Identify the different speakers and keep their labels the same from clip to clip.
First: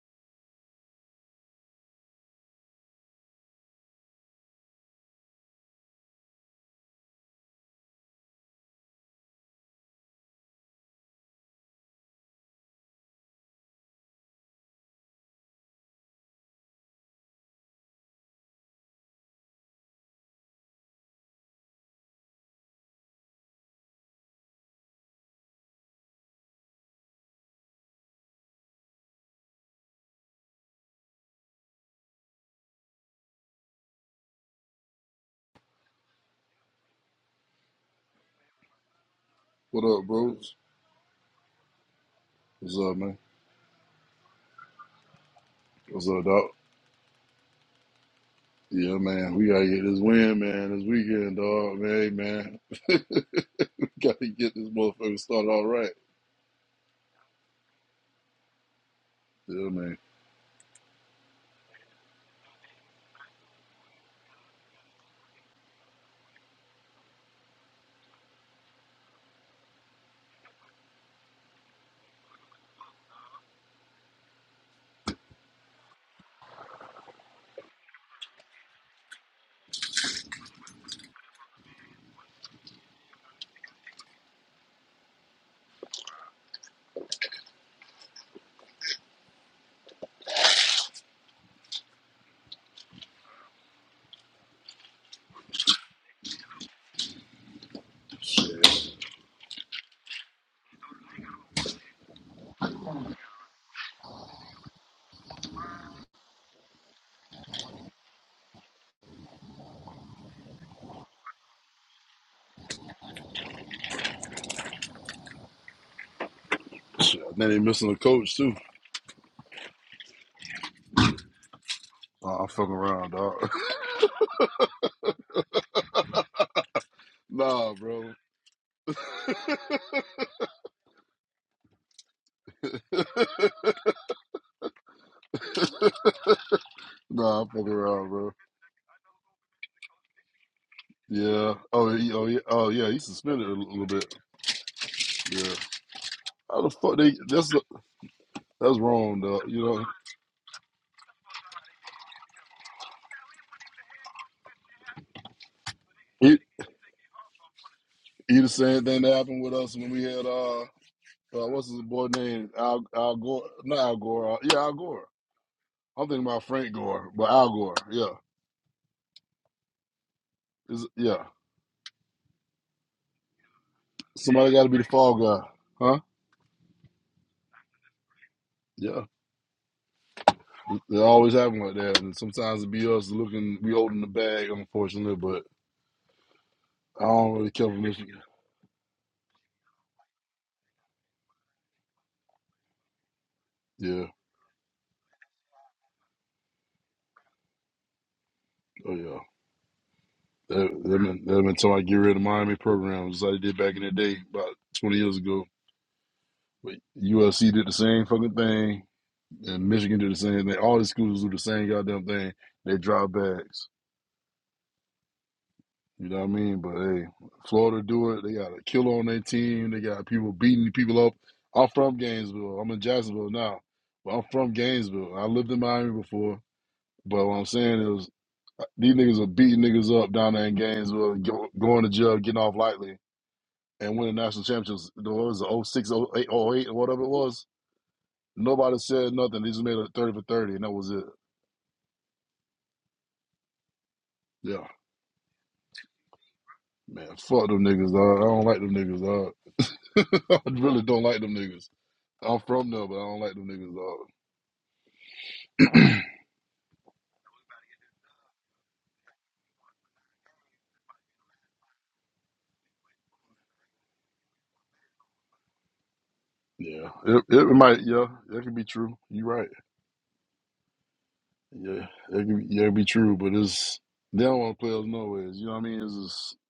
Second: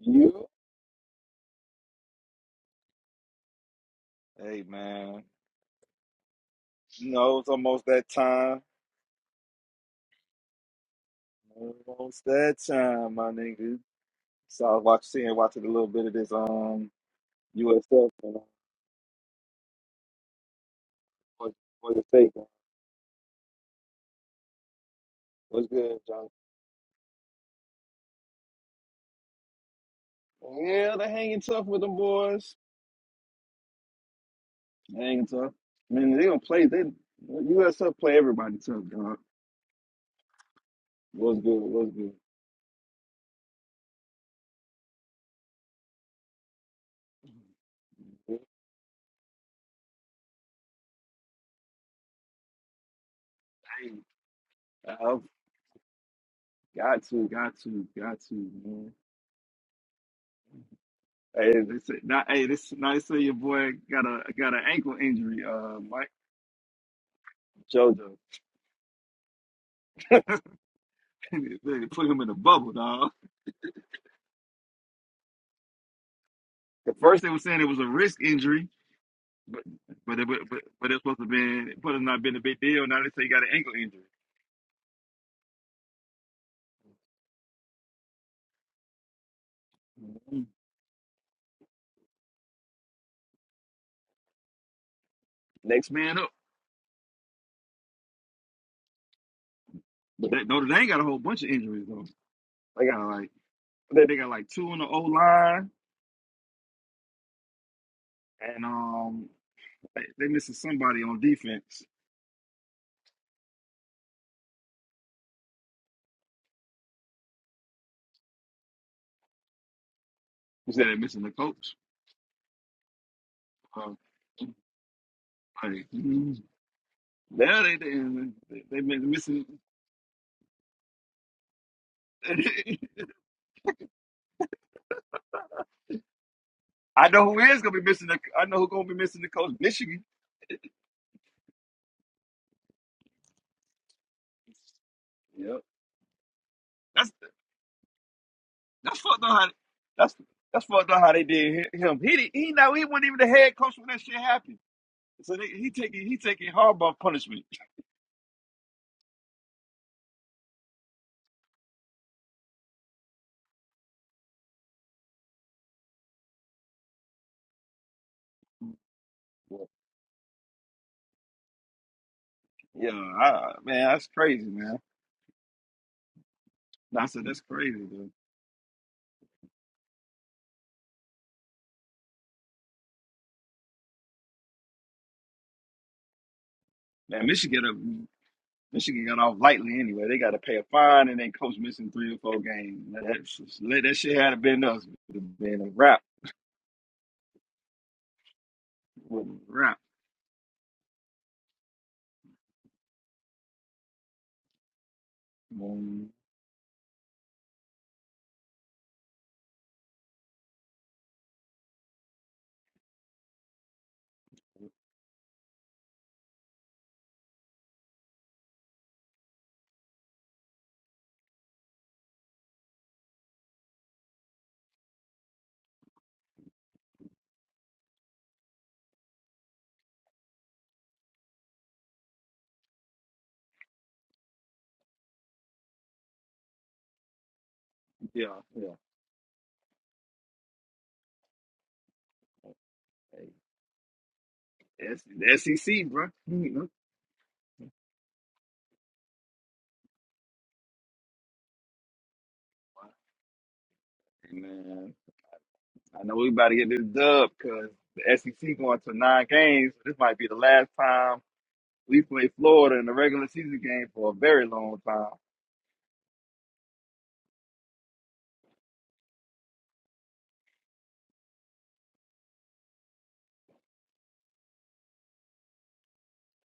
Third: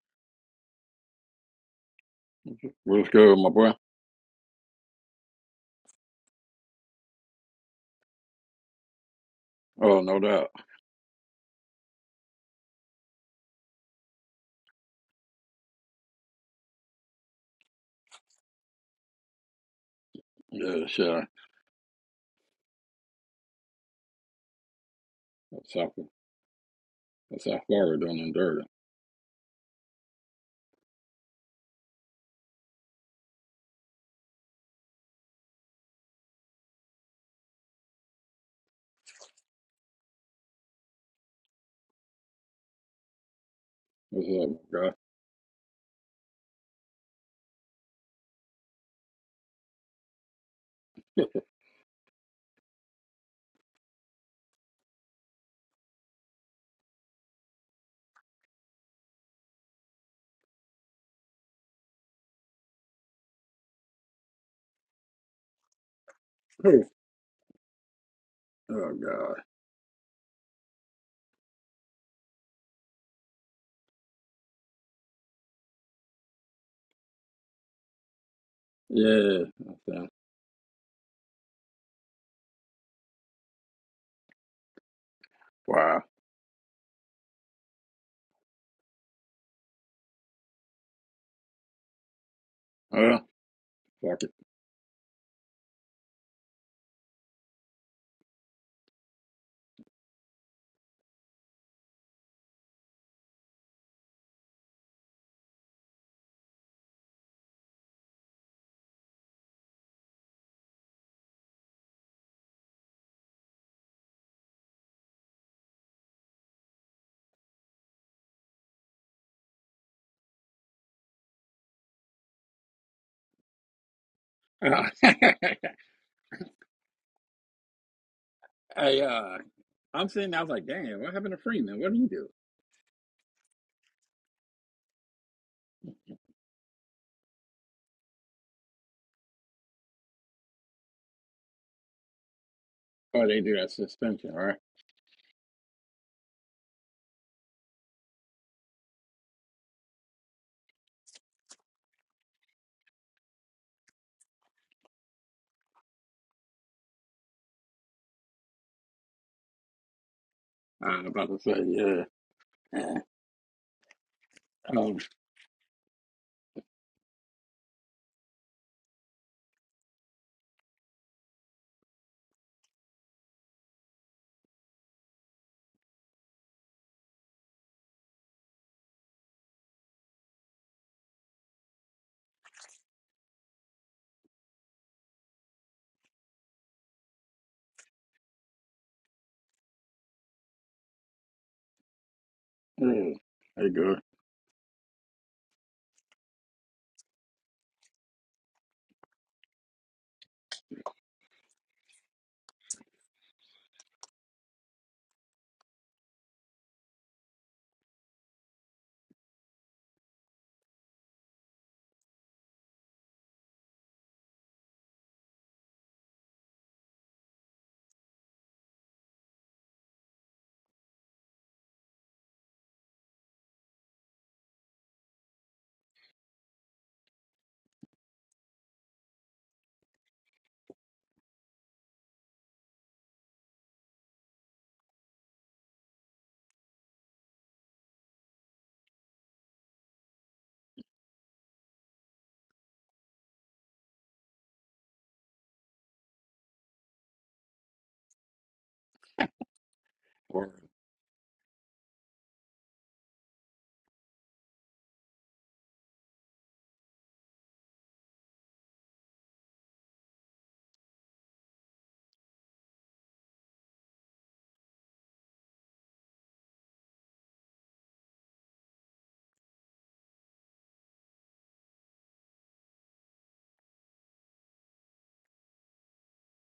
Speaker 1: You?
Speaker 2: What's good, my boy?
Speaker 1: Hey man, you know it's almost that time.
Speaker 2: Oh, no doubt.
Speaker 1: Almost that time, my nigga. So I was watching, seeing, watching a little bit of this um USF and uh,
Speaker 2: Yeah, sure.
Speaker 1: for for the sake. What's
Speaker 2: That's South,
Speaker 1: good, John?
Speaker 2: that's South Florida done them dirty.
Speaker 1: Yeah, they hanging tough with them boys. They hanging tough. I mean, they gonna play. They USF play everybody tough, dog.
Speaker 3: What up, bros?
Speaker 1: What's good? What's good?
Speaker 3: What's up, man?
Speaker 2: What's up, my guy?
Speaker 3: What's up, dog? Yeah, man, we gotta get this win, man, this weekend, dog, man, hey, man.
Speaker 1: Hey,
Speaker 3: gotta get this
Speaker 1: I've
Speaker 3: motherfucker started all right.
Speaker 1: got to, got to, got to. man.
Speaker 3: Yeah, man.
Speaker 1: Hey, this not hey, this now they say your boy got a got an ankle injury. Uh, Mike
Speaker 2: Hey.
Speaker 1: JoJo,
Speaker 2: Oh, God.
Speaker 1: they put him in a bubble, dog. At first they were saying it was a wrist injury,
Speaker 2: Yeah.
Speaker 1: but
Speaker 2: That's
Speaker 1: but it, but but but it's supposed to been it have not been a big deal. Now they say he got an ankle injury.
Speaker 2: Wow.
Speaker 1: Mhm.
Speaker 2: Well, fuck it.
Speaker 1: Next man up.
Speaker 3: Shit.
Speaker 1: But that, Notre Dame got a whole bunch of injuries though. They got like they, they got like two on the O line, and um they, they missing somebody on defense.
Speaker 3: Shit. I think they missing a coach, too.
Speaker 1: You said they missing the coach.
Speaker 3: Nah, I'm fucking around, dog.
Speaker 1: Uh, hey. Now
Speaker 3: nah,
Speaker 1: they they
Speaker 3: bro.
Speaker 1: they, they
Speaker 2: Uh, hey,
Speaker 1: been
Speaker 2: uh,
Speaker 1: missing.
Speaker 2: I'm sitting there, I was like, damn, what happened to Freeman? What do you do?
Speaker 1: I know who
Speaker 3: Nah, I'm
Speaker 1: is
Speaker 3: fucking
Speaker 1: gonna be missing.
Speaker 3: around,
Speaker 1: The,
Speaker 3: bro.
Speaker 1: I know who gonna be missing the coach. Michigan.
Speaker 3: Yeah. Oh, he, oh, yeah. Oh, yeah. He
Speaker 2: Oh, they
Speaker 3: suspended a
Speaker 2: do
Speaker 3: l-
Speaker 2: that
Speaker 3: little bit.
Speaker 2: suspension, right?
Speaker 3: Yeah.
Speaker 1: Yep.
Speaker 3: How the fuck
Speaker 1: That's
Speaker 3: they? That's that's
Speaker 1: that's
Speaker 3: wrong,
Speaker 1: fucked up.
Speaker 3: dog.
Speaker 1: How
Speaker 3: You know,
Speaker 1: that's that's fucked up how they did hi- him. He did he know he wasn't even the head coach when that shit happened. So they, he taking he
Speaker 3: he
Speaker 1: taking Harbaugh punishment.
Speaker 3: he the same thing that happened with us when we had uh
Speaker 2: I'm about to
Speaker 3: Uh,
Speaker 2: say,
Speaker 3: what's his boy
Speaker 2: yeah.
Speaker 3: name? Al, Al Gore? Not Al Gore. Uh, yeah, Al
Speaker 2: Um,
Speaker 3: Gore. I'm thinking about Frank Gore, but Al Gore. Yeah,
Speaker 1: Yeah,
Speaker 3: is yeah.
Speaker 1: yeah, I, man, that's crazy,
Speaker 3: Somebody got to
Speaker 1: man.
Speaker 3: be the fall guy, huh?
Speaker 1: And I said that's crazy, dude.
Speaker 3: Yeah, they always happen like that, and sometimes it be us looking, we holding the bag, unfortunately. But I
Speaker 1: Man,
Speaker 3: don't really
Speaker 1: Michigan
Speaker 3: care for
Speaker 1: uh,
Speaker 3: Michigan.
Speaker 1: Michigan got off lightly anyway. They got to pay a fine and then coach missing three or four games. Man,
Speaker 2: yeah.
Speaker 1: that's-
Speaker 2: Hey,
Speaker 1: let that
Speaker 2: good.
Speaker 3: Yeah,
Speaker 1: shit had been us. It would have been a wrap.
Speaker 3: oh yeah.
Speaker 1: With rap.
Speaker 3: They've they been, they've been talking about get rid of Miami program, just like they did back in the day, about 20 years ago.
Speaker 1: Mm,
Speaker 3: But USC did the same fucking thing, and Michigan did the same thing. All these schools do the same goddamn thing. They drop bags. You know what I mean? But hey, Florida do it. They got a killer on their team. They got people beating people up. I'm from Gainesville. I'm in Jacksonville now, but I'm from Gainesville. I lived in Miami before, but what I'm saying is uh, these niggas are beating niggas up down there in Gainesville, go, going to jail, getting off lightly, and winning national championships. What was it, oh 06, oh 08, oh eight, or whatever it was?
Speaker 1: yeah, yeah.
Speaker 3: Nobody said nothing. They just made a 30 for 30, and that was it.
Speaker 1: Hey,
Speaker 3: Yeah,
Speaker 1: S- the SEC, bro. Mhm.
Speaker 3: man, fuck them niggas, dog. I don't like them niggas, dog. I
Speaker 2: Or,
Speaker 3: really don't like them niggas. I'm from there, but I don't like them niggas,
Speaker 1: And man,
Speaker 3: dog.
Speaker 1: I know we about to get this dub because the SEC going to nine games. This might be the last time we play Florida in the regular season game for a very long time.
Speaker 3: yeah, it, it might. Yeah, that could be true. You right. Yeah, it could. yeah, it be true. But it's they don't want to play us nowhere. You know what I mean? It's just,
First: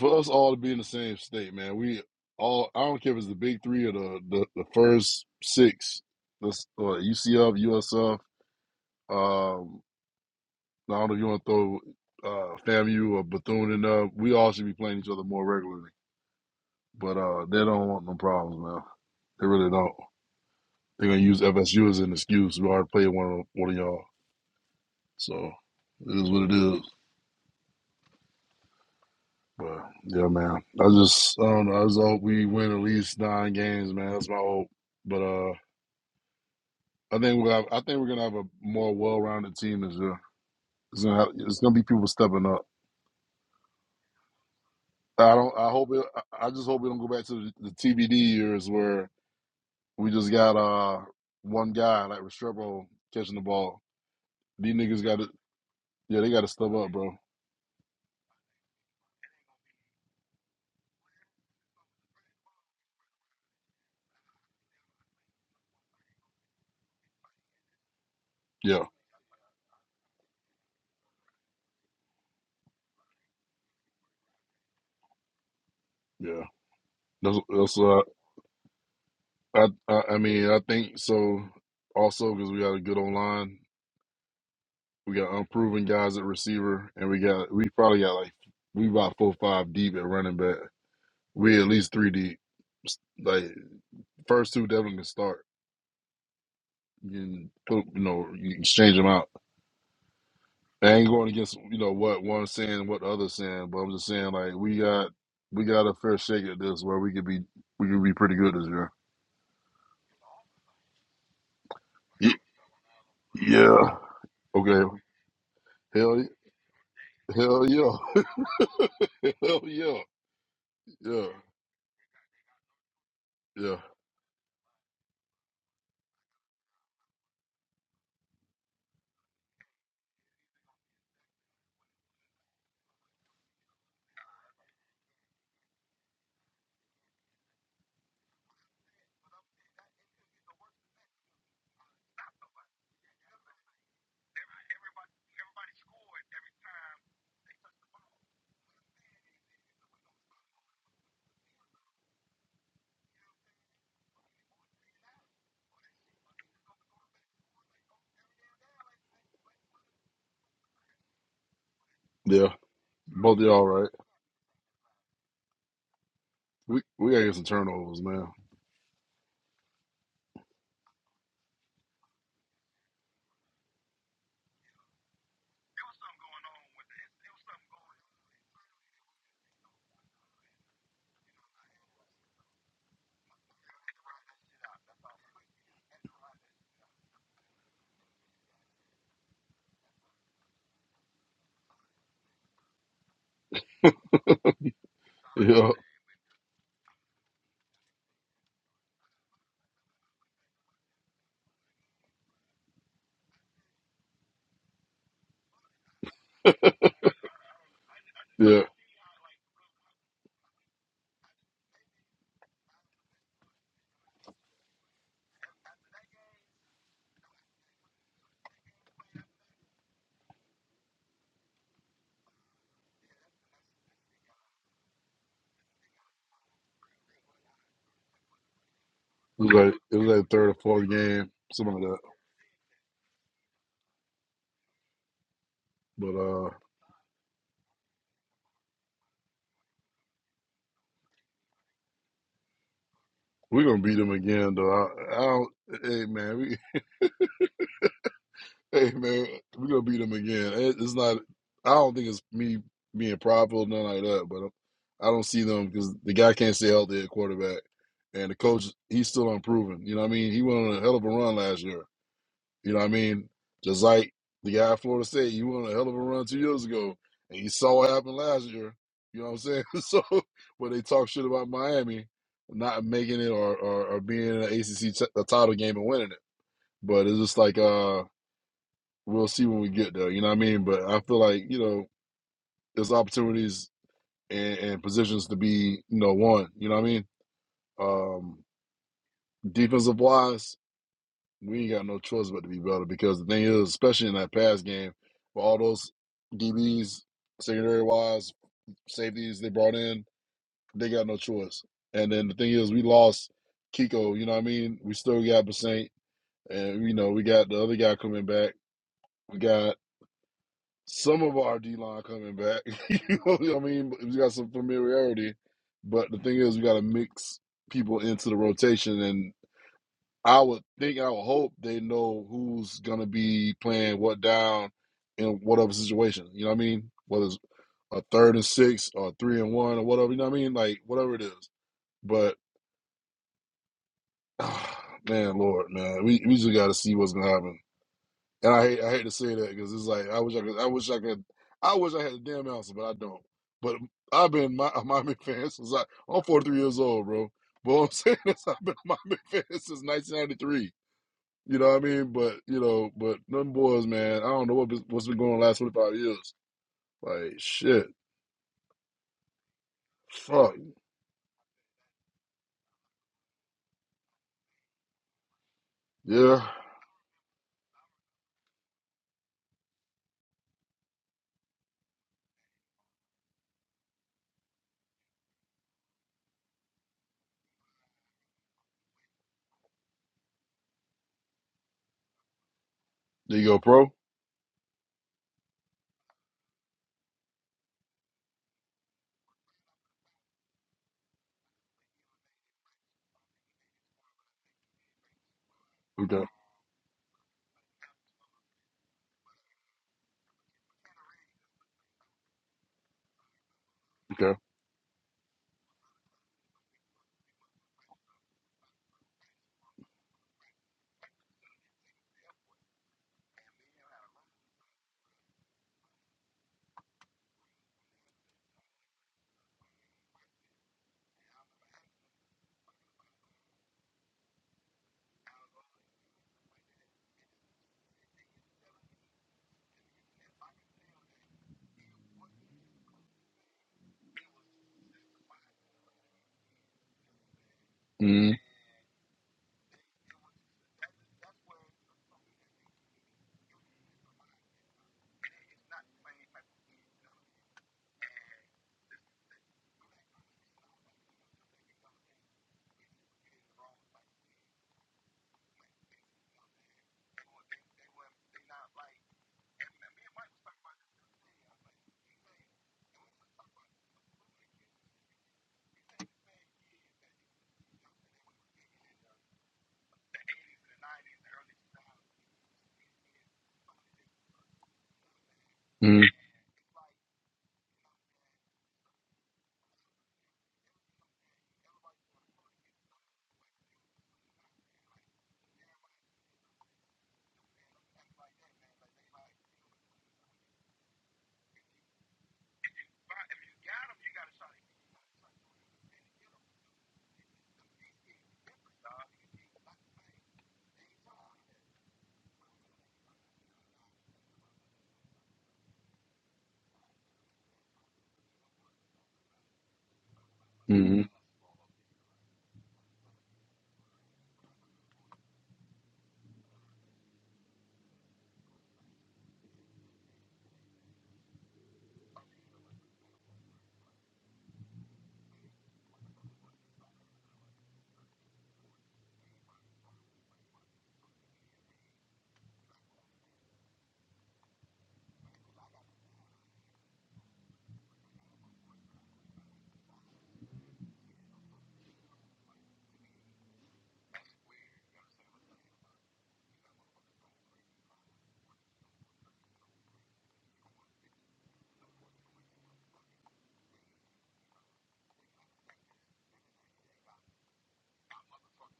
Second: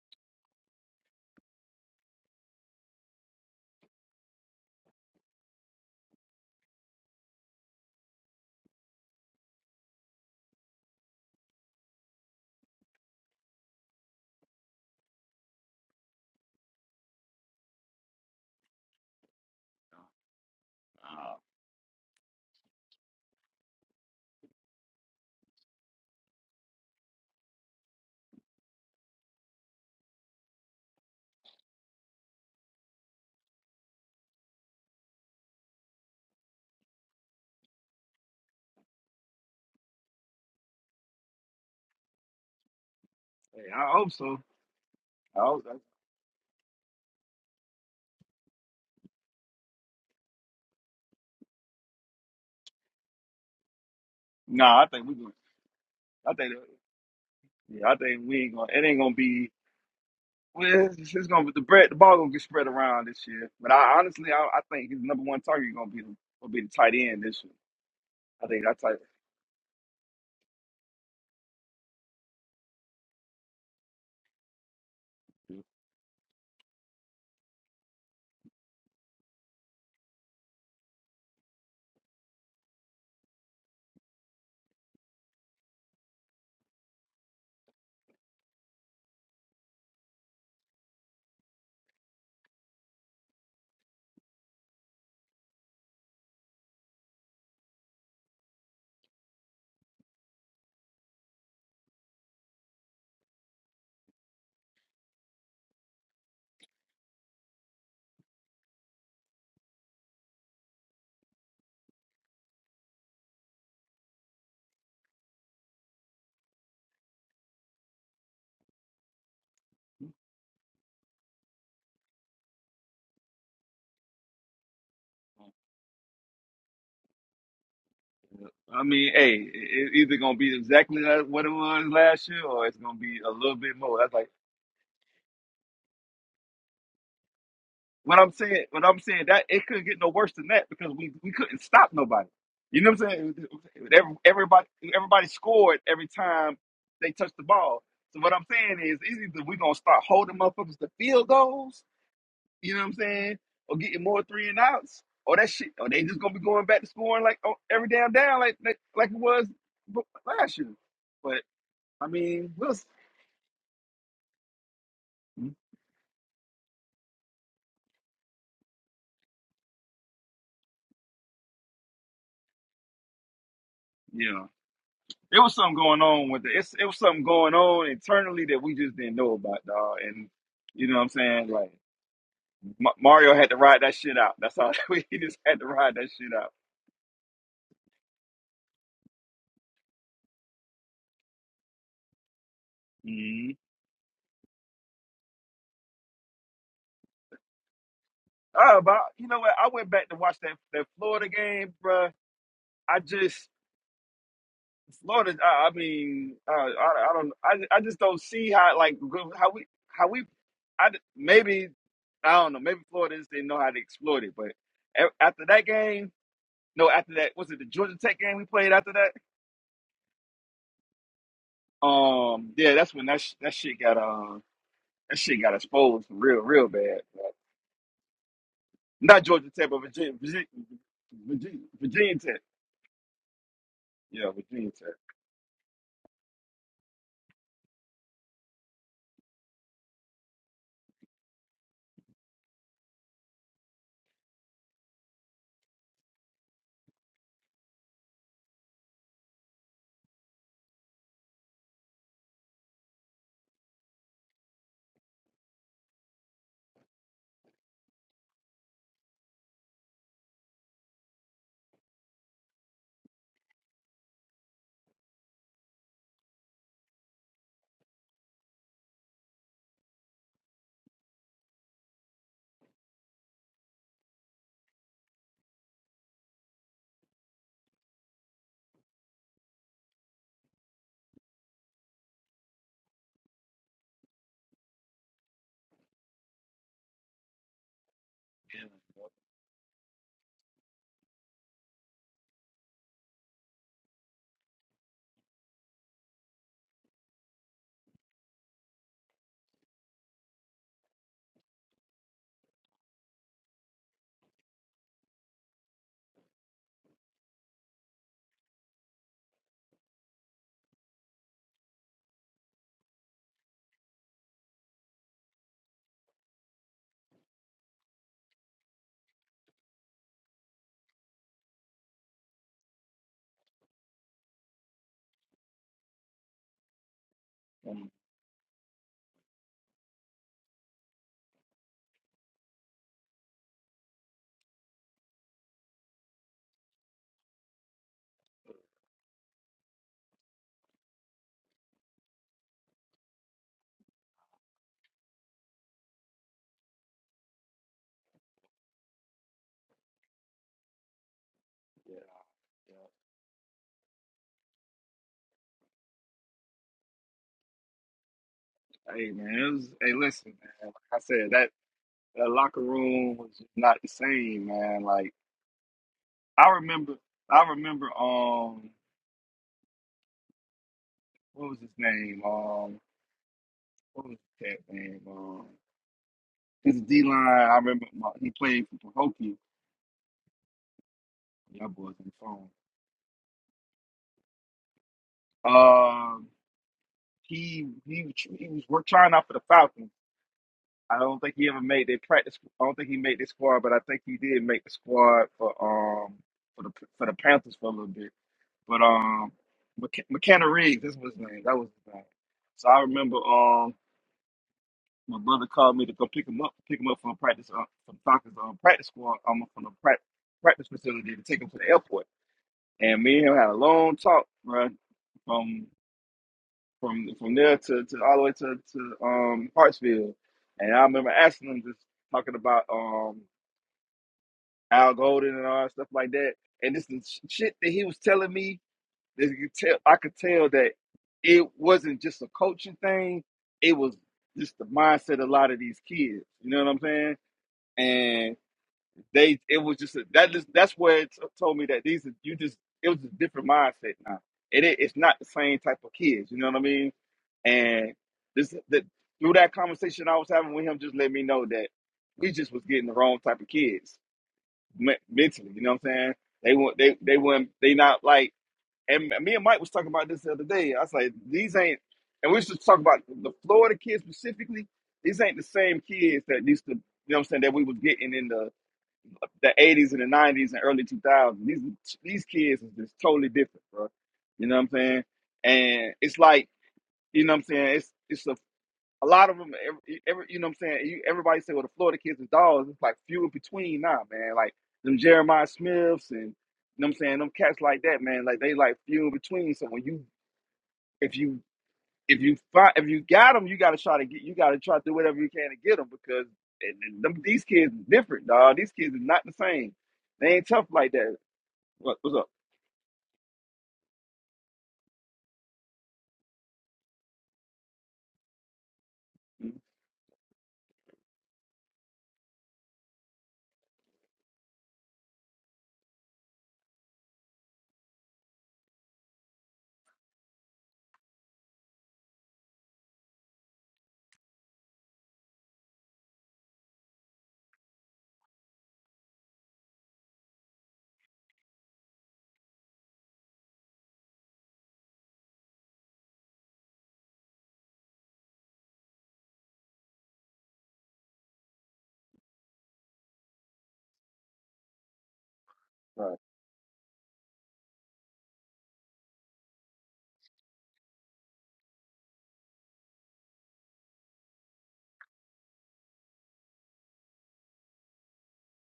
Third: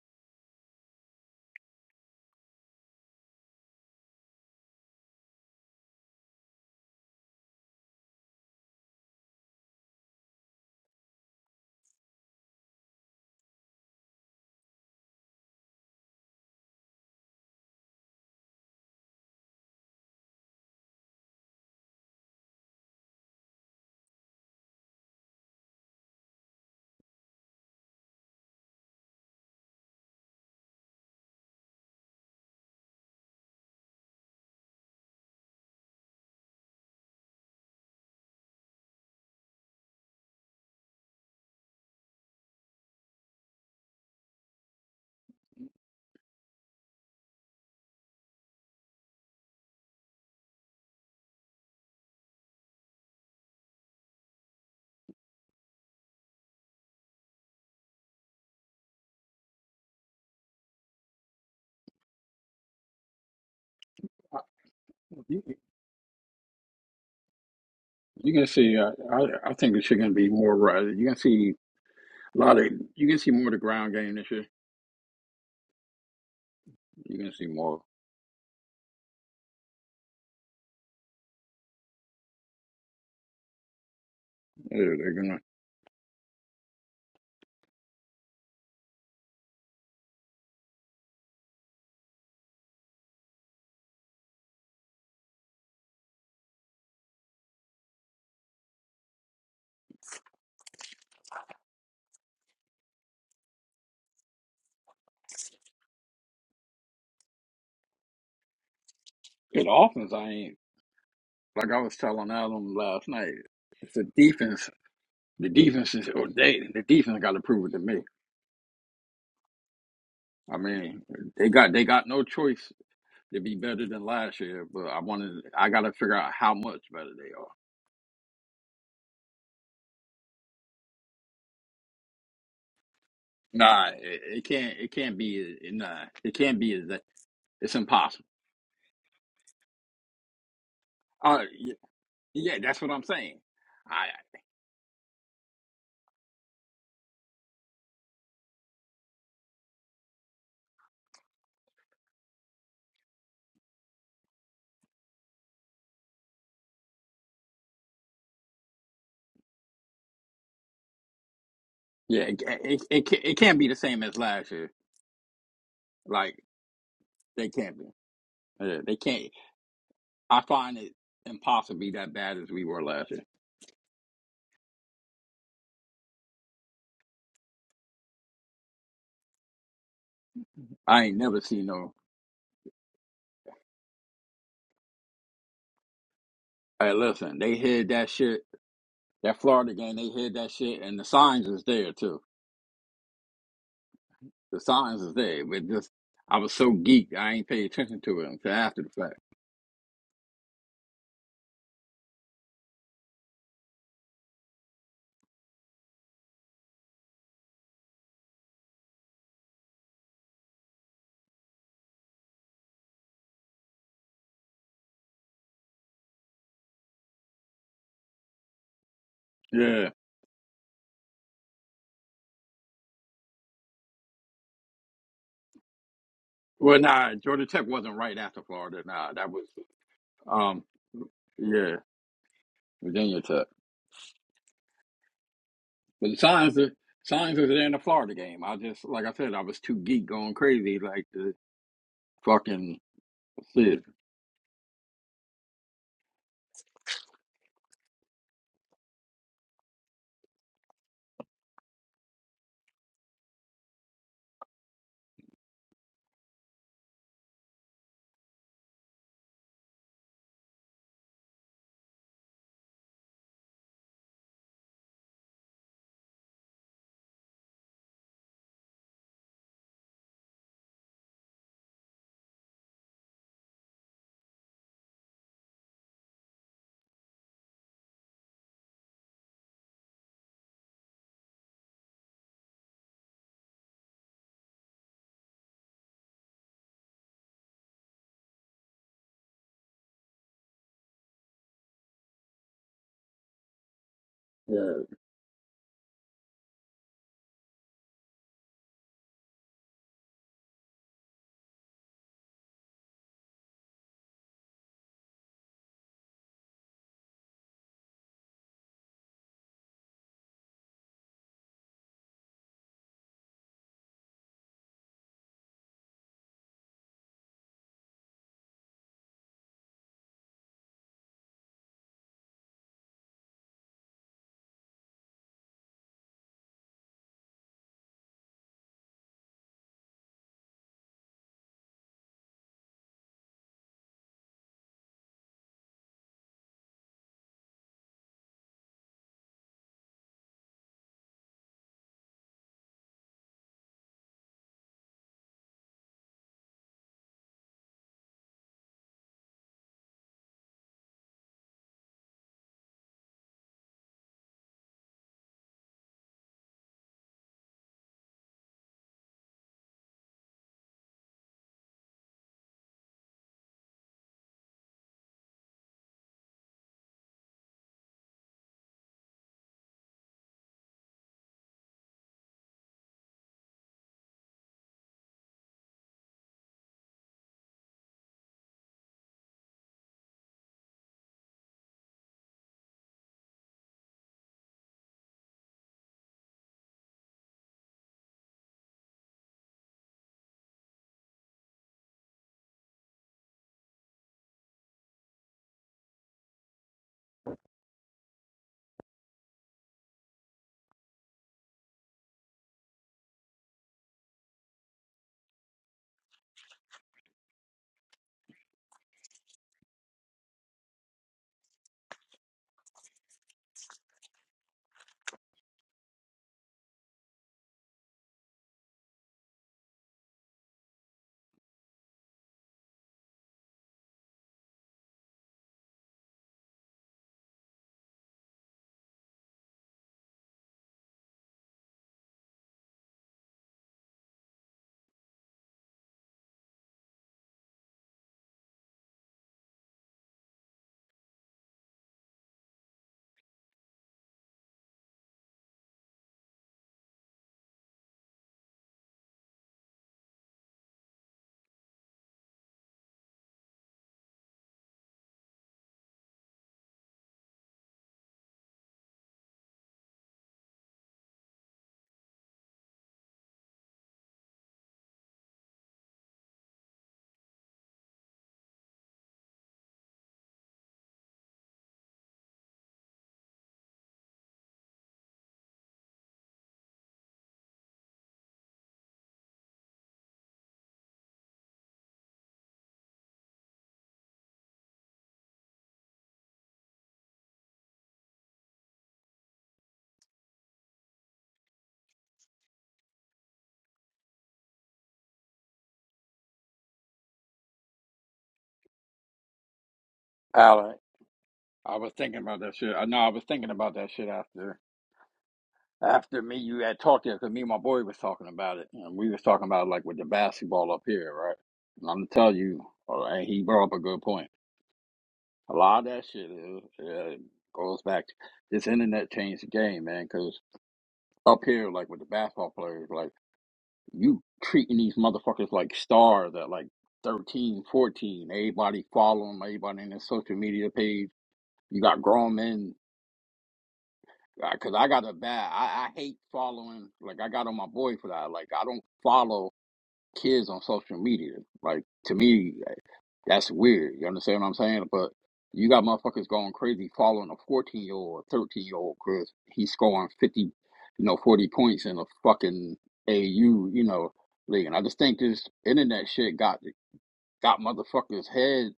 Speaker 3: for us all to be in the same state, man. We all. I don't care if it's the big three or the the, the first six. That's uh, UCF, USF. Um, I don't know if you want to throw uh, FAMU or Bethune in there. We all should be playing each other more regularly. But uh, they don't want no problems, man. They really don't. They're gonna
Speaker 1: Uh,
Speaker 3: use FSU as an excuse. We already played one of one of y'all, so it is what it is. But yeah, man, I just I don't know. I just hope we win at least nine games, man. That's my hope. But uh, I think we'll have, I think we're gonna have a more well-rounded team this year. It's gonna have, it's gonna be people stepping up.
Speaker 1: hey, I hope so.
Speaker 3: I
Speaker 1: I
Speaker 3: don't.
Speaker 1: hope.
Speaker 3: I
Speaker 1: I,
Speaker 3: hope. It, I I just hope we don't go back to the, the TBD years where we just got uh one guy like Restrepo catching the ball. These
Speaker 1: nah, I
Speaker 3: niggas
Speaker 1: think we
Speaker 3: got to.
Speaker 1: going.
Speaker 3: Yeah, they
Speaker 1: I
Speaker 3: got to
Speaker 1: think.
Speaker 3: step up, bro.
Speaker 1: Yeah, I think we ain't gonna. It ain't gonna be. Well, it's, it's gonna be the bread. The ball gonna get spread around this year. But I honestly, I,
Speaker 2: uh,
Speaker 1: I think his number one
Speaker 2: you,
Speaker 1: target gonna be the, gonna be the tight end this year.
Speaker 2: you can
Speaker 1: I think
Speaker 2: see,
Speaker 1: that's
Speaker 3: Yeah,
Speaker 2: uh,
Speaker 1: like,
Speaker 2: I, I think it's going to be more, right. you can see a lot of, you can see more of the ground game this year.
Speaker 3: yeah.
Speaker 2: You're gonna
Speaker 3: That's
Speaker 2: see
Speaker 3: that's.
Speaker 2: more.
Speaker 3: uh. I, I I mean, I think so. Also, because we got a good online,
Speaker 2: They're, they're
Speaker 3: we got
Speaker 2: gonna.
Speaker 3: unproven guys at receiver, and we got we probably got like we about four or five deep at running back. We at least three deep. S- Like first two definitely can start. You can put you know you can change them out. I ain't going against you know what one's saying and what the other's saying, but I'm just saying like we got we got a fair shake at this where we could be we could be pretty good this year.
Speaker 2: The offense, I ain't like I was telling
Speaker 3: Y-
Speaker 2: Adam last night. It's
Speaker 3: Yeah.
Speaker 2: the defense.
Speaker 3: Okay.
Speaker 2: The defense is
Speaker 3: Hell
Speaker 2: or they. The defense got to
Speaker 3: hell
Speaker 2: prove it to me.
Speaker 3: yeah. hell yeah.
Speaker 2: I mean,
Speaker 3: Yeah,
Speaker 2: they got they got no choice to be
Speaker 3: yeah,
Speaker 2: better than last year. But I wanted. I got to figure out how much better they are.
Speaker 1: I mean, hey, it- it's either gonna be exactly like what it was last year, or it's gonna be a little bit
Speaker 2: Nah,
Speaker 1: more. That's
Speaker 2: it,
Speaker 1: like
Speaker 2: it can't. It can't be. Nah, it can't be. as that- It's
Speaker 1: what
Speaker 2: impossible.
Speaker 1: I'm saying. What I'm saying that it couldn't get no worse than that because we we
Speaker 2: Uh,
Speaker 1: couldn't
Speaker 2: y-
Speaker 1: stop nobody.
Speaker 2: yeah, that's
Speaker 1: You know
Speaker 2: what
Speaker 1: what
Speaker 2: I'm
Speaker 1: I'm
Speaker 2: saying.
Speaker 1: saying?
Speaker 2: I
Speaker 1: Every- Everybody everybody scored every time they touched the ball. So what I'm saying is, it's either we gonna start holding motherfuckers to field goals, You know what I'm saying? Or getting more three and outs. Or that shit. Or they just gonna be going back to scoring like on every damn down like like, like it was b- last year. But I
Speaker 2: yeah, it,
Speaker 3: yeah.
Speaker 1: mean, we'll
Speaker 2: it,
Speaker 1: s-
Speaker 2: it, can it
Speaker 3: Both of
Speaker 2: can't
Speaker 3: y'all
Speaker 2: be the
Speaker 3: right.
Speaker 2: same as last year. Like
Speaker 3: We we gotta get some
Speaker 2: they can't be.
Speaker 3: turnovers, man.
Speaker 2: Yeah, they can't. I find it impossible to be that bad as we were last year.
Speaker 1: yeah. There was something going on with it. It's, it was something going on internally that we just didn't know about, dog. And you know what
Speaker 2: I
Speaker 1: I'm
Speaker 2: ain't never
Speaker 1: saying?
Speaker 2: seen
Speaker 1: Like
Speaker 2: no.
Speaker 1: Ma- Mario had to ride that shit out. That's all. We he just had to ride that shit out.
Speaker 2: Hey, listen, they hid that shit. That Florida game, they hid that shit, and the signs is there too.
Speaker 1: Mhm.
Speaker 2: The signs is there, but
Speaker 3: Yeah,
Speaker 2: just I was so geeked, I ain't paid attention to it until
Speaker 1: Oh,
Speaker 2: after the
Speaker 1: but
Speaker 2: fact.
Speaker 1: you know what? I went back to watch that that Florida game, bruh. I just Florida, I, I mean, uh, I, I don't, I, I just don't see
Speaker 3: yeah.
Speaker 1: how like go- how we how we, I d- maybe I don't know, maybe Florida just didn't know how to exploit it. But a- after that game, no, after that was it the Georgia Tech game we played after that?
Speaker 2: Yeah.
Speaker 1: Um, yeah, that's when that sh- that shit got uh that shit got exposed for real, real
Speaker 2: Well,
Speaker 1: bad.
Speaker 2: nah,
Speaker 1: Like,
Speaker 2: Georgia Tech wasn't right after Florida. Nah,
Speaker 1: not
Speaker 2: that
Speaker 3: It
Speaker 2: was
Speaker 1: Georgia
Speaker 3: was
Speaker 1: Tech,
Speaker 3: like
Speaker 1: but
Speaker 3: it was
Speaker 1: Virginia,
Speaker 3: like
Speaker 1: Virginia,
Speaker 3: third or
Speaker 2: um,
Speaker 3: fourth game,
Speaker 1: Virginia,
Speaker 2: yeah,
Speaker 3: something like that.
Speaker 1: Virginia Tech.
Speaker 2: Virginia Tech.
Speaker 1: Yeah, Virginia Tech.
Speaker 2: But
Speaker 3: But
Speaker 2: the
Speaker 3: uh,
Speaker 2: signs, the signs was there in the Florida game. I just, like I said, I was too geek going crazy, like the fucking
Speaker 3: we're gonna
Speaker 2: shit.
Speaker 3: beat them again, though. I, I don't. Hey, man. We hey, man. We're gonna beat them again. It, it's not. I don't think it's me being prideful, nothing like that. But I don't see them because the guy can't stay healthy at quarterback, and the coach he's still unproven. You know what I mean? He went on a hell of a run last year. You know what I mean? Just like the guy at Florida State, you won a hell of a run two years ago, and you saw what happened last year. You know what I'm saying? So when they talk shit about Miami not making it or or, or being in an ACC t- a title game and winning it, but it's just like uh we'll see when we get there. You know what I mean? But I feel like you know there's opportunities and, and positions to be you know won. You know what I mean? Um,
Speaker 1: Yeah,
Speaker 3: defensive wise. we ain't got no choice but to be better because the thing is, especially in that pass
Speaker 2: Yeah.
Speaker 3: game, for all those DBs, secondary wise, safeties they brought in, they got no choice. And then the thing is, we lost Kiko. You know what I mean? We still got Basaint, and you know we got the other guy coming back. We got some of our D line coming back. you know what I mean? We got some familiarity, but the thing is, we got to mix people into the rotation, and. I would think, I would hope they know who's gonna be playing what down in whatever situation. You know what I mean? Whether it's
Speaker 1: um,
Speaker 3: a third and six or three and one or whatever. You know what I mean? Like whatever it is. But man, Lord, man, we we just got to see what's gonna happen. And I hate I hate to say that because it's like I wish I could I wish I could I wish I had a damn answer, but I don't. But I've been my a Miami fan since I I'm 43 years old, bro. But what I'm saying is I've been a Miami fan since 1993. You know what I
Speaker 1: yeah,
Speaker 3: mean? But you know,
Speaker 1: yeah.
Speaker 3: but them boys, man, I don't know what been- what's been going on the last twenty five years. Like shit,
Speaker 1: Hey man, it was, hey listen,
Speaker 3: fuck
Speaker 1: man. Like I said that. that locker room was not the same, man. Like
Speaker 3: yeah.
Speaker 1: I remember, I remember, um, what was his name? Um, what was that name? Um, his D line. I remember my, he played for Pahokee. Y'all boys on
Speaker 3: There you go, pro.
Speaker 1: the phone. Um, he he was- he was work trying out for the Falcons. I don't think he ever made their practice. I don't think he made the squad, but I think he did make the squad for um
Speaker 3: Okay,
Speaker 1: for the for the Panthers for a little bit. But um, Mc- McKenna Riggs, that's what his name. That was his name. So I remember um,
Speaker 3: okay.
Speaker 1: my brother called me to go pick him up, pick him up from practice, uh, from soccer's um, practice squad, um, from the prac- practice facility to take him to the airport. And me and him had a long talk, bro, from from from there to, to all the way to to um Hartsfield. And I remember asking him just talking about um Al Golden and all that stuff like that. And this is shit that he was telling me that you tell I could tell that it wasn't just a coaching thing, it was just the mindset of a lot of these kids. You know what I'm saying? And
Speaker 3: Mm,
Speaker 1: they it was just a, that is that's where it t- told me that these are you just it was a different mindset now. And it, i- it's not the same type of kids, you know what I mean? And this that through that conversation I was having with him just let me know that we just was getting the wrong type of kids me- mentally, you know what I'm saying? They want they they weren't they not like and me and Mike was talking about this the other day. I was like, these ain't, and we should talk about the Florida kids specifically. These ain't the same kids that used to, you know what I'm saying, that we was getting in the, the 80s and the 90s and early 2000s. These these kids is just totally different, bro. You know what I'm saying? And
Speaker 3: mm,
Speaker 1: it's like, you know what I'm saying? It's it's a, a lot of them, every, every, you know what I'm saying? You, everybody say, well, the Florida kids is dogs. It's like few in between now, man. Like them Jeremiah Smiths and you know what I'm saying? Them cats like that, man, like they like few in between. So when you if you if you find if you got them, you got to try to get you got to try to do whatever you can to get them because and, and them, these kids is different, dog. These kids are not the same. They ain't tough
Speaker 2: Allen
Speaker 1: like that.
Speaker 2: I was
Speaker 1: What, what's
Speaker 2: thinking
Speaker 1: up?
Speaker 2: about that shit. I know I was thinking about that shit after after me you had talked to because me and my boy was talking about it and we was talking
Speaker 1: Mhm.
Speaker 2: about like with the basketball up
Speaker 3: mm,
Speaker 2: here, right? And I'm gonna tell you, all right, he brought up a good point. A lot of that shit is, uh, goes back to this internet changed the game, man. Because up here, like with the basketball players, like you treating these motherfuckers like stars at like thirteen, fourteen, 14. Everybody following 'em, everybody in their social media page. You got grown men because I got a bad. I, I hate following. Like I got on my boy for that. Like I don't follow kids on social media. Like to me, eh, that's weird. You understand what I'm saying? But you got
Speaker 1: All Right.
Speaker 2: motherfuckers going crazy following a 14 year old, 13 year old because he's scoring 50, you know, 40 points in a fucking AU, you know, league. And I just think this internet shit got got motherfuckers head.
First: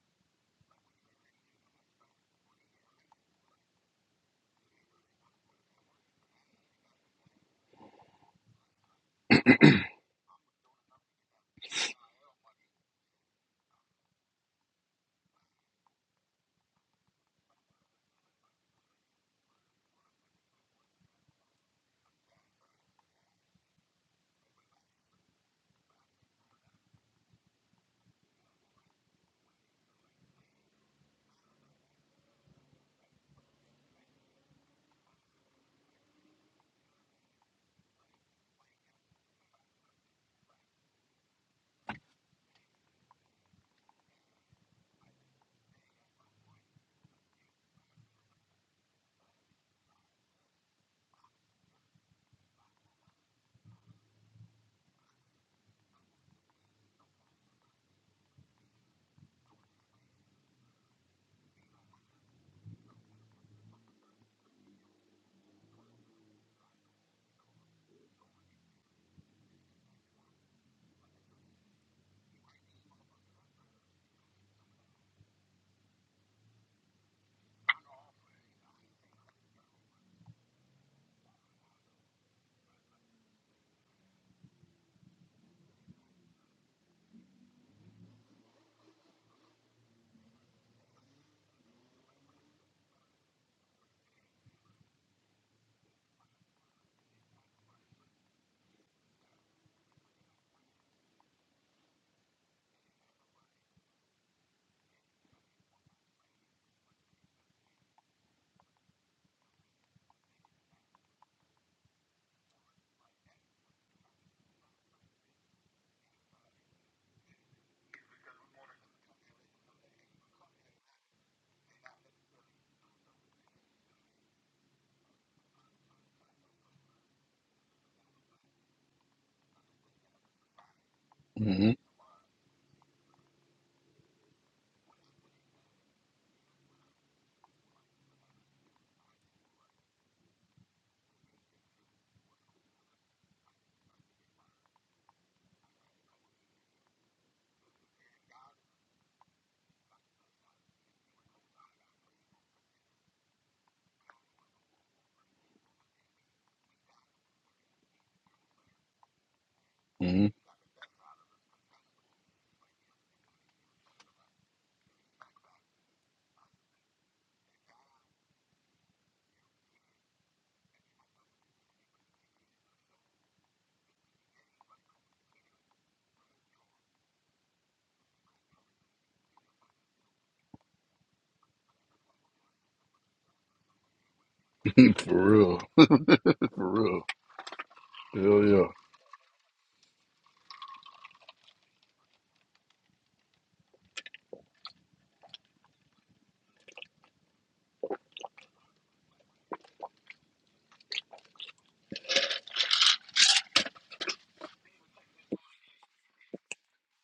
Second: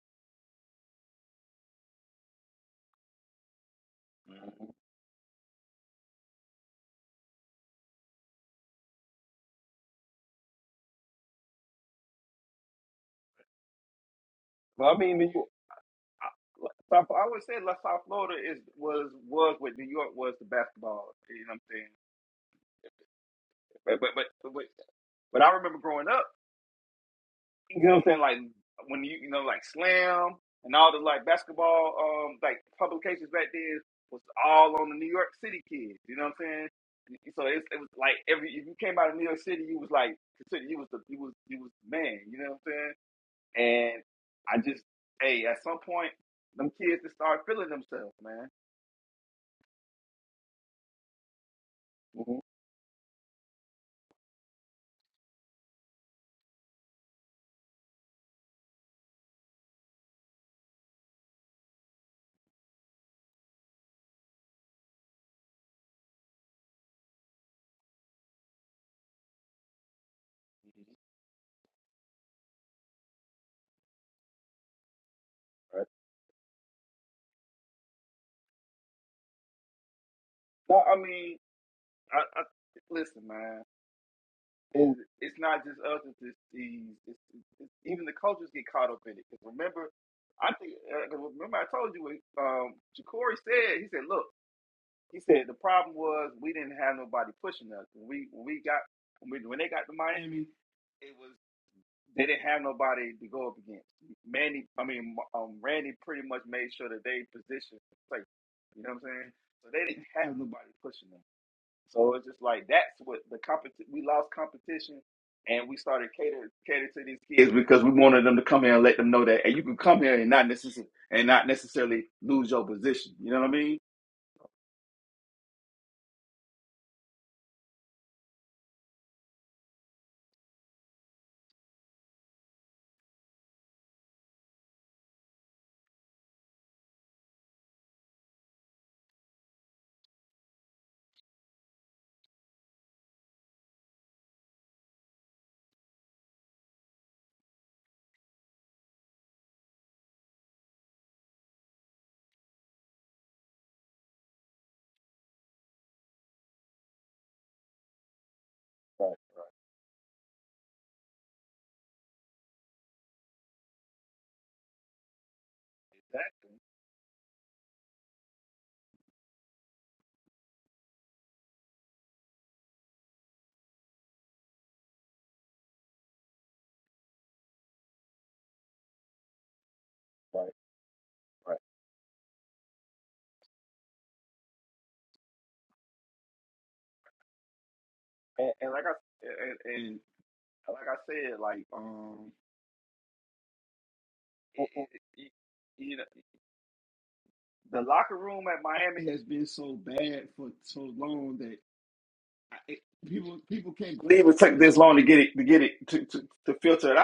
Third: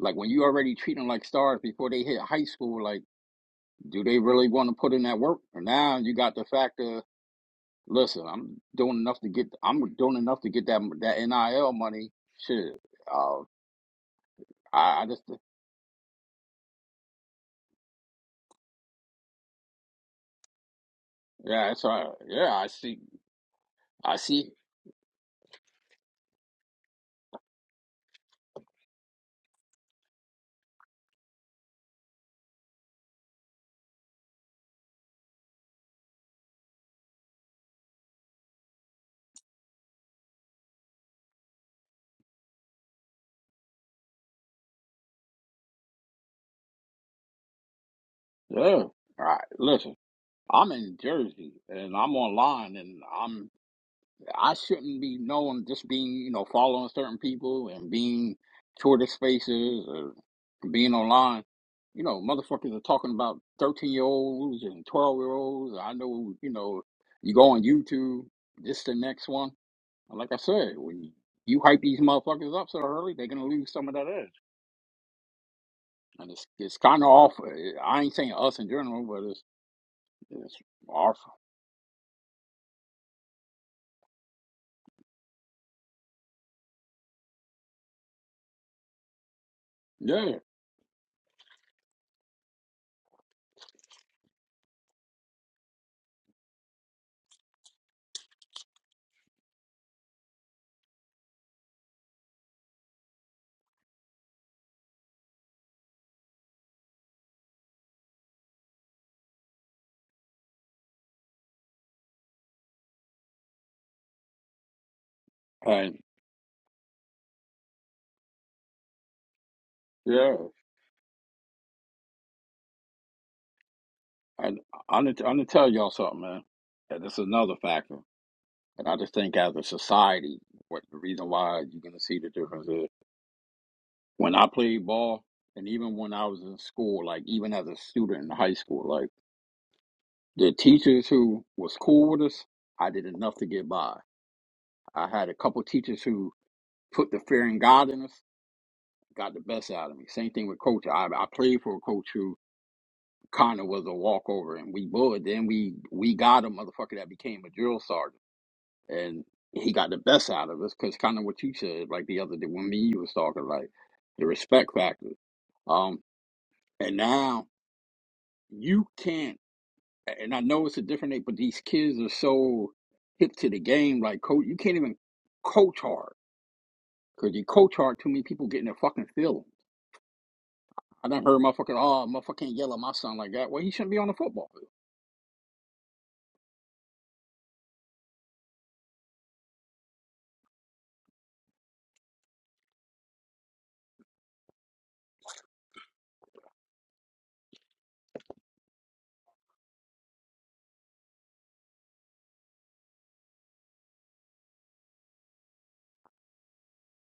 Speaker 2: Like when you already treat them like stars before they hit high school, like do they really
Speaker 1: Mm-hmm.
Speaker 2: want to put in that work? And now you got the factor. Listen, I'm doing enough to get. I'm doing enough to get that that NIL money. Shit, uh,
Speaker 1: Well, I
Speaker 2: I, I
Speaker 1: mean,
Speaker 2: just
Speaker 1: New York, I, South, I would say La South Florida is was was what New York was to basketball. You know what I'm
Speaker 2: yeah, it's all
Speaker 1: saying?
Speaker 2: right. Yeah, I see.
Speaker 1: But but
Speaker 2: I see.
Speaker 1: but but, but I remember growing up. You know what I'm saying? Like when you you know like Slam and all the like basketball um like publications back then was all on the New York City kids. You know what I'm saying? So it's, it was like every if you came out of New York City, you was like considered you was the you was you was the man. You know what I'm saying? And I just hey at some point them kids just start feeling themselves, man.
Speaker 2: Yeah, all right. Listen, I'm in Jersey and I'm
Speaker 1: hmm
Speaker 2: online, and I'm I shouldn't be known just being you know following certain people and being Twitter Spaces. or. being online, you know, motherfuckers are talking about 13 year olds and 12 year olds. I know, you know, you go on YouTube, this the next one. Like I said, when you hype these motherfuckers up so early, they're going to lose some of that edge.
Speaker 1: Right.
Speaker 2: And it's it's kind of off. I ain't saying us in general, but it's it's
Speaker 1: Well, I
Speaker 2: off.
Speaker 1: mean, I, I listen, man. And it's not just us; it's, it's the it's, it's, even the coaches get caught up in it. 'Cause remember,
Speaker 2: Yeah.
Speaker 1: I think uh, 'cause remember I told you what um, Ja'Cory said. He said, "Look, he said the problem was we didn't have nobody pushing us. When we when we got when, we, when they got to Miami, it was they didn't have nobody to go up against. Manny, I mean, um, Randy pretty much made sure that they positioned safe. You know what I'm saying? So they didn't have nobody pushing them." So it's just like that's what the competition. We lost competition, and we
Speaker 2: And
Speaker 1: started catering catering to these kids because we wanted them to come here and let them know that, and you can come here and
Speaker 2: yeah.
Speaker 1: not necessarily and not necessarily lose your position. You know what I mean?
Speaker 2: And I'm going to I'm to tell y'all something, man. And this is another factor. And I just think as a society, what the reason why
Speaker 3: mm,
Speaker 2: you're going to see the difference is. When I played ball, and even when I was in school, like even as a student in high school, like the teachers who was cool with us, I did enough to get by. I had a couple teachers who put the fear in God in us, got the best out of me. Same thing with coach. I, I played for a coach who kind of was a walkover, and we bullied. Then we we got a motherfucker that became a drill sergeant,
Speaker 1: Right.
Speaker 2: and he got the best
Speaker 3: mm.
Speaker 2: out of us because kind of what you said, like the other day when me and you was talking, like the respect factor. Um,
Speaker 1: Exactly.
Speaker 2: and now you can't and I know it's a different age, but these kids are so hip to the game, like coach you can't even coach hard. Cause you coach hard, too many people getting in their fucking feelings.
Speaker 1: Right.
Speaker 2: I done heard
Speaker 1: Right.
Speaker 2: motherfucking oh motherfucker can't yell at my son like that. Well he shouldn't be on the football field.
Speaker 3: For real, for real. Hell
Speaker 1: And, and like
Speaker 3: yeah,
Speaker 1: I and, and like I said, like um, it, it, it- you know, the locker room at Miami. It took this long to get it to get it to to, to filter it out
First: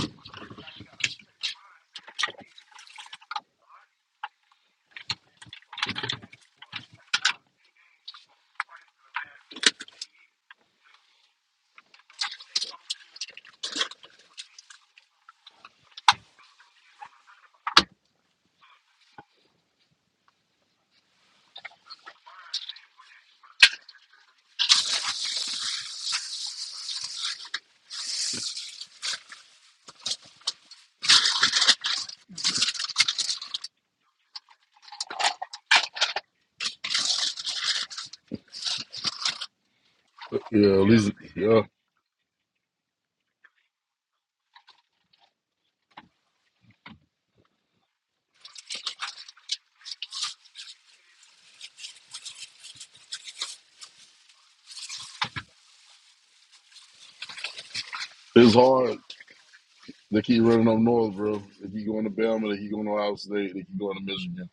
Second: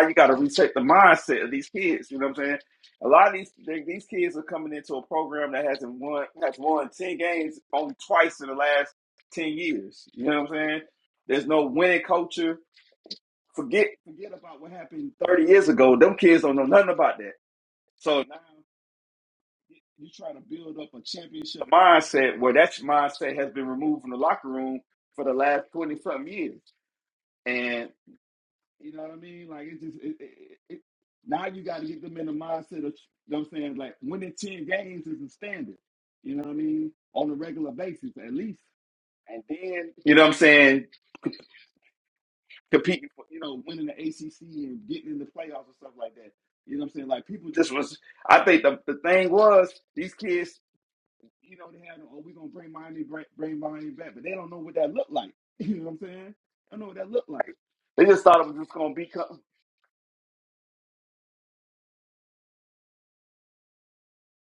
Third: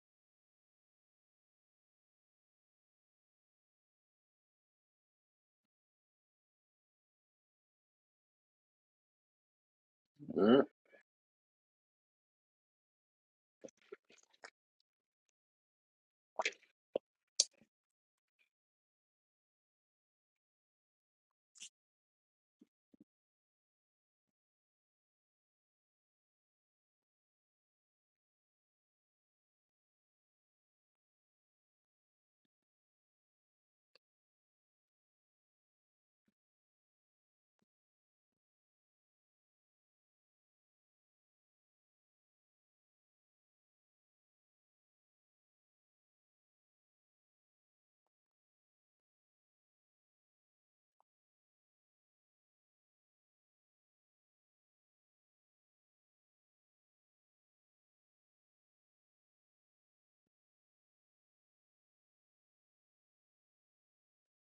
Speaker 1: now you got to recheck the mindset of these kids. You know what I'm saying? A lot of these they, these kids are coming into a program that hasn't won has won ten games only twice in the last ten years. You know what I'm
Speaker 2: Yeah.
Speaker 1: saying? There's no winning culture. Forget three years ago, them kids don't know nothing about that. So mindset, where that mindset has been removed from the locker room for the last twenty something years, and and then you know what I'm
Speaker 3: yeah. At
Speaker 1: saying?
Speaker 3: least yeah,
Speaker 1: Competing. This was I think the the thing was these kids they just thought it
Speaker 3: it's
Speaker 1: was just gonna
Speaker 3: hard.
Speaker 1: be uh,
Speaker 3: They keep running up north, bro. They keep going to Bama. They keep going to Ohio State. They keep going to Michigan.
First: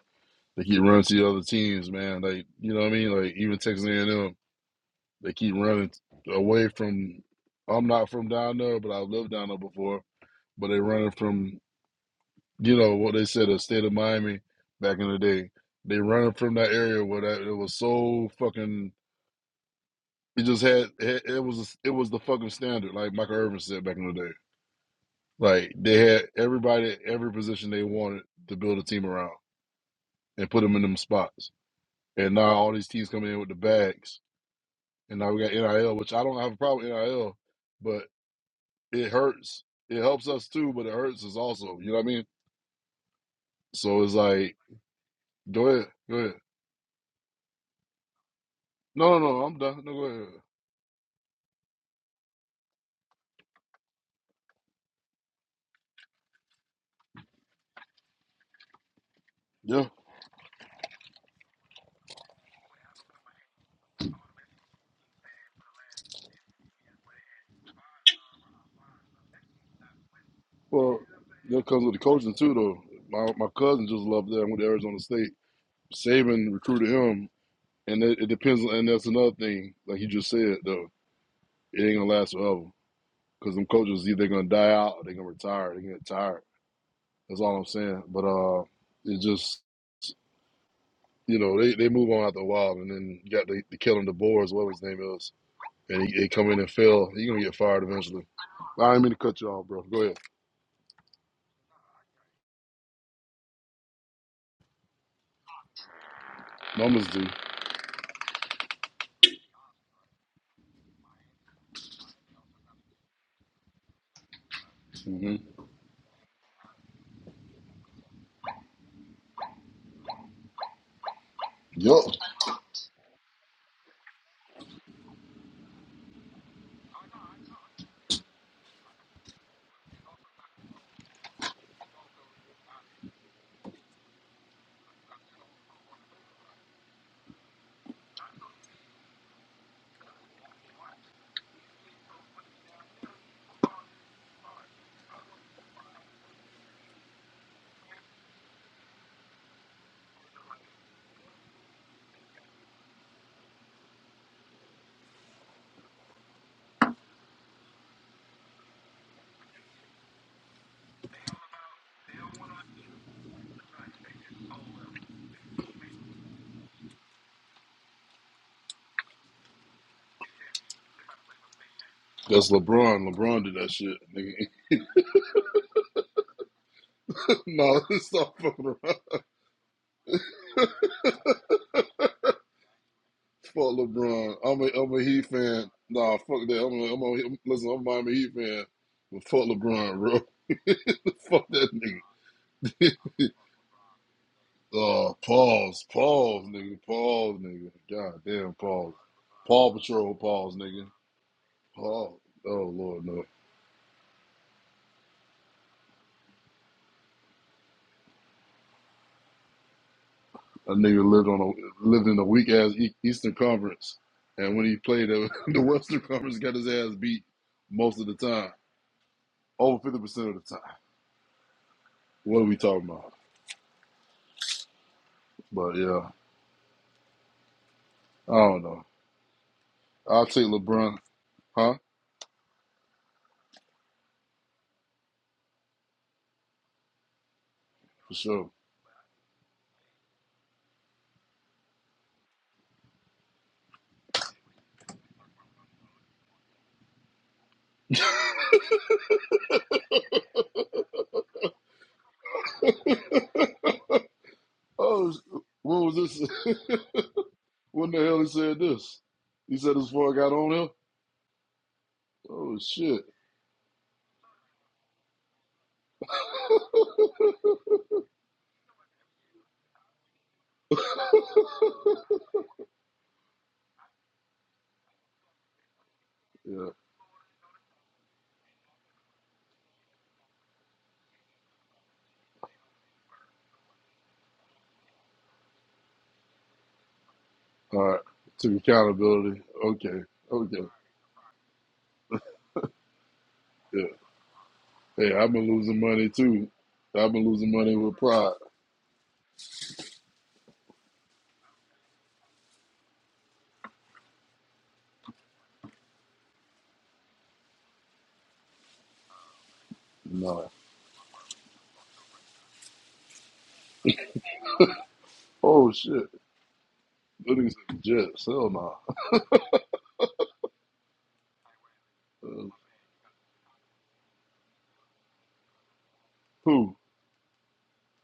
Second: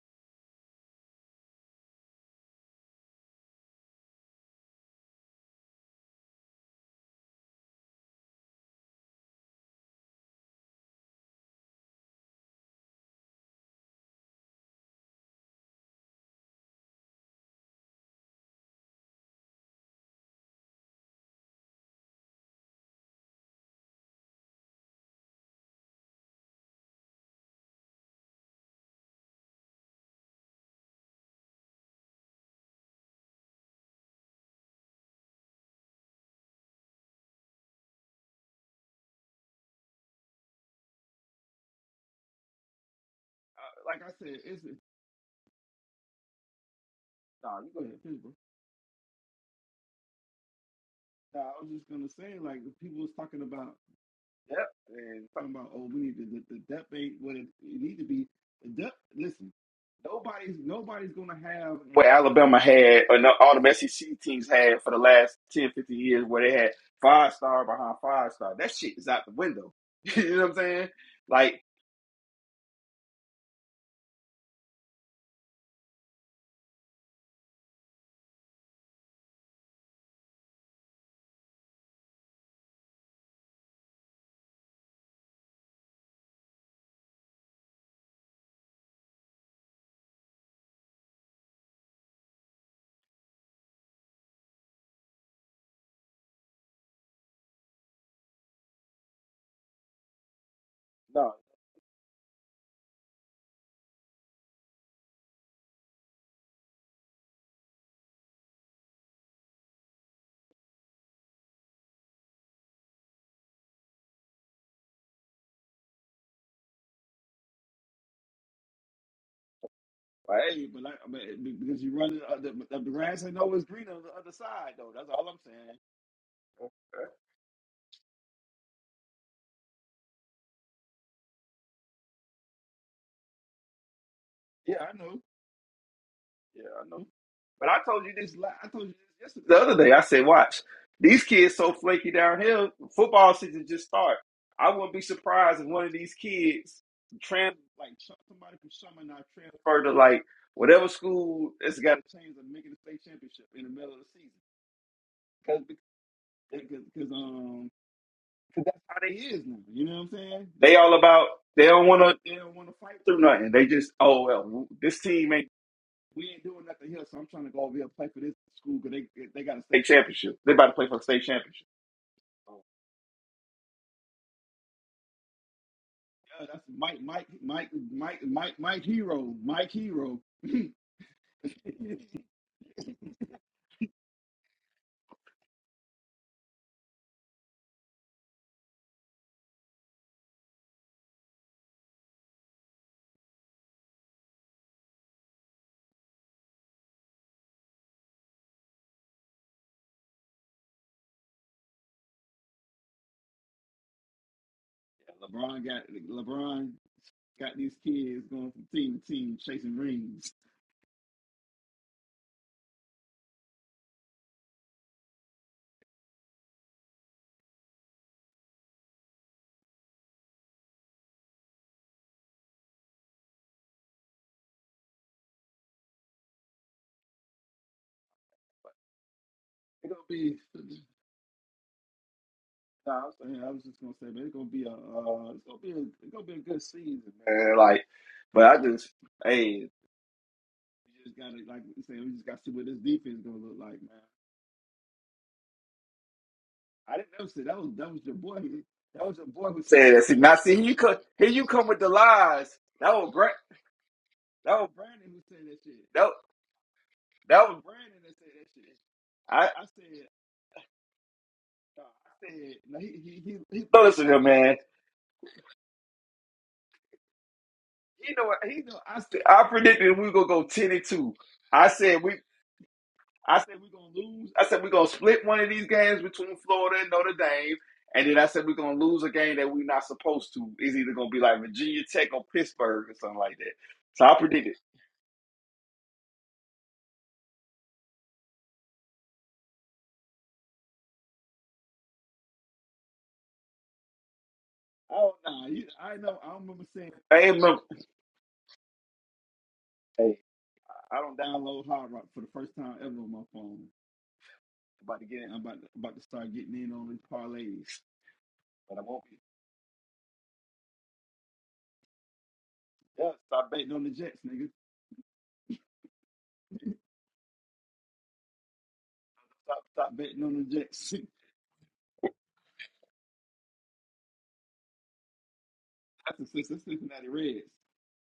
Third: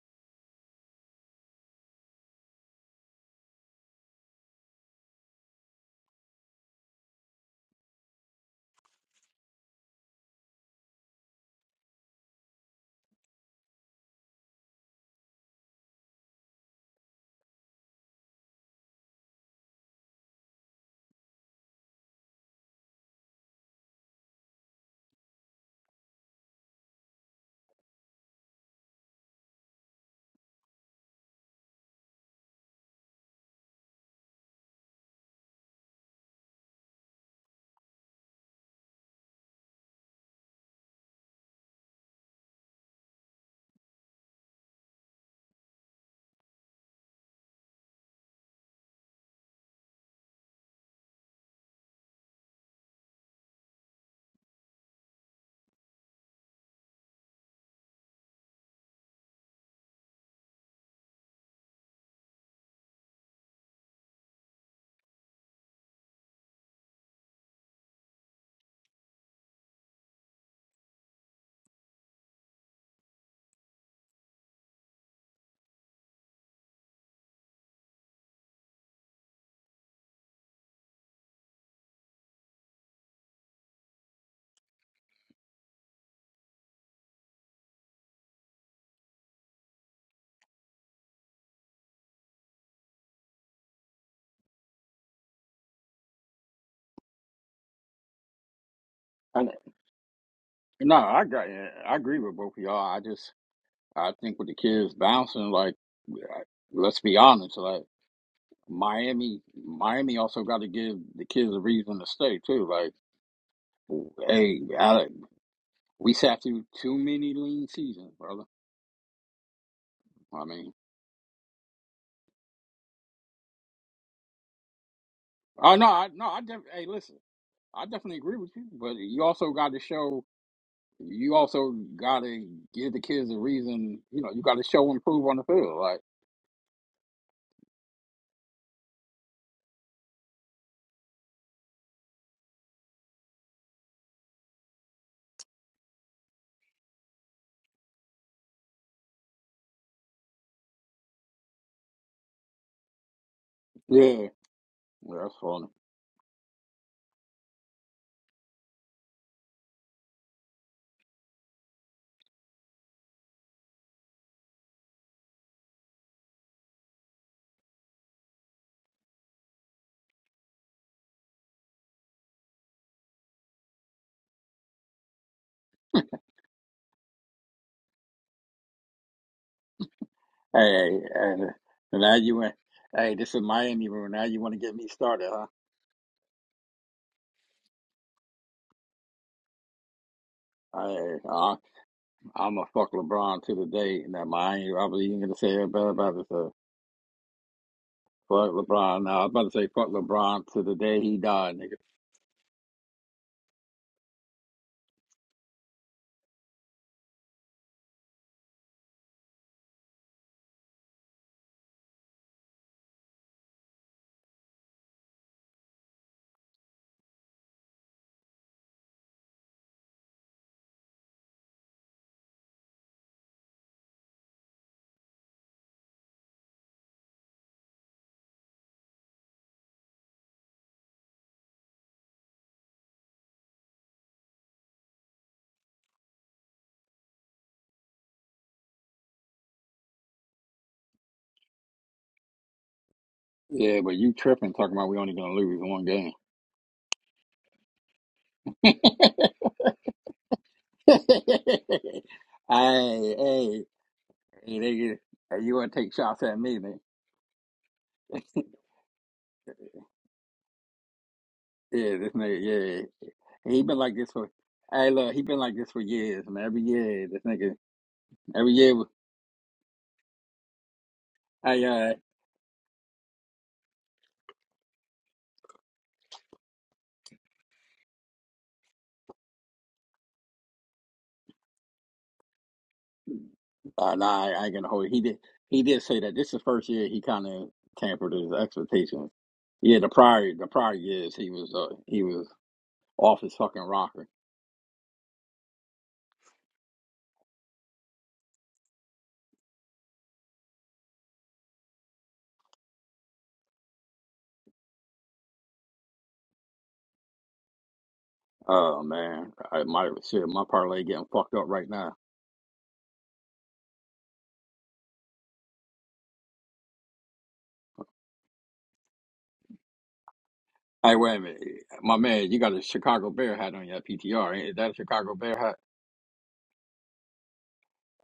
Speaker 3: They keep running to the other teams, man. Like you know what I mean? Like even Texas A&M. They keep running away from. I'm not from down there, but I've lived down there before. But they running from, you know, what they said, the state of Miami back in the day. They running from that area where that it was so fucking. It just had it, it was it was the fucking standard, like Michael Irvin said back in the day. Like they had everybody, at every position they wanted to build a team around and put them in them spots. And now all these teams coming in with the bags, and now we got NIL, which I don't have a problem with NIL, it hurts. It helps us too, but it hurts us also. You know what I mean?
Speaker 1: like
Speaker 3: So it's like, go ahead, go ahead.
Speaker 1: Nah, you go to
Speaker 3: No, no, no, I'm done. No, go ahead.
Speaker 1: depth and about oh, we need to look the depth but it, it need to be. The depth. Listen,
Speaker 3: Yeah.
Speaker 1: nobody's gonna have what Alabama had, or no, all the SEC teams had for the last 10, 15 years, where they had five star behind five star. That shit is out the window. you know what I'm saying?
Speaker 3: Well,
Speaker 1: Like,
Speaker 3: that comes with the coaching too, though. My my cousin just loved that. I went to Arizona State. Saban recruited him, and it, it depends. And that's another thing, like you just said, though, it ain't gonna last forever because them coaches either gonna die out or they gonna retire. They get tired. That's all I'm saying. But uh, it just you know they, they move on after a while, and then you got the, the killing the boars, whatever his name is and he, they come in and fail, you're gonna get fired eventually. I didn't mean to cut you
Speaker 2: And
Speaker 3: off, bro. Go ahead.
Speaker 2: no, I
Speaker 1: no,
Speaker 2: got eh, I agree with both of y'all. I just I think with the kids bouncing, like yeah, let's
Speaker 3: Numbers
Speaker 2: be
Speaker 3: do.
Speaker 2: honest, like Miami Miami also got to give the kids a reason to stay too. Like hey,
Speaker 3: hmm
Speaker 2: We sat through too many lean seasons, brother. I
Speaker 1: right?
Speaker 2: mean,
Speaker 3: Yup.
Speaker 1: Green on the other side is all I'm
Speaker 2: oh
Speaker 1: saying.
Speaker 2: no, I, no, I def- hey, listen, I definitely agree with you, but you also got to show, you also got to give the kids a reason. You know, you got to
Speaker 1: Yeah,
Speaker 2: show and prove on the field. Like,
Speaker 1: yeah, I know. But I told you. the other day I said, watch, these kids so flaky downhill, football season just start. I wouldn't be surprised if one of these kids transfer to like whatever school it's got.
Speaker 2: yeah, well, that's funny.
Speaker 1: They all about they don't want to do nothing. They just oh well, this team ain't state championship. They about to play for the state championship.
Speaker 3: That's LeBron. LeBron did that shit. Nigga. no, stop fucking around.
Speaker 2: Hey, hey, hey, and now you went. Hey, this is
Speaker 3: fuck
Speaker 2: Miami room. Now
Speaker 3: LeBron.
Speaker 2: you want
Speaker 3: I'm
Speaker 2: to
Speaker 3: a
Speaker 2: get me
Speaker 3: I'm a Heat
Speaker 2: started, huh?
Speaker 3: fan. Nah, fuck that. I'm a, I'm a listen. I'm a Miami Heat fan, but fuck LeBron, bro.
Speaker 2: Hey,
Speaker 3: fuck
Speaker 2: I,
Speaker 3: that nigga.
Speaker 2: I'm a fuck LeBron to the day. and Now Miami, I was
Speaker 3: Oh,
Speaker 2: even gonna say
Speaker 3: pause,
Speaker 2: about about this.
Speaker 3: pause,
Speaker 2: Uh,
Speaker 3: nigga, pause, nigga. God
Speaker 2: fuck
Speaker 3: damn, pause.
Speaker 2: LeBron. Now I was about to say
Speaker 3: Paw
Speaker 2: fuck
Speaker 3: Patrol,
Speaker 2: LeBron
Speaker 3: pause,
Speaker 2: to the
Speaker 3: nigga.
Speaker 2: day he died, nigga.
Speaker 3: Pause. Oh Lord, no. A nigga lived on a lived in a weak ass E, Eastern Conference, and when he played uh, the Western Conference, got his ass beat most of the time, over fifty percent of the time. What are we talking about? But yeah, I don't know. I'll take LeBron, huh?
Speaker 1: And like,
Speaker 3: For
Speaker 1: but
Speaker 3: sure.
Speaker 1: I just hey,
Speaker 2: Yeah, but you tripping talking about we only gonna lose one game.
Speaker 1: see now see here you come
Speaker 2: hey,
Speaker 1: here you come with the lies. That was great.
Speaker 2: hey, hey,
Speaker 1: That was
Speaker 2: nigga,
Speaker 3: Oh,
Speaker 2: hey, you wanna
Speaker 3: when was
Speaker 2: take
Speaker 1: that was,
Speaker 2: shots at
Speaker 3: this?
Speaker 2: me, man?
Speaker 1: that was
Speaker 3: when the hell he said this?
Speaker 1: I.
Speaker 3: He said this before I got on here.
Speaker 2: Yeah, this
Speaker 3: Oh
Speaker 2: nigga,
Speaker 3: shit.
Speaker 2: yeah, he been
Speaker 1: No,
Speaker 2: like
Speaker 1: listen
Speaker 2: this
Speaker 1: here,
Speaker 2: for.
Speaker 1: man.
Speaker 2: Hey, look, he been like this for years, man. Every year, this nigga,
Speaker 1: He know,
Speaker 2: every
Speaker 1: he
Speaker 2: year,
Speaker 1: know. I st- I predicted we gonna go ten and two.
Speaker 2: I
Speaker 1: I
Speaker 2: uh,
Speaker 1: said we, I said we gonna lose. I said we gonna split one of these games between
Speaker 3: yeah.
Speaker 1: Florida and Notre Dame, and then I said we're gonna lose a game that we're not supposed to. It's either gonna be like Virginia Tech or Pittsburgh or something like that.
Speaker 2: nah,
Speaker 1: So I
Speaker 2: nah, I ain't
Speaker 1: predicted.
Speaker 2: gonna hold. It. He did, he did say that. This is the first year he kind of
Speaker 3: All right.
Speaker 2: tampered his
Speaker 3: Took
Speaker 2: expectations.
Speaker 3: accountability.
Speaker 2: Yeah, the
Speaker 3: Okay.
Speaker 2: prior, the
Speaker 3: Okay.
Speaker 2: prior years he was, uh, he was off his fucking
Speaker 3: Yeah.
Speaker 2: rocker.
Speaker 3: Hey, I've been losing money too. I've been
Speaker 1: Hey,
Speaker 3: losing
Speaker 1: remember,
Speaker 3: money with pride.
Speaker 1: hey, I don't download Hard Rock for the first time ever on my phone. About to get in. I'm about to, about to start getting in on these parlays, but I
Speaker 2: Oh
Speaker 1: won't be.
Speaker 2: man, I, my shit, my
Speaker 3: Nah.
Speaker 2: parlay getting fucked up right now.
Speaker 3: Oh shit. Those niggas said Jets. Hell nah.
Speaker 2: Hey, wait a minute, my man, you
Speaker 3: Uh,
Speaker 2: got a Chicago Bear hat on your PTR. ain't- Is that a Chicago Bear hat?
Speaker 3: who?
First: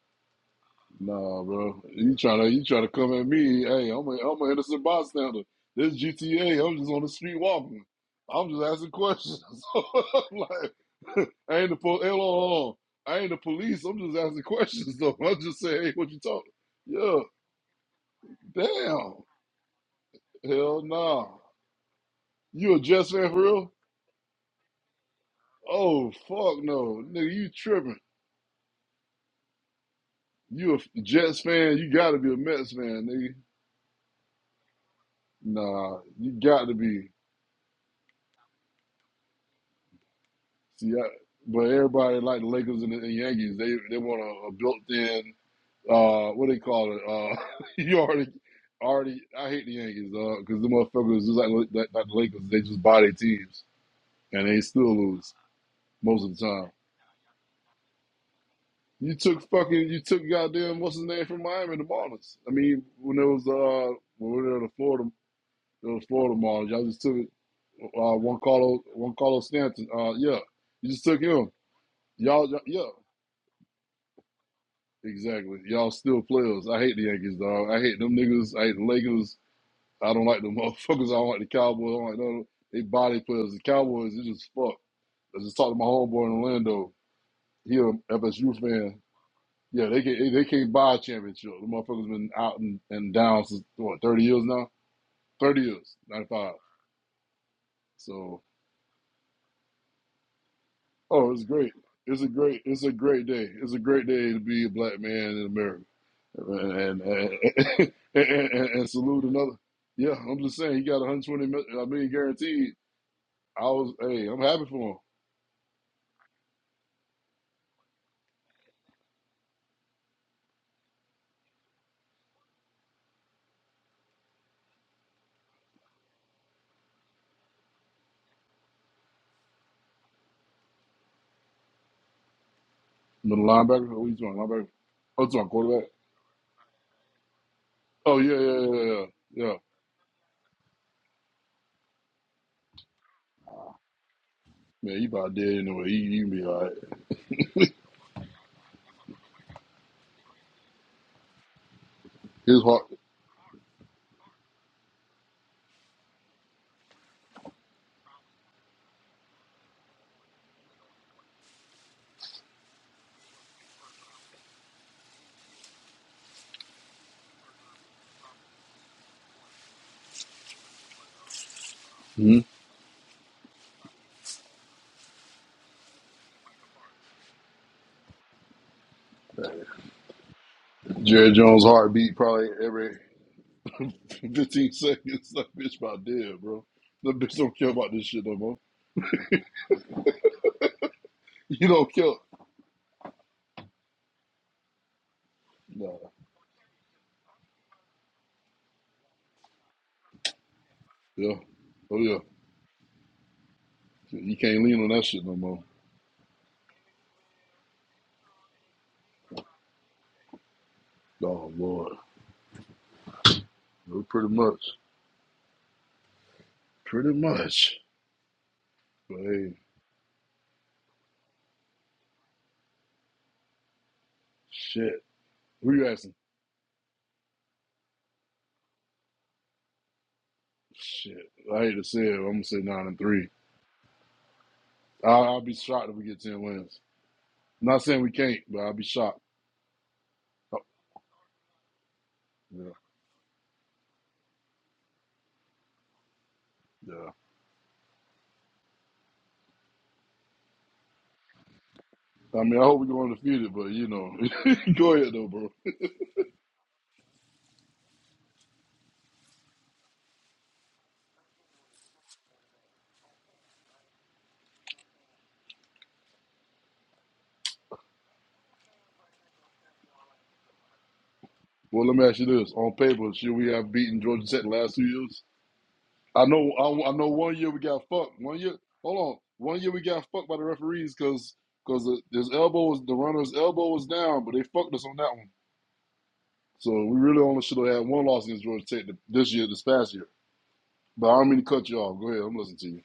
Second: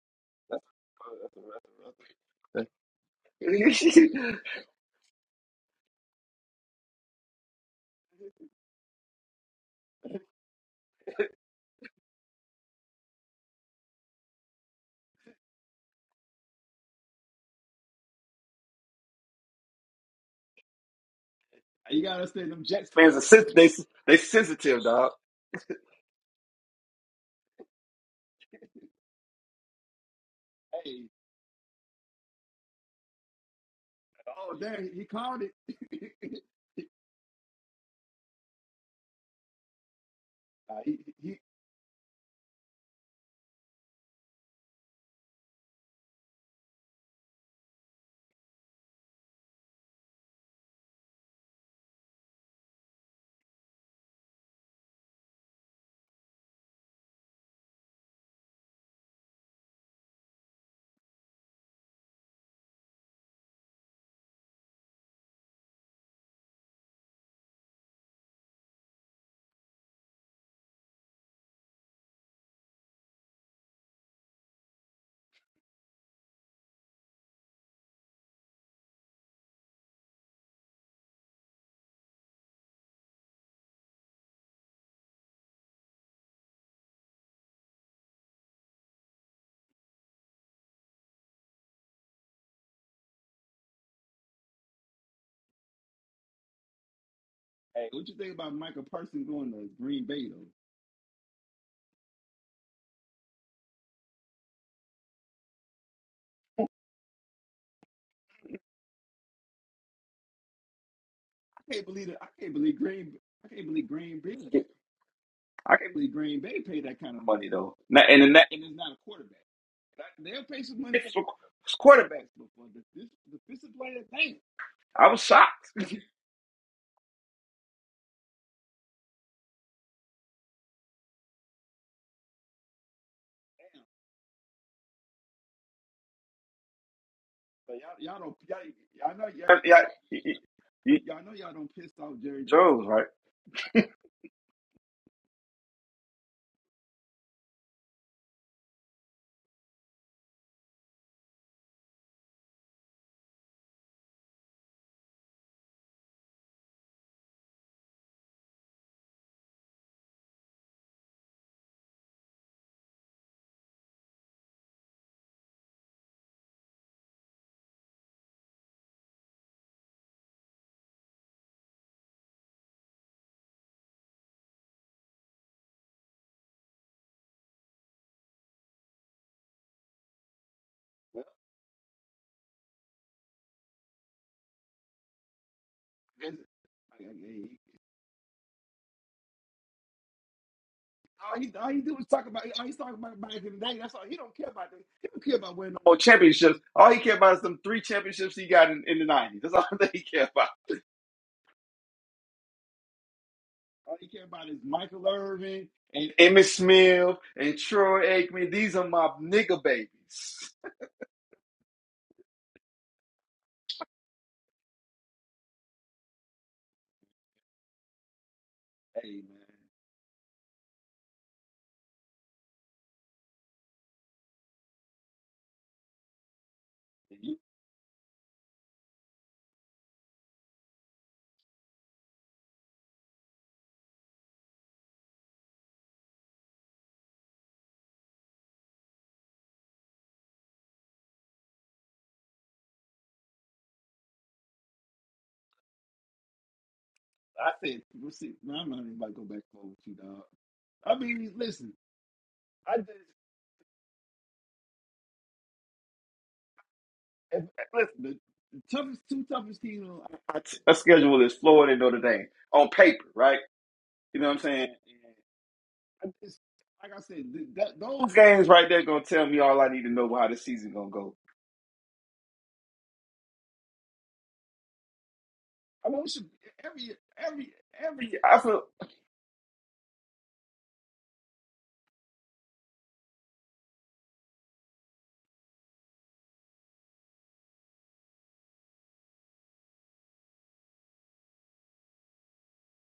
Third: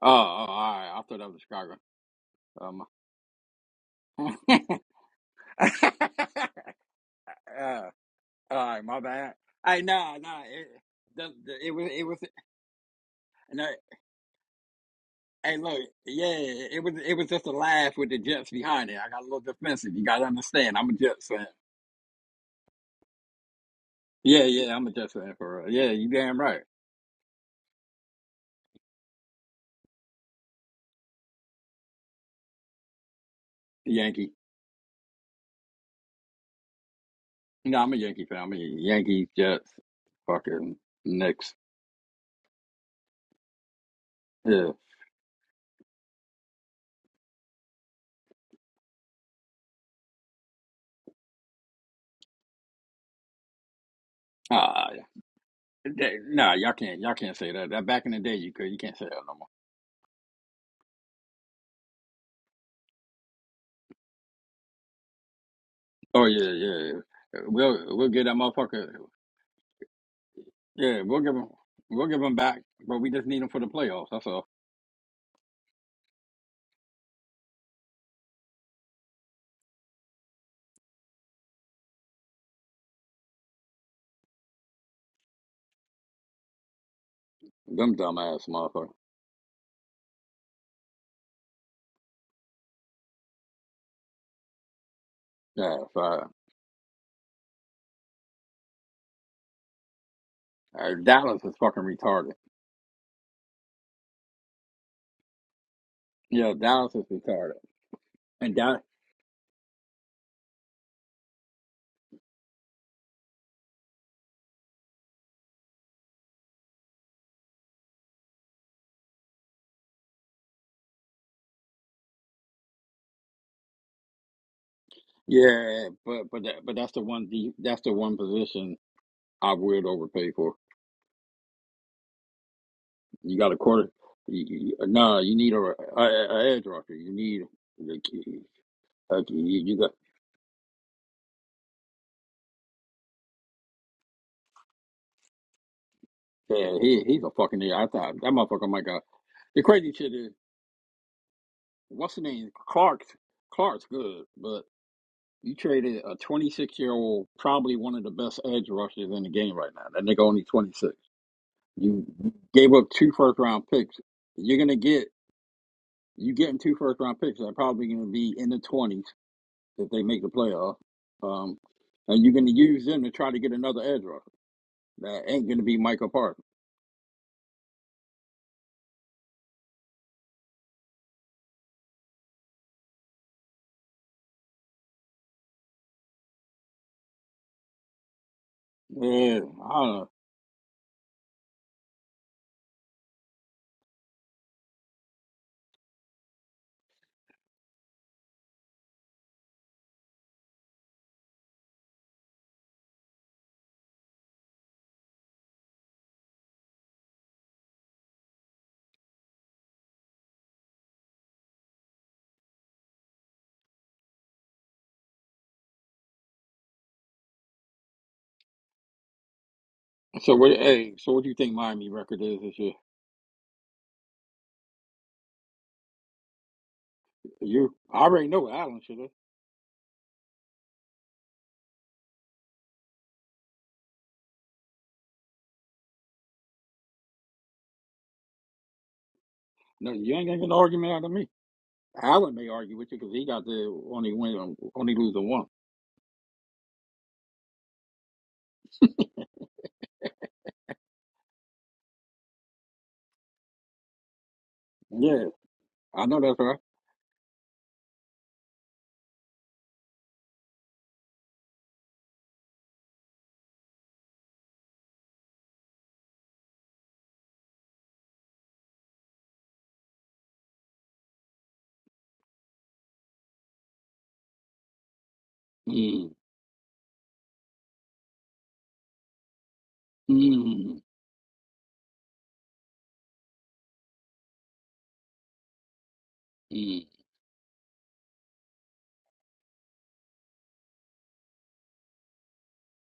Speaker 2: Oh, oh, all
Speaker 1: That's,
Speaker 2: right. I thought that was
Speaker 3: Nah,
Speaker 2: Chicago.
Speaker 3: bro. You trying to you trying
Speaker 2: Um,
Speaker 3: to come at me?
Speaker 1: that's
Speaker 3: Hey, I'm a
Speaker 1: a wrap.
Speaker 3: I'm an innocent bystander. This GTA. I'm just on the street walking.
Speaker 2: uh,
Speaker 3: I'm
Speaker 2: all
Speaker 3: just
Speaker 2: right,
Speaker 3: asking
Speaker 2: my bad.
Speaker 3: questions.
Speaker 2: Hey, nah,
Speaker 3: I'm
Speaker 2: nah. It,
Speaker 3: like,
Speaker 2: the,
Speaker 3: I
Speaker 2: the,
Speaker 3: ain't
Speaker 2: it
Speaker 3: the
Speaker 2: was,
Speaker 3: po-
Speaker 2: it
Speaker 3: hey,
Speaker 2: was.
Speaker 3: hold on, hold on. I ain't the
Speaker 2: No,
Speaker 3: police. I'm just asking questions though. I
Speaker 2: hey,
Speaker 3: just
Speaker 2: look,
Speaker 3: say, hey, what you
Speaker 2: yeah,
Speaker 3: talking?
Speaker 2: it was, it
Speaker 3: Yeah.
Speaker 2: was just a laugh with the Jets behind it. I
Speaker 3: Damn.
Speaker 2: got a little defensive. You got to understand,
Speaker 3: Hell
Speaker 2: I'm a
Speaker 3: nah.
Speaker 2: Jets fan.
Speaker 3: You a Jets
Speaker 1: Man's a,
Speaker 3: fan for
Speaker 1: sen-
Speaker 3: real?
Speaker 1: they they
Speaker 2: Yeah, yeah,
Speaker 1: sensitive
Speaker 2: I'm a
Speaker 1: dog.
Speaker 2: Jets fan for real. Yeah, you
Speaker 3: Oh
Speaker 2: damn right,
Speaker 3: fuck no, nigga, you tripping? You a Jets fan? You got to be a Mets fan, nigga.
Speaker 2: Yankee.
Speaker 3: Nah, you got to be.
Speaker 2: No, I'm a Yankee fan. I'm a Yankee Jets, fucking
Speaker 3: See, I,
Speaker 2: Knicks.
Speaker 3: but everybody like the Lakers and the and Yankees. They they want a, a
Speaker 2: Yeah.
Speaker 3: built-in uh what they call it uh you already already I hate the Yankees uh because the motherfuckers just like, like like the Lakers they just buy their teams and they
Speaker 2: ah,
Speaker 3: still lose
Speaker 2: That-
Speaker 3: most of the
Speaker 2: Nah,
Speaker 3: time.
Speaker 2: y'all can't. Y'all can't say that. that. Back in the day, you could. You can't say
Speaker 3: You
Speaker 2: that no
Speaker 3: took
Speaker 2: more.
Speaker 3: fucking you took goddamn what's his name from Miami the Marlins. I mean when it was uh when we were in the Florida It was
Speaker 2: Oh
Speaker 3: Florida
Speaker 2: yeah,
Speaker 3: Marlins. Y'all
Speaker 2: yeah.
Speaker 3: just took it.
Speaker 2: yeah. We'll we'll
Speaker 3: Uh,
Speaker 2: get that
Speaker 3: one Carlos,
Speaker 2: motherfucker.
Speaker 3: one Carlos Stanton. Uh, yeah, you
Speaker 2: Yeah,
Speaker 3: just
Speaker 2: we'll
Speaker 3: took
Speaker 2: give him.
Speaker 3: him.
Speaker 2: We'll give him
Speaker 3: Y'all, y'all-
Speaker 2: back,
Speaker 3: yeah,
Speaker 2: but we just need him for the playoffs. That's all.
Speaker 3: exactly. Y'all still players. I hate the Yankees, dog. I hate them niggas. I hate the Lakers. I don't like them motherfuckers. I don't like the Cowboys. I don't like none of them. They body players. The Cowboys, they just fuck. I just talked to my homeboy in Orlando. He a
Speaker 2: Them dumbass
Speaker 3: FSU
Speaker 2: motherfucker.
Speaker 3: fan. Yeah, they can, they can't buy a championship. The motherfuckers been out and, and down since what thirty years now. Thirty
Speaker 2: Yeah,
Speaker 3: years,
Speaker 2: so, uh,
Speaker 3: ninety five.
Speaker 1: Hey.
Speaker 3: So
Speaker 2: uh,
Speaker 3: Oh,
Speaker 2: Dallas
Speaker 3: it's
Speaker 2: is
Speaker 3: great.
Speaker 2: fucking
Speaker 3: It's a
Speaker 2: retarded.
Speaker 3: great. It's a great day. It's a great day to be a black man in America,
Speaker 2: Yeah,
Speaker 3: and
Speaker 2: Dallas
Speaker 3: and
Speaker 2: is
Speaker 3: and,
Speaker 2: retarded.
Speaker 3: and,
Speaker 2: And
Speaker 3: and-
Speaker 2: that.
Speaker 3: and salute another. Yeah, I'm just saying he got 120 million. I mean, guaranteed. I was. Hey, I'm happy for him.
Speaker 1: you know. Na- And in that quarter, I was shocked.
Speaker 2: Yeah, but but that, but that's the one. de- That's the one position I would overpay for. You
Speaker 3: Middle
Speaker 2: got a
Speaker 3: linebacker.
Speaker 2: quarter.
Speaker 3: what you talking
Speaker 2: You,
Speaker 3: linebacker?
Speaker 2: you, nah,
Speaker 3: Oh, you
Speaker 2: you
Speaker 3: talking
Speaker 2: need a, a,
Speaker 3: quarterback?
Speaker 2: a edge rusher. You need. like,
Speaker 3: Oh yeah,
Speaker 2: you,
Speaker 3: yeah, yeah, yeah, yeah. Yeah.
Speaker 2: you
Speaker 1: Yeah,
Speaker 2: got.
Speaker 1: he, he, he knows, right?
Speaker 3: Man, he about dead anyway. He he be all right.
Speaker 2: Yeah, he he's a fucking idiot. I thought that motherfucker might go. The crazy shit is, what's the name?
Speaker 3: His heart.
Speaker 2: Clark's Clark's good, but you traded a 26 year old, probably one of the best edge rushers in the game right now. That nigga only 26. You gave up two first round picks. You're gonna get you getting two first round picks. that are probably gonna be in the 20s if they make the playoff. Um, and you're
Speaker 3: hmm
Speaker 2: gonna use them to try to get another edge rusher. That ain't gonna be Michael Parsons.
Speaker 3: Jerry Jones' heartbeat probably every 15 seconds. That bitch about dead, bro. That bitch don't care about this shit no more.
Speaker 2: Yeah, I don't know.
Speaker 3: You don't care.
Speaker 1: More
Speaker 3: No.
Speaker 1: championships. All he cared about is them three championships he got in, in the nineties. That's all that he cared about.
Speaker 3: Yeah. Oh yeah. You can't lean on that shit no more.
Speaker 1: And Emmitt Smith and Troy Aikman. These are my nigga babies.
Speaker 3: Oh Lord. Well, pretty much. Pretty much.
Speaker 1: Hey
Speaker 3: But
Speaker 1: man,
Speaker 3: hey,
Speaker 2: So what? Hey, so what do you think Miami record is this year?
Speaker 3: shit. Who you asking?
Speaker 2: You, I already know what Allen should have.
Speaker 3: Shit. I hate to say it. I'm gonna say nine and three. I I'll be shocked if we get ten wins. I'm not saying we can't, but I'll be shocked.
Speaker 2: No, you ain't gonna get an
Speaker 3: Oh,
Speaker 2: argument out of me. Allen may
Speaker 3: yeah,
Speaker 2: argue with you because he got the only win, only lose the one.
Speaker 3: yeah. I mean I
Speaker 1: I
Speaker 3: hope we
Speaker 1: just
Speaker 3: go undefeated, but you know. go ahead though,
Speaker 2: Yeah,
Speaker 3: bro.
Speaker 2: I know that's right.
Speaker 1: I t- a schedule is Florida and Notre Dame on paper, right? You know what I'm saying? Those games right there gonna tell me all I need to know about how the season gonna go.
Speaker 3: Well let me ask you this. On paper, should we have beaten Georgia Tech the last two years?
Speaker 2: Mm,
Speaker 3: I know. I, I know. One year we got
Speaker 1: Every year,
Speaker 3: fucked.
Speaker 1: I
Speaker 3: One year.
Speaker 1: feel
Speaker 3: Hold on. One year we got fucked by the
Speaker 2: mm,
Speaker 3: referees because because his elbow was the runner's elbow was down, but they fucked us on that one. So
Speaker 2: mm,
Speaker 3: we really only should have had one loss against Georgia Tech this year, this past year. But I don't mean to cut you off. Go ahead. I'm listening to you.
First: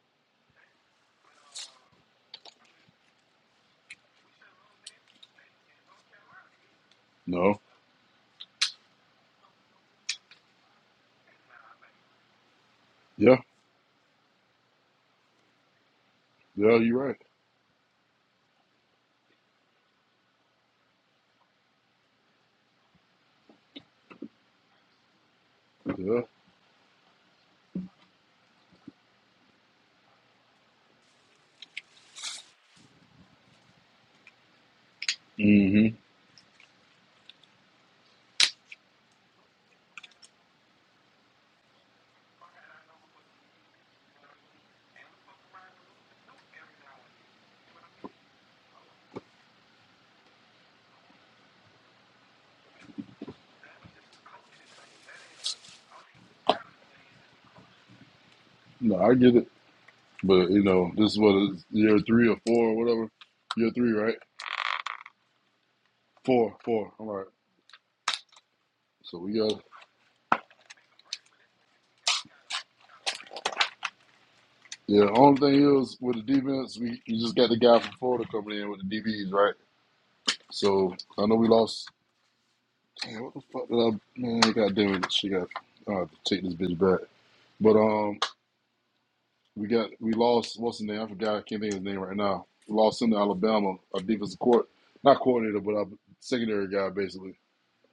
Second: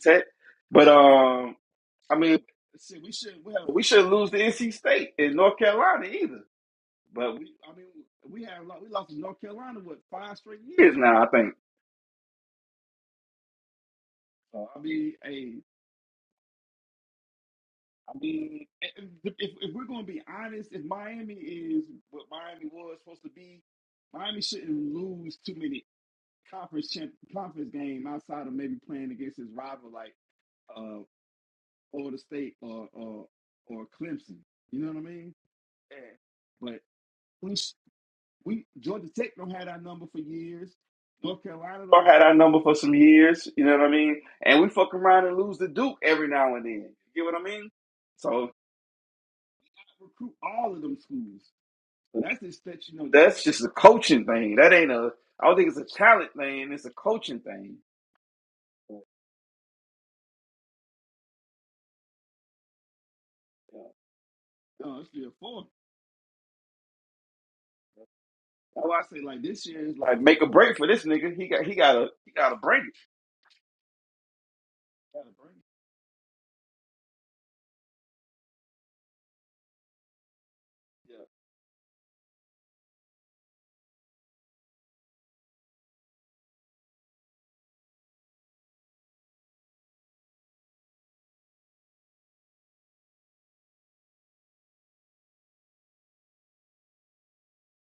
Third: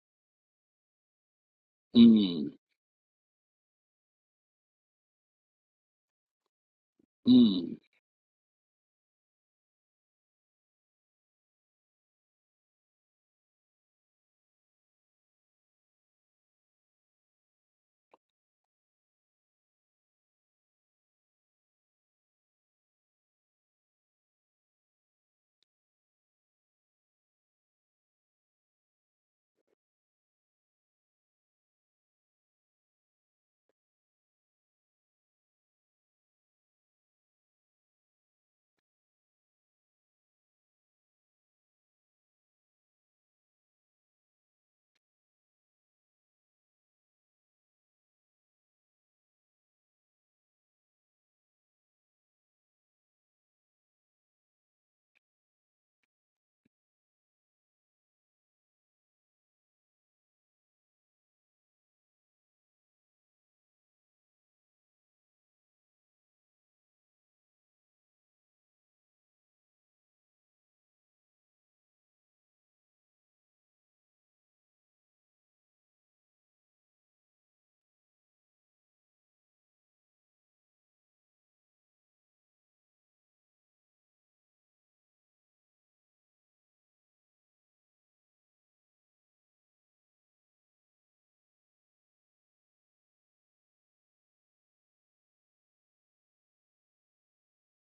Speaker 1: set, but um, I mean.
Speaker 2: mm,
Speaker 1: We shouldn't lose to NC State in North Carolina either. But
Speaker 3: No.
Speaker 2: mm.
Speaker 1: now I think
Speaker 3: Yeah. Yeah. You're right.
Speaker 1: we
Speaker 3: Yeah. Mm-hmm.
Speaker 1: had our number for some years. You know what I mean? And we fuck around and lose to Duke every now and then. You get what I mean? So that's just a coaching thing. That ain't a. I don't think it's a talent thing. It's a coaching thing.
Speaker 3: No, I get it. But you know, this is what it is year three or four or whatever. Year three,
Speaker 1: uh,
Speaker 3: right? Four. Four. All right. So we got
Speaker 1: Like make a break for this nigga. He got he got a he got a break
Speaker 3: Yeah, only thing is with the defense, we you just got the guy from Florida coming in with the DBs, right? So I know we lost. Damn, what the fuck did I man? God damn it, she got. I have to take this bitch back. But um, we got we lost. What's his name? I forgot. I can't think of his name right now. We lost him to Alabama. Our defensive court, not coordinator, but our secondary guy, basically,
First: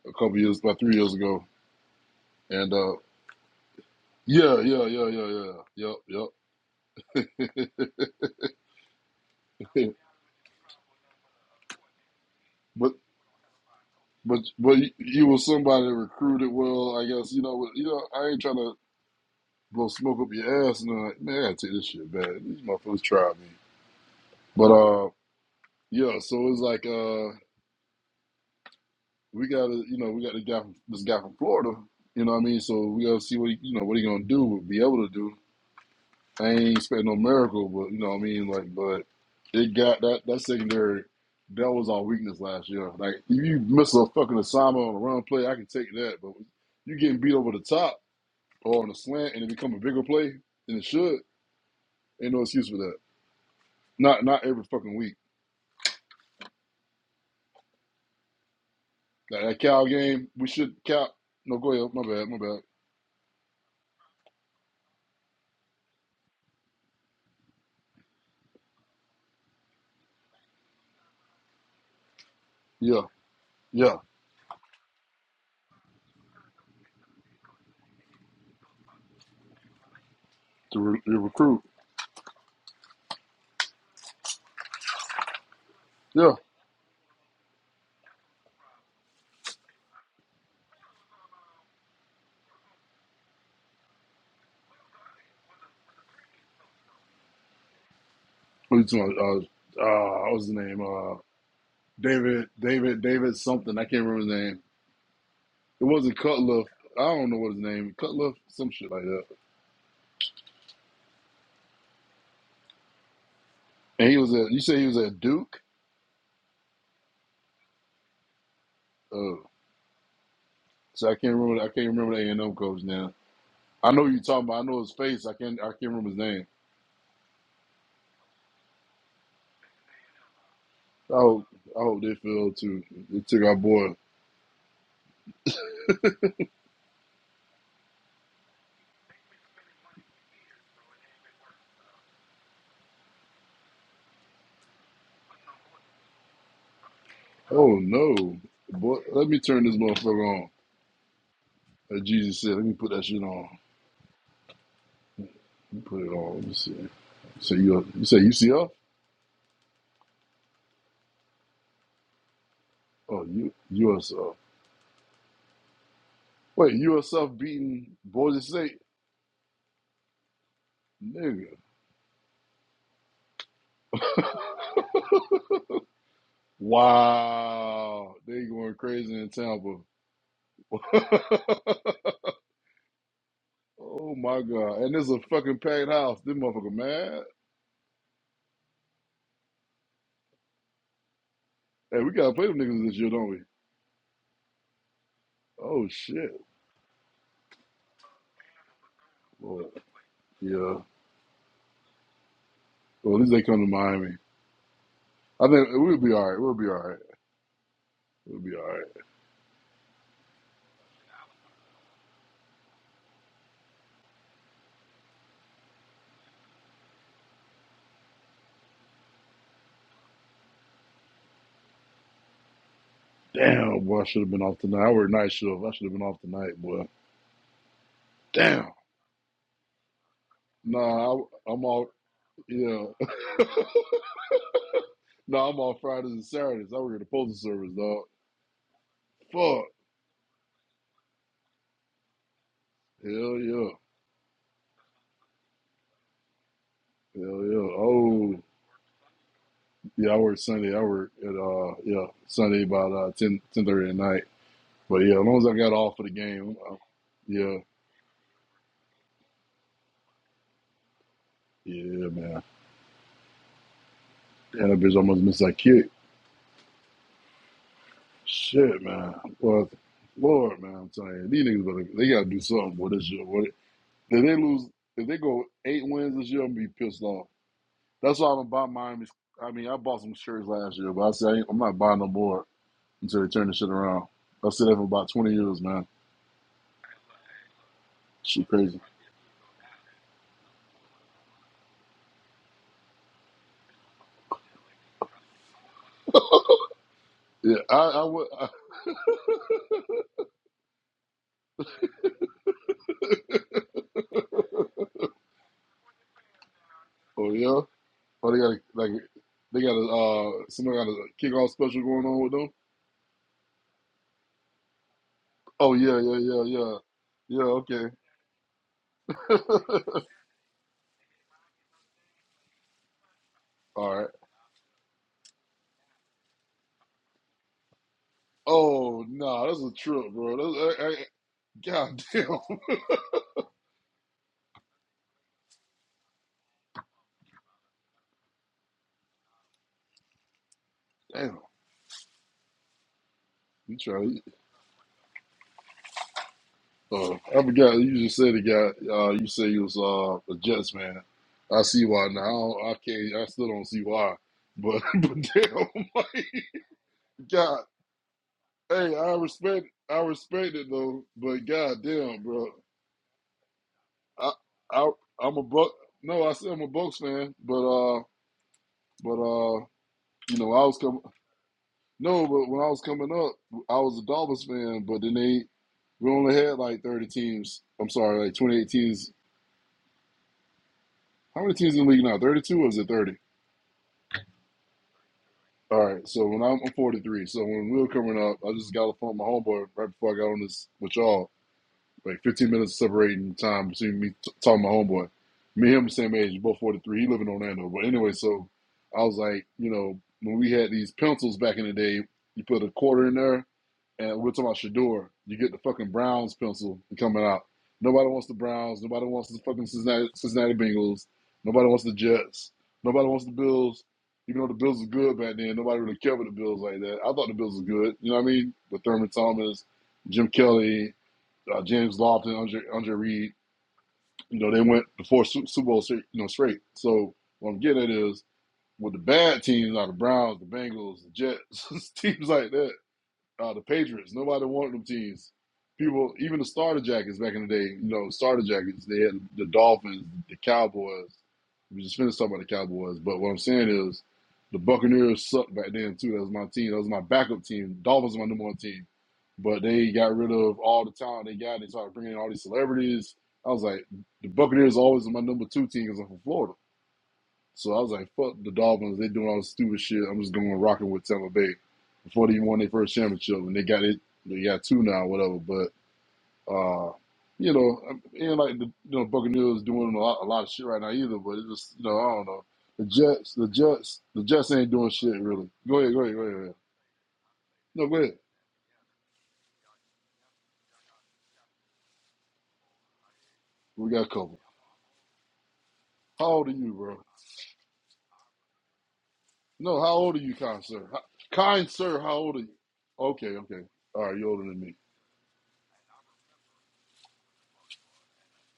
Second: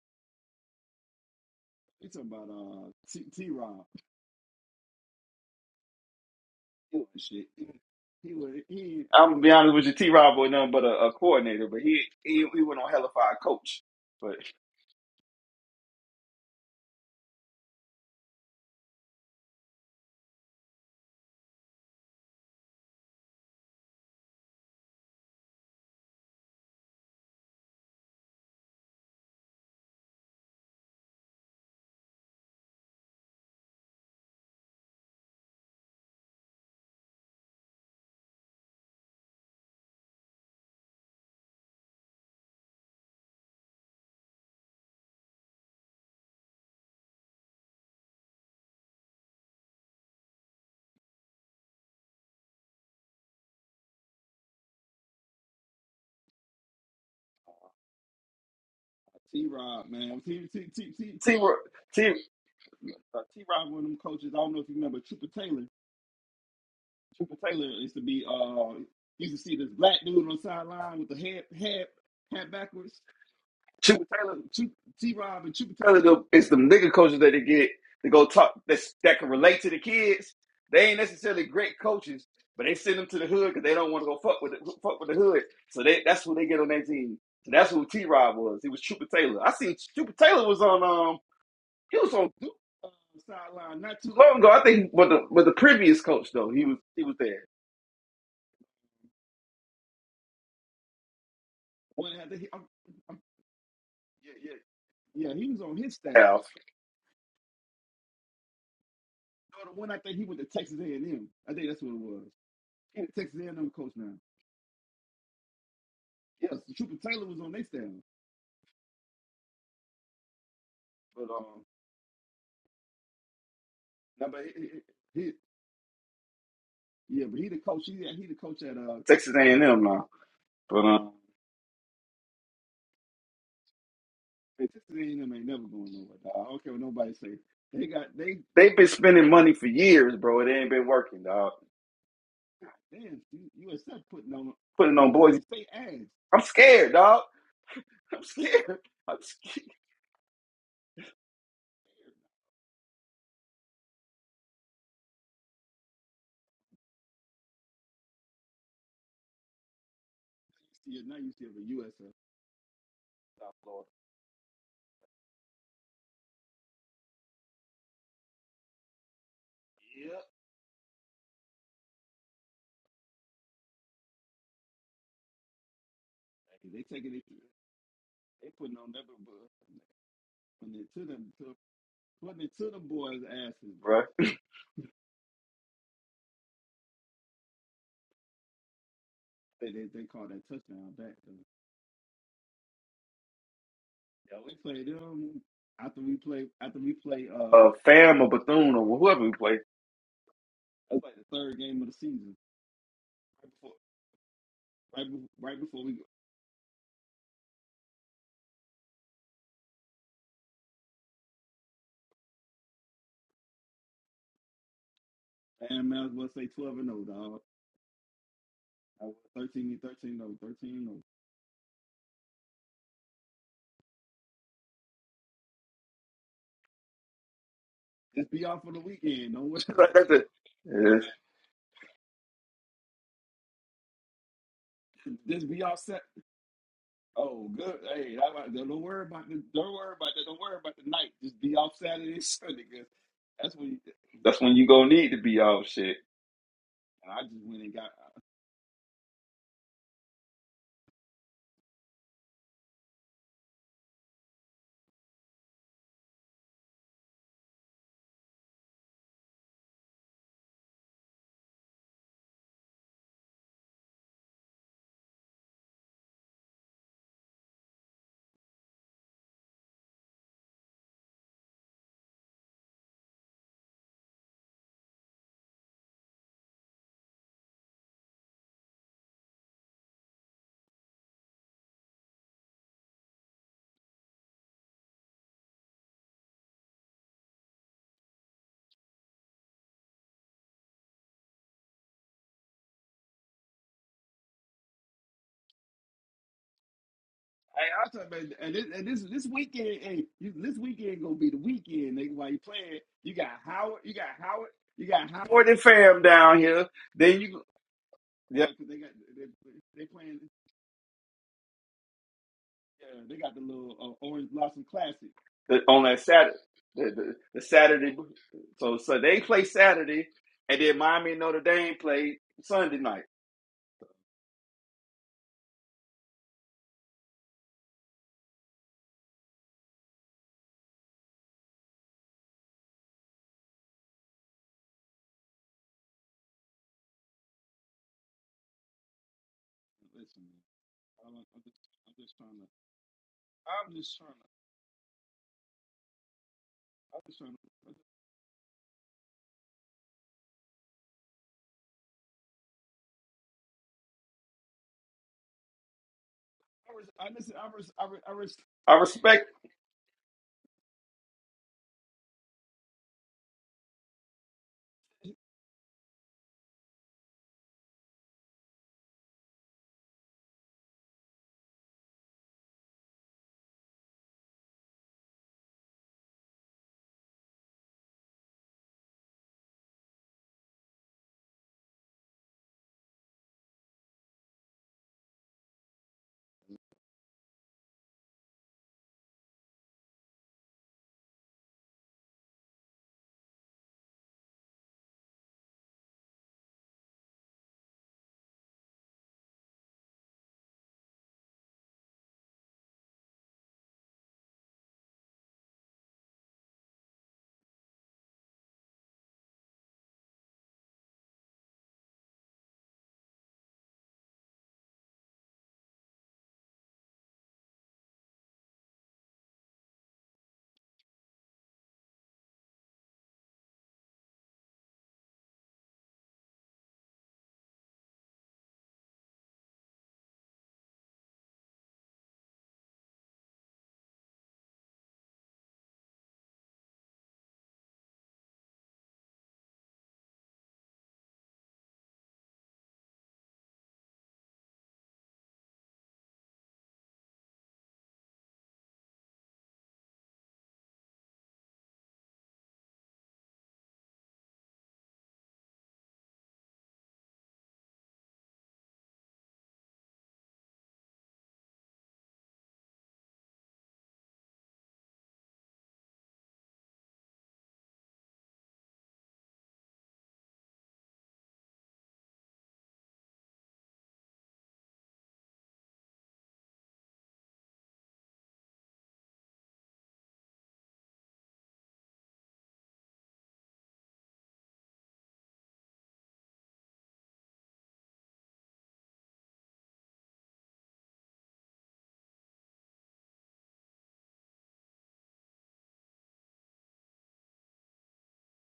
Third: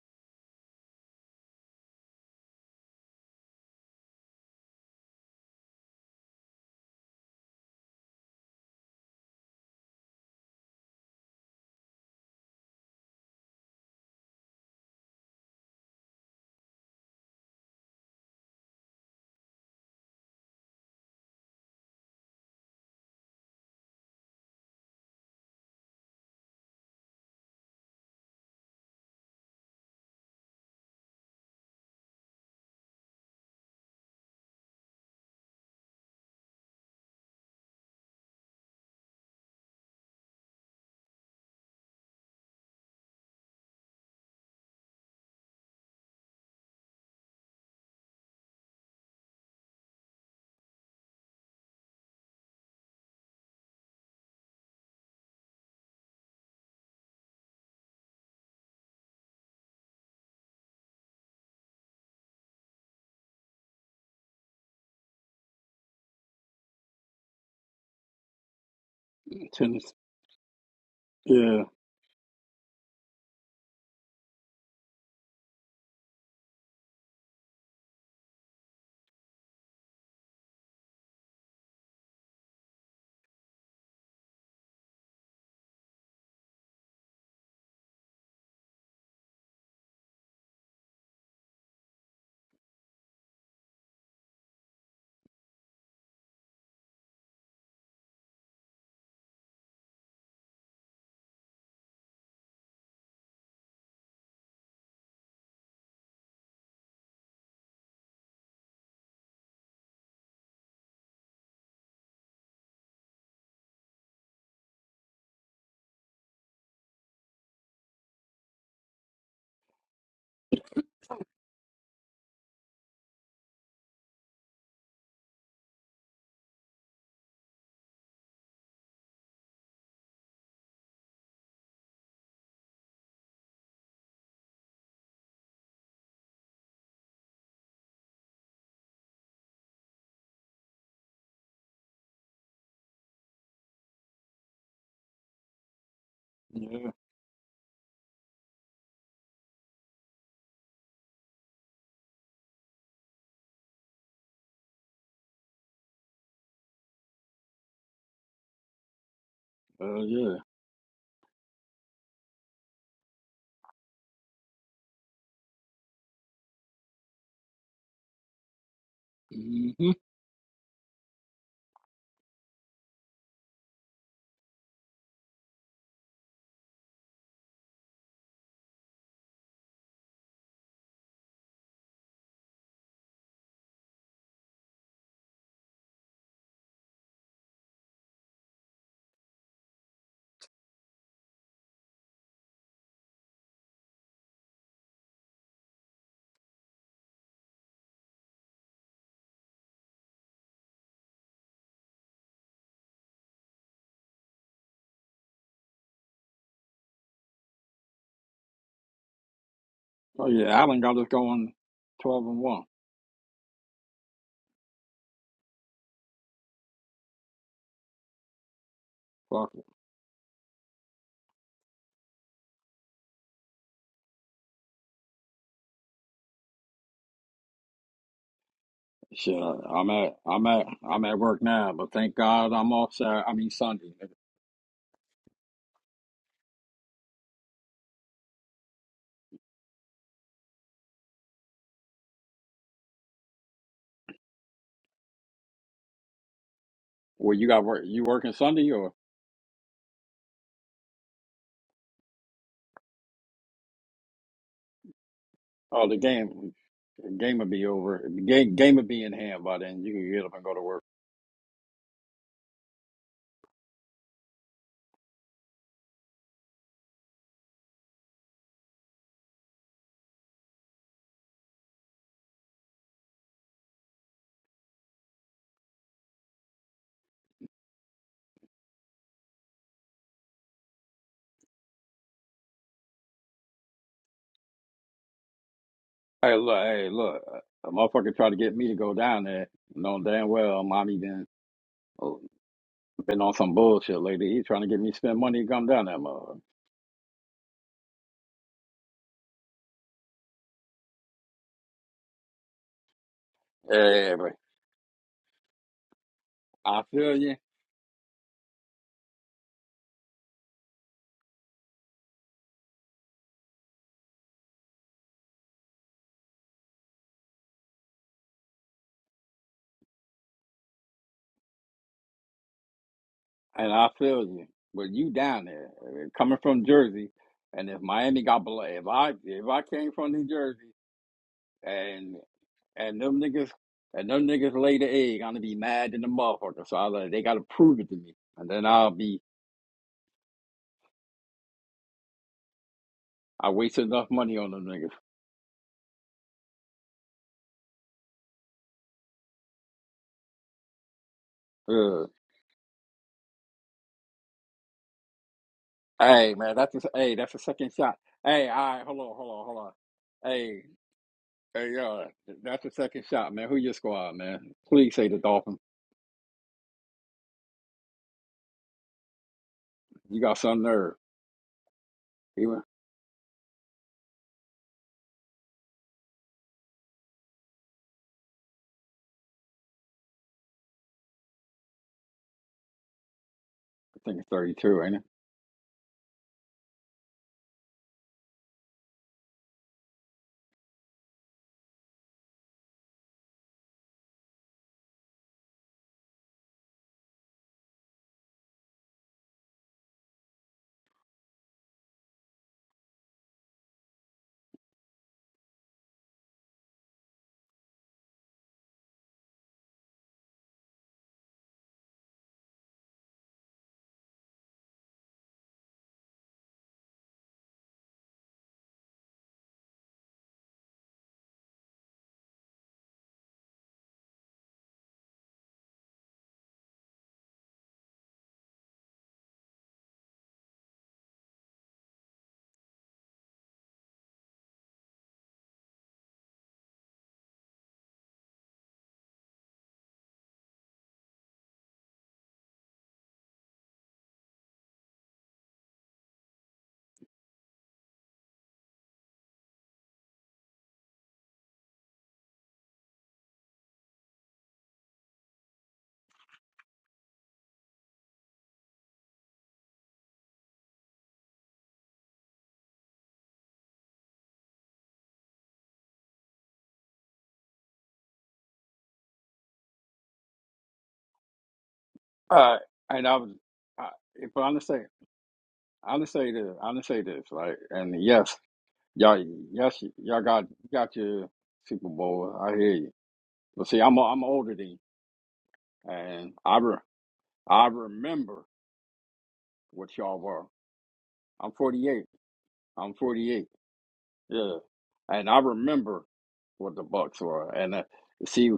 Speaker 3: a couple years, about three years ago. And uh, yeah, yeah, yeah, yeah, yeah, yep,
Speaker 1: Shit.
Speaker 3: yep.
Speaker 1: I'm gonna be honest with you. T. Rob was nothing but a, a coordinator, but he he, he went on
Speaker 3: but
Speaker 1: hella fire coach. But
Speaker 3: But but you you was somebody recruited well, I guess. You know, with- you know, I ain't trying to blow smoke up your ass, and I'm like, man, I gotta take this shit back. These motherfuckers tried me. But uh, yeah. So it's like uh, we got to, you know, we got the guy from this guy from Florida. You know what I mean? So we gotta see what he, you know what he gonna do, be able to do. I ain't expect no miracle, but you know what I mean. Like, but it got that that secondary. That was our weakness last year. Like, if you miss a fucking assignment on a run play, I can take that. But you getting beat over the top or on a slant and it become a bigger play than it should, ain't no excuse for that. Not not every fucking week. Like that Cal game, we should cap.
Speaker 1: T. Ro-
Speaker 3: No, go ahead. My
Speaker 1: T.
Speaker 3: bad. My bad.
Speaker 2: Tennis. Yeah,
Speaker 3: Yeah, yeah.
Speaker 1: Chuba Taylor It's the it's them nigga coaches that they get to go talk that that can relate to the kids.
Speaker 3: The,
Speaker 1: They ain't
Speaker 3: re- the
Speaker 1: necessarily
Speaker 3: recruit.
Speaker 1: great coaches, but they send them to the hood because they don't want to go fuck with the, fuck with the hood. So they, that's
Speaker 3: Yeah.
Speaker 1: who they get on their team. So that's who T Rod was. He was Trooper Taylor. I seen Trooper Taylor was on um he was on long ago. I think with the with the previous coach though he was he was there.
Speaker 3: What you talking about? Uh, uh, what was his name? Uh, David. David. David something. I can't remember his
Speaker 1: Yeah, yeah.
Speaker 3: name. It wasn't
Speaker 1: I was,
Speaker 3: Cutler. I don't know what his name. Cutler. Some shit like that. And he was at. You say he was at Duke. Oh, so I
Speaker 1: but,
Speaker 3: can't
Speaker 1: um,
Speaker 3: remember. I can't remember the A and M coach now. I know who you talking about. I know his face. I can't. I can't remember his name.
Speaker 1: Texas A and M now, but um
Speaker 3: I hope, I hope they fell too. They took our boy.
Speaker 1: they've been spending money for years, bro. It ain't been working, dog. Putting on boys. I'm
Speaker 2: yeah,
Speaker 1: scared, dog.
Speaker 3: Oh
Speaker 1: I'm
Speaker 3: no,
Speaker 1: scared.
Speaker 3: boy!
Speaker 1: I'm
Speaker 3: Let me
Speaker 1: scared.
Speaker 3: turn this motherfucker on. Like Jesus said, let me put that shit on. Let me put it on. Let me see. So you, you say UCF?
Speaker 2: uh, yeah.
Speaker 3: Oh, you USF. Wait, USF beating Boise State,
Speaker 2: hmm
Speaker 1: Yeah,
Speaker 3: nigga. wow, they going crazy in Tampa.
Speaker 1: bro.
Speaker 3: oh my god, and this is a fucking packed house. This motherfucker mad. Hey, we gotta play them niggas this year, don't we? Oh shit.
Speaker 1: A fam or Bethune or whoever we play.
Speaker 3: boy. Yeah. Well, at least they come to Miami. I think we'll be all right. We'll be all right. We'll be all right.
Speaker 2: Oh yeah, Allen got us going twelve and one. Fuck it.
Speaker 3: Damn, boy, I should have been off tonight. I work night shift. I should have been off tonight, boy. Damn.
Speaker 2: shit. I'm
Speaker 1: That's
Speaker 2: at,
Speaker 1: it.
Speaker 2: I'm at,
Speaker 1: Yes.
Speaker 2: I'm
Speaker 3: Nah, I,
Speaker 2: at work
Speaker 3: I'm
Speaker 2: now,
Speaker 3: all.
Speaker 2: but thank God I'm
Speaker 3: Yeah.
Speaker 2: off. Saturday, I mean Sunday. Nigga.
Speaker 3: nah, I'm off Fridays and Saturdays. I work at the postal service, dog. Fuck. Hell yeah.
Speaker 1: That's when you gonna need to be all shit.
Speaker 2: Well,
Speaker 3: Hell
Speaker 2: you got
Speaker 3: yeah.
Speaker 2: work. You working
Speaker 3: Oh,
Speaker 2: Sunday or?
Speaker 3: yeah. I work Sunday. I work at uh, yeah, Sunday about uh ten ten thirty at night. But yeah, as long as I got
Speaker 2: Oh,
Speaker 3: off
Speaker 2: the
Speaker 3: for the
Speaker 2: game,
Speaker 3: game, I,
Speaker 2: the game would
Speaker 3: yeah,
Speaker 2: be over. The game, game would be in hand by then. You could get up and go to work.
Speaker 3: yeah, man. Damn, that bitch almost missed that kick. Shit, man. Well, Lord, man, I'm telling you, these niggas, better, they gotta do something with this year. What, if they lose, if they go eight wins this year, I'm gonna be pissed off. That's why I'm about Miami's. I mean, I bought some shirts last year, but I said I ain't- I'm not buying no more until they turn this shit around. I said that for about 20 years, man.
Speaker 2: Hey, look, hey, look. A motherfucker tried to
Speaker 3: Shit,
Speaker 2: get me to
Speaker 3: crazy.
Speaker 2: go down there, knowing damn well mommy been been on some bullshit lately. He trying to get me to spend money to come down there, motherfucker.
Speaker 3: Yeah, I, I would. I,
Speaker 2: Yeah, but
Speaker 1: More than fam down here.
Speaker 2: I feel
Speaker 1: Then
Speaker 3: oh
Speaker 2: you,
Speaker 1: you
Speaker 3: yeah. Oh, they got a, like they got a uh somebody got a kickoff special going on with them. Oh
Speaker 1: on that
Speaker 3: yeah, yeah,
Speaker 1: Saturday,
Speaker 3: yeah, yeah,
Speaker 1: the, the, the
Speaker 3: yeah. Okay.
Speaker 1: Saturday. So so they play Saturday, and then Miami and Notre Dame play Sunday night.
Speaker 2: and I
Speaker 3: All right.
Speaker 2: feel you. But you down there, uh, coming from Jersey, and if Miami got blood, if
Speaker 3: Oh
Speaker 2: I
Speaker 3: no,
Speaker 2: if I
Speaker 3: that's a
Speaker 2: came
Speaker 3: trip,
Speaker 2: from New
Speaker 3: bro.
Speaker 2: Jersey.
Speaker 3: That's, I, I, God
Speaker 2: and.
Speaker 3: damn,
Speaker 2: And them niggas, and them niggas lay the egg. I'm gonna be mad in the motherfucker. So I was like, they gotta prove it to me, and then I'll be
Speaker 3: damn.
Speaker 2: I
Speaker 3: You
Speaker 2: wasted enough
Speaker 3: trying?
Speaker 2: money on them
Speaker 3: Uh, I forgot you just said it, guy. Uh, you said you was uh, a Jets man. I see
Speaker 2: niggas.
Speaker 3: why
Speaker 2: Ugh.
Speaker 3: now. I, don't, I can't. I still don't see why. But but damn, like,
Speaker 2: Hey man, that's a, hey, that's a
Speaker 3: God.
Speaker 2: second shot. Hey, all
Speaker 1: I
Speaker 2: right,
Speaker 3: Hey,
Speaker 2: hold
Speaker 3: I
Speaker 2: on,
Speaker 1: respect.
Speaker 2: hold on, hold
Speaker 3: respect.
Speaker 2: on.
Speaker 3: I respect
Speaker 2: Hey,
Speaker 3: it though. But
Speaker 2: hey,
Speaker 3: God
Speaker 2: yo,
Speaker 3: damn, bro.
Speaker 2: that's a second shot, man. Who your squad,
Speaker 3: I
Speaker 2: man?
Speaker 3: I
Speaker 2: Please say the
Speaker 3: I'm a
Speaker 2: Dolphins.
Speaker 3: buck. No, I said I'm a Bucks fan. But uh, but uh,
Speaker 2: You
Speaker 3: you
Speaker 2: got
Speaker 3: know,
Speaker 2: some
Speaker 3: I was coming.
Speaker 2: nerve.
Speaker 3: No,
Speaker 2: He
Speaker 3: but
Speaker 2: Even
Speaker 3: when I
Speaker 2: I
Speaker 3: was coming up, I was a Dolphins fan, but then they we only had like thirty teams. I'm sorry, like twenty eight teams. How many teams in the league now? Thirty two or is it thirty?
Speaker 2: think it's 32, ain't it?
Speaker 3: All right. So when I'm, I'm forty three. So when we were coming up, I just got a phone with my homeboy right before I got on this with y'all. like 15 minutes separating time between me t- talking to my homeboy. Me and him the same age, both 43. He live in Orlando. But anyway, so I was like, you know, when we had these pencils back in the day, you put a quarter in there, and we're talking about Shador. You get the fucking Browns pencil coming out. Nobody wants the Browns. Nobody wants the fucking Cincinnati, Cincinnati Bengals. Nobody wants the Jets. Nobody wants the Bills. Even though the Bills were good back then, nobody really cared for the Bills like that. I thought the Bills were good. You know what I mean? With Thurman Thomas, Jim Kelly, uh, James Lofton, Andre, Andre Reed, you know, they went before Super Bowl, you know, straight. So what I'm getting at is with the bad teams, like the Browns, the Bengals, the Jets, teams like that, uh, the Patriots. Nobody wanted them teams. People, even the starter jackets back in the day. You know, starter jackets. They had the Dolphins, the Cowboys. We just finished talking about the Cowboys, but what I'm saying is, the Buccaneers sucked back then too. That was my team. That was my backup team. Dolphins were my number one team, but they got rid of all the talent they got. They started bringing in all these celebrities. I was like, the Buccaneers always were my number two team because I'm from Florida. So I was like, fuck the Dolphins. They doing all this stupid shit. I'm just going rocking with Tampa Bay before they even won their first championship, and they got it. They got two now, whatever. But uh, you know, and like the you know Buccaneers doing a lot, a lot of shit right now either. But it's just you know, I don't know.
Speaker 2: Uh,
Speaker 3: The
Speaker 2: and I was,
Speaker 3: Jets, the
Speaker 2: I,
Speaker 3: Jets, the
Speaker 2: but I'm
Speaker 3: Jets
Speaker 2: gonna
Speaker 3: ain't
Speaker 2: say,
Speaker 3: doing shit really. Go ahead,
Speaker 2: I'm
Speaker 3: go
Speaker 2: gonna
Speaker 3: ahead, go
Speaker 2: say
Speaker 3: ahead. go
Speaker 2: this,
Speaker 3: ahead.
Speaker 2: I'm gonna say this, right?
Speaker 3: No, go
Speaker 2: And
Speaker 3: ahead.
Speaker 2: yes. Y'all, y'all, sh- y'all got got your Super Bowl. I hear you. But see,
Speaker 3: We
Speaker 2: I'm
Speaker 3: got a
Speaker 2: I'm
Speaker 3: couple.
Speaker 2: older than you,
Speaker 3: How
Speaker 2: and
Speaker 3: old are
Speaker 2: I
Speaker 3: you,
Speaker 2: re,
Speaker 3: bro?
Speaker 2: I remember
Speaker 3: No, how
Speaker 2: what
Speaker 3: old
Speaker 2: y'all
Speaker 3: are you,
Speaker 2: were.
Speaker 3: kind sir? How,
Speaker 2: I'm
Speaker 3: kind sir,
Speaker 2: 48.
Speaker 3: how old are you?
Speaker 2: I'm
Speaker 3: Okay,
Speaker 2: 48.
Speaker 3: okay. All right, you're older
Speaker 2: Yeah,
Speaker 3: than me.
Speaker 2: and I remember what the Bucks were. And uh, see,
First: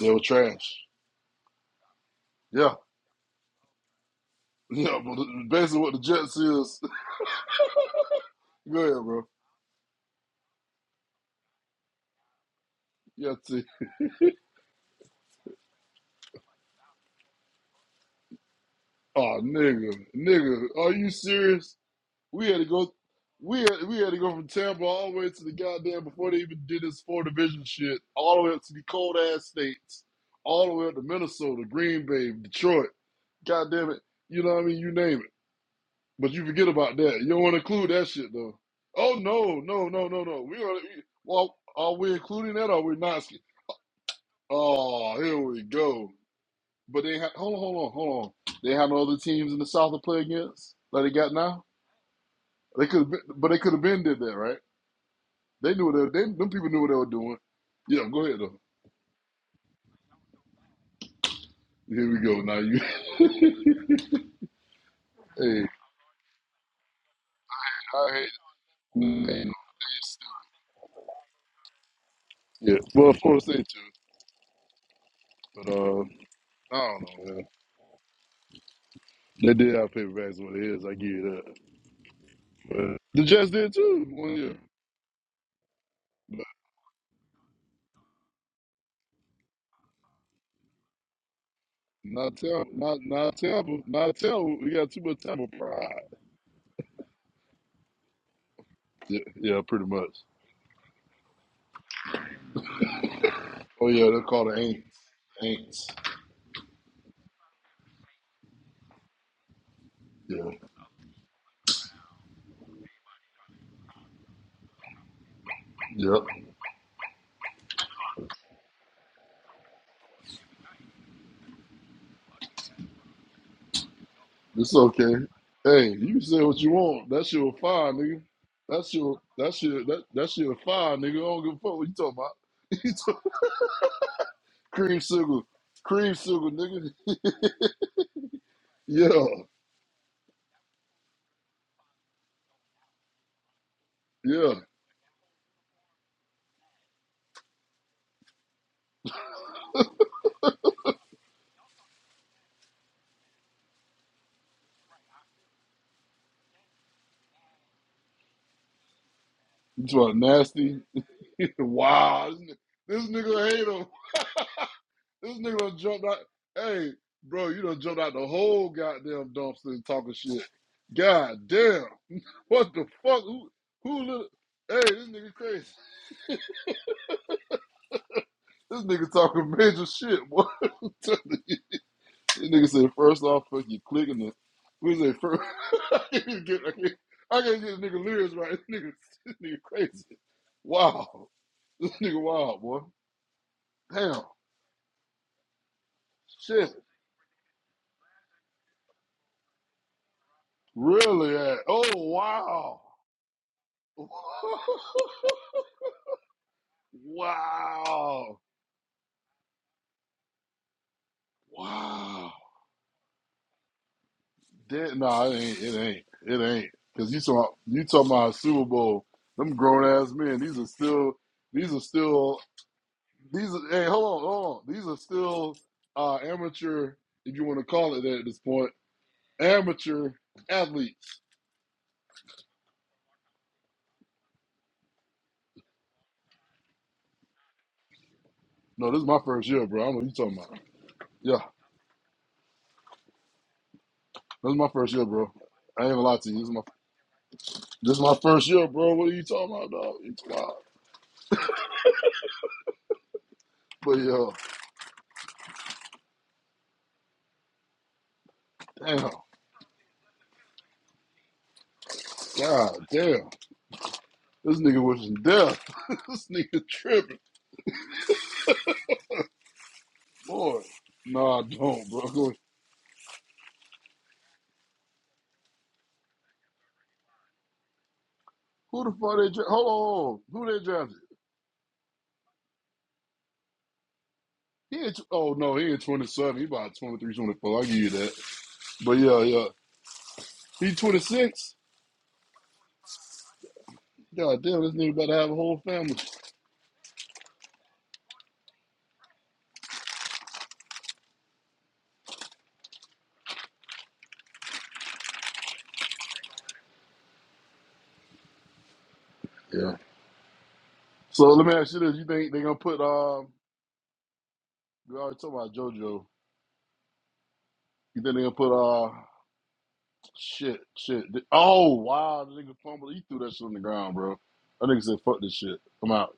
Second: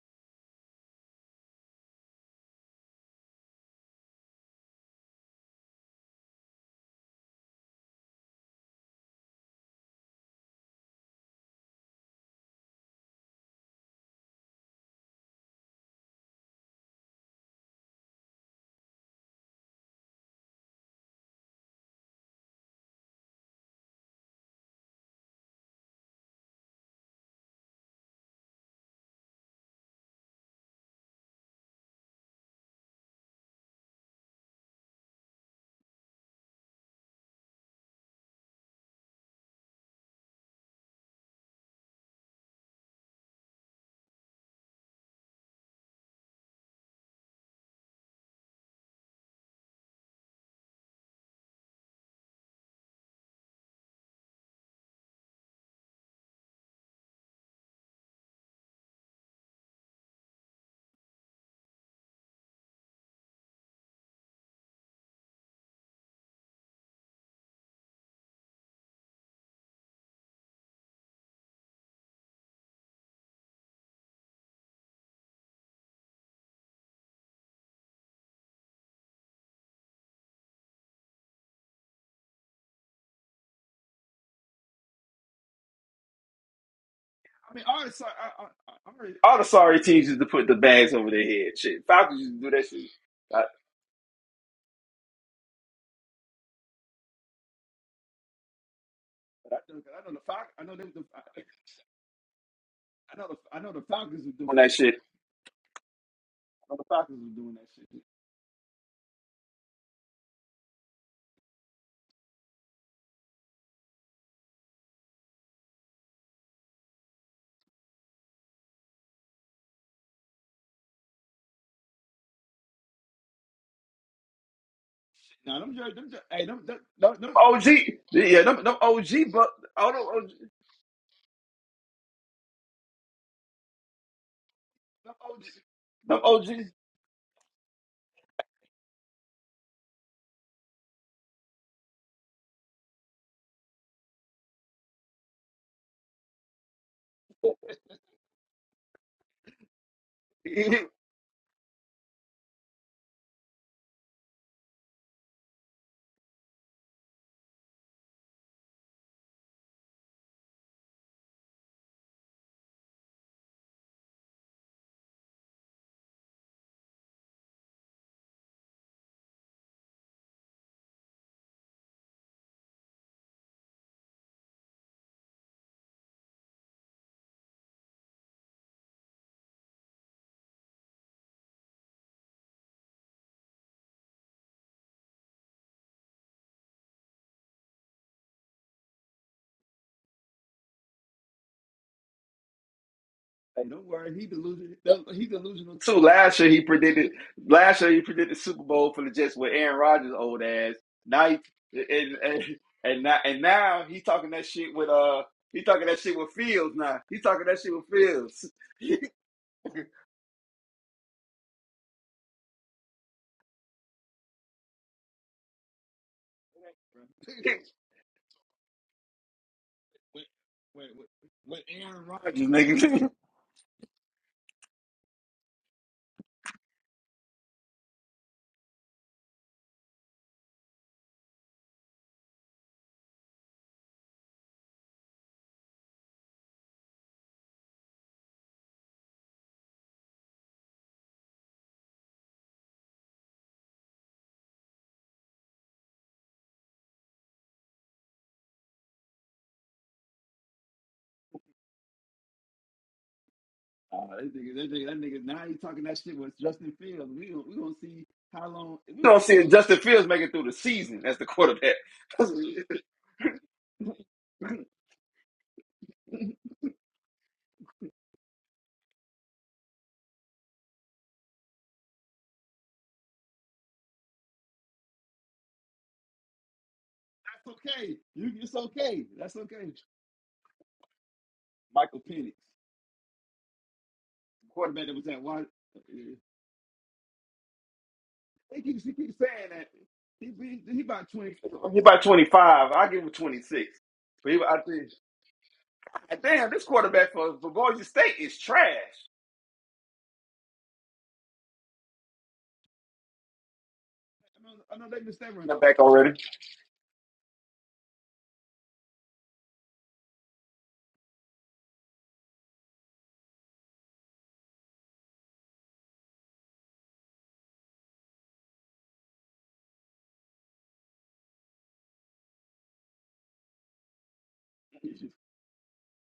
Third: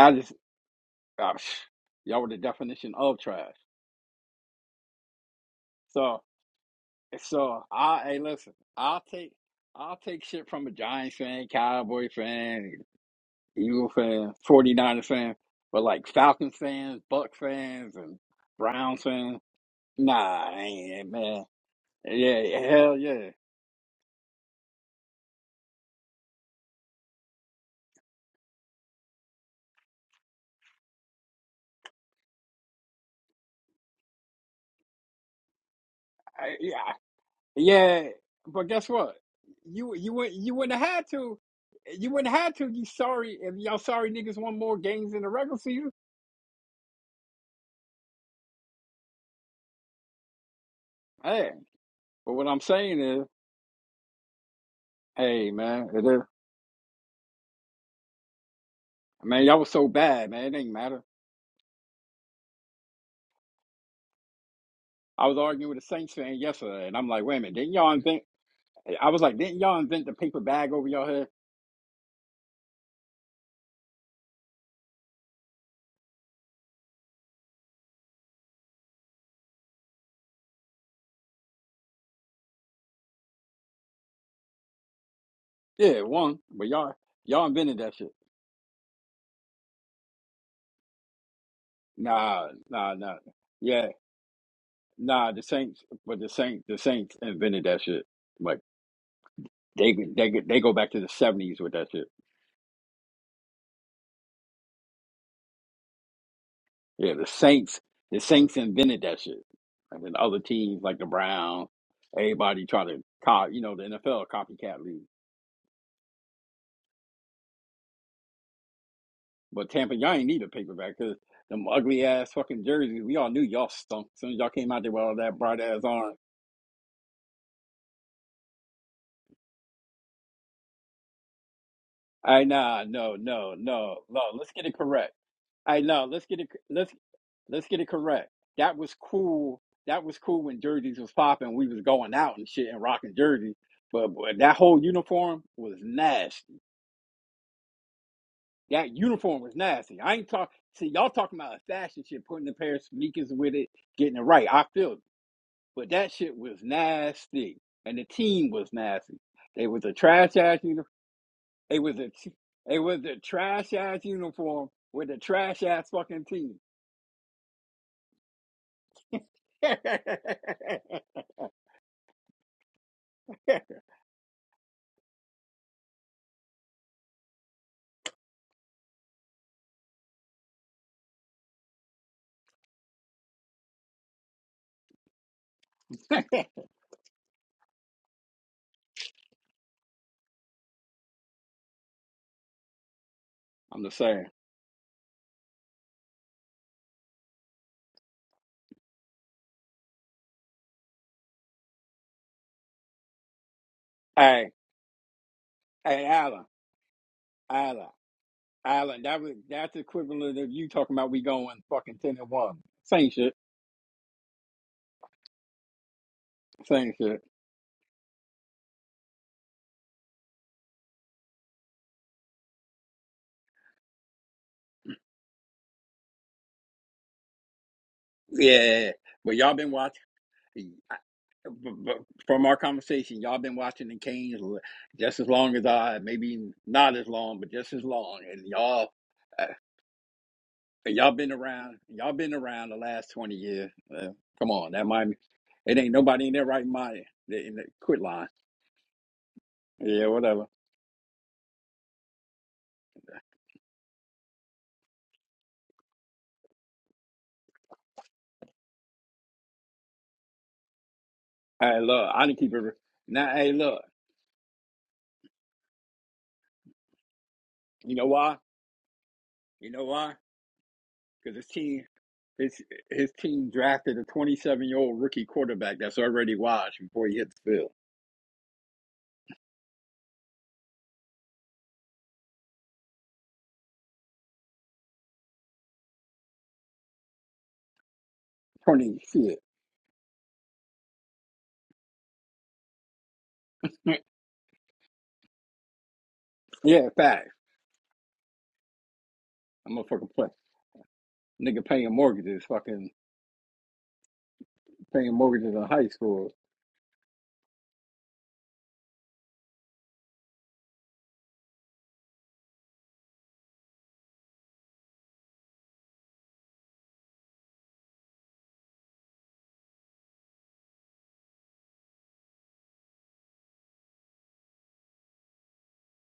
Speaker 3: They were
Speaker 2: is
Speaker 3: trash.
Speaker 2: uh, y'all were the
Speaker 3: Yeah.
Speaker 2: definition of trash.
Speaker 3: Yeah, but basically what the
Speaker 2: So
Speaker 3: Jets is.
Speaker 2: so I hey listen,
Speaker 3: Go
Speaker 2: I'll
Speaker 3: ahead, bro.
Speaker 2: take I'll take shit from a Giants fan, Cowboy fan.
Speaker 3: Yeah, see.
Speaker 2: Eagle fan, 49er fan, but like Falcon fans, Buck fans, and Brown fans.
Speaker 3: Oh, nigga,
Speaker 2: Nah, I
Speaker 3: nigga, are
Speaker 2: ain't
Speaker 3: you
Speaker 2: it, man.
Speaker 3: serious?
Speaker 2: Yeah,
Speaker 3: We had
Speaker 2: yeah,
Speaker 3: to go.
Speaker 2: hell yeah,
Speaker 3: We had, we had to go from Tampa all the way to the goddamn before they even did this four division shit, all the way up to the cold ass states, all the way up to Minnesota, Green Bay, Detroit. Goddamn it, you know what I mean? You name it, but you
Speaker 2: I,
Speaker 3: forget
Speaker 2: yeah,
Speaker 3: about that. You don't want to include
Speaker 2: yeah.
Speaker 3: that shit though.
Speaker 2: But guess
Speaker 3: Oh
Speaker 2: what?
Speaker 3: no, no,
Speaker 2: You
Speaker 3: no,
Speaker 2: you
Speaker 3: no,
Speaker 2: would
Speaker 3: no.
Speaker 2: you
Speaker 3: We are.
Speaker 2: wouldn't
Speaker 3: We,
Speaker 2: have had to.
Speaker 3: well, are
Speaker 2: You
Speaker 3: we
Speaker 2: wouldn't have
Speaker 3: including
Speaker 2: had
Speaker 3: that?
Speaker 2: to.
Speaker 3: or Are
Speaker 2: You
Speaker 3: we not?
Speaker 2: sorry if y'all sorry niggas won more games
Speaker 3: Oh,
Speaker 2: in the
Speaker 3: here
Speaker 2: regular
Speaker 3: we
Speaker 2: season.
Speaker 3: go. But they had hold on, hold on, hold on. They had no other teams in the South to play against that they got
Speaker 2: Hey,
Speaker 3: now.
Speaker 2: but what I'm
Speaker 3: They
Speaker 2: saying
Speaker 3: could,
Speaker 2: is,
Speaker 3: but they could have been did that, right?
Speaker 2: hey
Speaker 3: They knew
Speaker 2: man, it
Speaker 3: what they,
Speaker 2: is.
Speaker 3: they them people knew what they were doing. Yeah, go ahead though.
Speaker 2: Man, y'all was so bad, man. It ain't matter.
Speaker 3: Here we go. Now you,
Speaker 2: I was
Speaker 3: hey,
Speaker 2: arguing with a Saints fan yesterday, and I'm like, wait a minute, didn't y'all
Speaker 3: I
Speaker 2: invent?
Speaker 3: hate
Speaker 2: I was like,
Speaker 3: man.
Speaker 2: didn't y'all invent the paper bag over y'all head?
Speaker 3: Yeah, well, of course they too, but uh, I don't know, man. They did have paperbacks what it is. I give you that. But the Jets did too one year.
Speaker 2: Yeah, one.
Speaker 3: But
Speaker 2: But y'all y'all
Speaker 1: I mean,
Speaker 2: invented
Speaker 1: all the
Speaker 2: that
Speaker 1: sorry,
Speaker 2: shit.
Speaker 1: I, I, I, i all the sorry teams used to put the bags over their head. Shit, Falcons used
Speaker 3: not
Speaker 1: to
Speaker 2: Nah,
Speaker 1: do that
Speaker 3: Tampa.
Speaker 1: shit.
Speaker 2: nah,
Speaker 3: not
Speaker 2: nah.
Speaker 3: not
Speaker 1: That,
Speaker 3: Tampa,
Speaker 2: Yeah,
Speaker 3: not Tampa. We got too much
Speaker 2: nah, the
Speaker 3: Tampa
Speaker 2: Saints
Speaker 3: pride.
Speaker 2: but the Saints the Saints invented that shit. Like
Speaker 3: Yeah, yeah, pretty
Speaker 2: they
Speaker 3: much.
Speaker 2: they they go back to the seventies with that shit.
Speaker 3: Oh yeah, they're called the
Speaker 1: that
Speaker 3: Aints.
Speaker 1: shit.
Speaker 3: Aints.
Speaker 2: Yeah, the Saints the Saints invented that shit. And then other
Speaker 3: Yeah.
Speaker 2: teams like the Browns, everybody try to cop you know, the NFL copycat league.
Speaker 3: Yep.
Speaker 2: But Tampa, y'all ain't need a paperback because them ugly ass fucking jerseys, we all knew y'all stunk. As soon as y'all came
Speaker 3: It's
Speaker 2: out there with
Speaker 3: okay.
Speaker 2: all that bright ass
Speaker 3: Hey,
Speaker 2: orange.
Speaker 3: you say what you want. That shit was
Speaker 1: OG,
Speaker 3: fire, nigga.
Speaker 1: yeah, them, them
Speaker 3: That shit
Speaker 1: OG,
Speaker 3: was-
Speaker 1: but
Speaker 3: that shit
Speaker 1: all
Speaker 3: that, that shit
Speaker 1: them
Speaker 3: was fire, nigga. I don't give a fuck what you talking about.
Speaker 2: I nah,
Speaker 3: You
Speaker 2: no,
Speaker 3: talk-
Speaker 2: no, no, no. Let's get it
Speaker 3: cream
Speaker 2: correct.
Speaker 3: sugar.
Speaker 2: I know.
Speaker 3: Cream
Speaker 2: Let's get
Speaker 1: OG,
Speaker 3: sugar,
Speaker 2: it.
Speaker 1: them
Speaker 3: nigga.
Speaker 2: Let's let's get it correct. That was
Speaker 3: yeah.
Speaker 2: cool. That was cool when jerseys was popping. We was going out and shit and rocking jerseys. But, but
Speaker 3: Yeah.
Speaker 2: that whole uniform was nasty. That uniform was nasty. I ain't talk.
Speaker 1: OG.
Speaker 2: See, y'all talking about a fashion shit, putting a pair of sneakers with it, getting it right. I feel it. But that shit was nasty, and the team was nasty. They was
Speaker 3: You
Speaker 2: a
Speaker 3: talking about
Speaker 2: trash ass
Speaker 3: nasty.
Speaker 2: uniform. It was a.
Speaker 3: wow.
Speaker 2: t-
Speaker 3: This, ni-
Speaker 2: It was
Speaker 3: this
Speaker 2: a
Speaker 3: nigga hate
Speaker 2: trash
Speaker 3: him.
Speaker 2: ass uniform with a
Speaker 3: This nigga
Speaker 2: trash
Speaker 3: done
Speaker 2: ass
Speaker 3: jumped out.
Speaker 2: fucking team.
Speaker 3: Hey, bro, you done jumped out the whole goddamn dumpster and talking shit. God damn. What the fuck? Who, who little? Hey, this nigga crazy. This nigga talking major shit, boy. I'm telling you. this nigga said, first off, fuck you clicking the. We say first. I
Speaker 2: I'm
Speaker 3: can't get, I can't, I can't get this nigga lyrics right. This nigga, this nigga crazy. Wow. This nigga wild, boy.
Speaker 2: just
Speaker 3: Damn.
Speaker 2: saying.
Speaker 1: Too last year he
Speaker 3: Shit.
Speaker 1: predicted last year he predicted Super Bowl for the Jets with Aaron Rodgers old ass. Now
Speaker 3: Really?
Speaker 1: he,
Speaker 3: eh? Oh,
Speaker 1: and, and
Speaker 3: wow.
Speaker 1: and now and now he talking that
Speaker 2: Hey,
Speaker 1: shit with uh he talking that
Speaker 2: hey,
Speaker 1: shit with
Speaker 2: Alan,
Speaker 1: Fields now. He talking that shit with
Speaker 2: Alan,
Speaker 3: wow.
Speaker 1: Fields.
Speaker 2: Alan. That was that's the equivalent of you talking about we going fucking ten
Speaker 3: Wow.
Speaker 2: and one. Same shit,
Speaker 3: Did, no, it ain't. It ain't. It ain't.
Speaker 2: same
Speaker 3: Because you
Speaker 2: shit.
Speaker 3: saw you talking about Super Bowl. Them grown ass men. These are still. These are still.
Speaker 1: Rodgers, nigga.
Speaker 3: These. Are, hey, hold on, hold on. These are still uh, amateur, if you want to call it that at this point,
Speaker 2: Yeah, but y'all been watching.
Speaker 3: amateur
Speaker 2: I-
Speaker 3: athletes.
Speaker 2: b- b- From our conversation, y'all been watching the Canes l- just as long as I, maybe not as long, but just as long. And y'all,
Speaker 3: No, this is my
Speaker 2: uh,
Speaker 3: first year, bro. I don't know what you talking about.
Speaker 2: y'all been
Speaker 3: Yeah,
Speaker 2: around. Y'all been around the last twenty years. Uh,
Speaker 3: this
Speaker 2: come
Speaker 3: is my
Speaker 2: on, that
Speaker 3: first year,
Speaker 2: might
Speaker 3: bro.
Speaker 2: it
Speaker 3: I ain't
Speaker 2: ain't
Speaker 3: gonna lie
Speaker 2: nobody
Speaker 3: to
Speaker 2: in
Speaker 3: you. This
Speaker 2: their
Speaker 3: is my
Speaker 2: right mind. In the
Speaker 3: this
Speaker 2: quit
Speaker 3: is my
Speaker 2: line.
Speaker 3: first year, bro. What are you talking about, dog?
Speaker 2: Yeah,
Speaker 3: You talking
Speaker 2: whatever.
Speaker 3: about? But yo, damn,
Speaker 1: I'm seeing Justin Fields make it through the season as the quarterback.
Speaker 2: Hey, look, I didn't keep it.
Speaker 1: he
Speaker 2: re-
Speaker 3: god damn,
Speaker 2: Now, hey, look,
Speaker 3: this nigga was in death. this nigga tripping.
Speaker 2: you know why? You know why?
Speaker 3: Boy,
Speaker 2: Because
Speaker 3: no, I
Speaker 2: his team,
Speaker 3: don't, bro. Go-
Speaker 2: his his team drafted a 27 year old rookie quarterback that's already washed before he hit the field.
Speaker 3: Who the fuck they dra Hold on, hold on. who they drafted? He ain't, tw- oh no, he ain't 27. He about twenty three, twenty four. 24. I give you that. But
Speaker 2: 20
Speaker 3: yeah,
Speaker 2: shit.
Speaker 3: yeah, he 26.
Speaker 1: about twenty five. I give him twenty six. But he,
Speaker 3: God
Speaker 1: I
Speaker 3: damn, this
Speaker 1: think,
Speaker 3: nigga about to have a whole family.
Speaker 1: damn, this
Speaker 2: yeah,
Speaker 1: quarterback
Speaker 2: facts.
Speaker 1: for, for Boise State is trash.
Speaker 2: I'm gonna fucking play. Nigga paying mortgages, fucking paying mortgages in
Speaker 1: Back
Speaker 2: high
Speaker 1: already.
Speaker 2: school.
Speaker 3: Yeah. So let me ask you this: You think they gonna put? Um, we already talked about JoJo. You think they gonna put? Uh, shit, shit. Oh wow, the nigga fumbled. He threw that shit on the ground, bro. That nigga said, "Fuck this shit, I'm out."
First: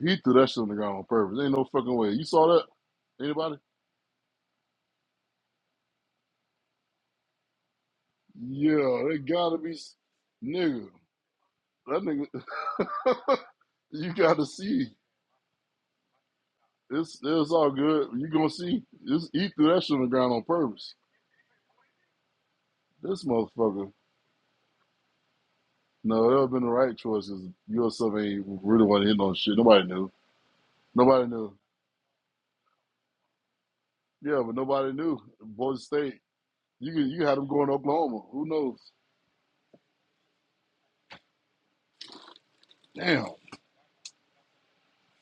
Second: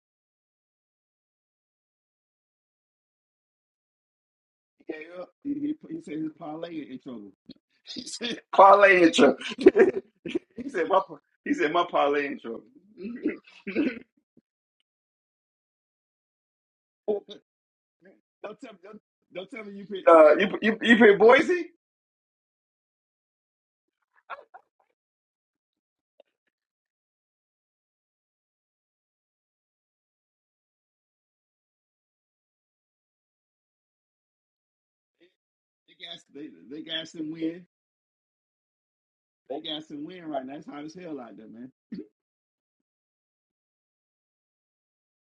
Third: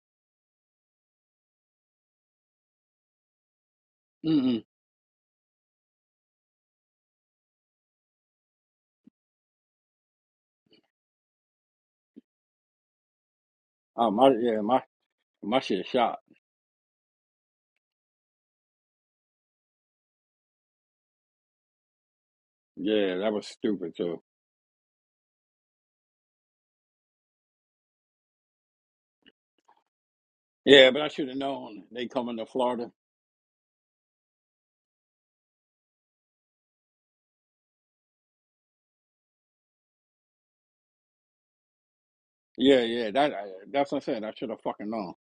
Speaker 3: He threw that shit on the ground on purpose. Ain't no fucking way. You saw that? Anybody?
Speaker 2: Mm-mm.
Speaker 1: He said, parlay
Speaker 3: Yeah, it
Speaker 1: intro.
Speaker 3: gotta be, s-
Speaker 1: he said
Speaker 3: nigga.
Speaker 1: my he said my
Speaker 3: That nigga,
Speaker 1: parlay intro.
Speaker 2: Oh
Speaker 3: you
Speaker 2: my,
Speaker 3: gotta
Speaker 2: yeah, my
Speaker 3: see.
Speaker 2: my shit shot.
Speaker 3: It's it's all good. You gonna see? Just He threw that shit on the ground
Speaker 1: Uh,
Speaker 3: on
Speaker 1: you you
Speaker 3: purpose.
Speaker 1: you play Boise?
Speaker 2: Yeah,
Speaker 3: This
Speaker 2: that was
Speaker 3: motherfucker.
Speaker 2: stupid too.
Speaker 3: No, that would have been the right choice. Cause yourself ain't really want to hit on shit. Nobody knew.
Speaker 2: Yeah, but I
Speaker 3: Nobody
Speaker 2: should have
Speaker 3: knew.
Speaker 2: known they coming to Florida.
Speaker 3: Yeah, but nobody knew. Boise State. You could- you had them going to Oklahoma. Who knows?
Speaker 2: Yeah, yeah,
Speaker 3: Damn.
Speaker 2: that I, that's what I'm saying. I should have fucking known.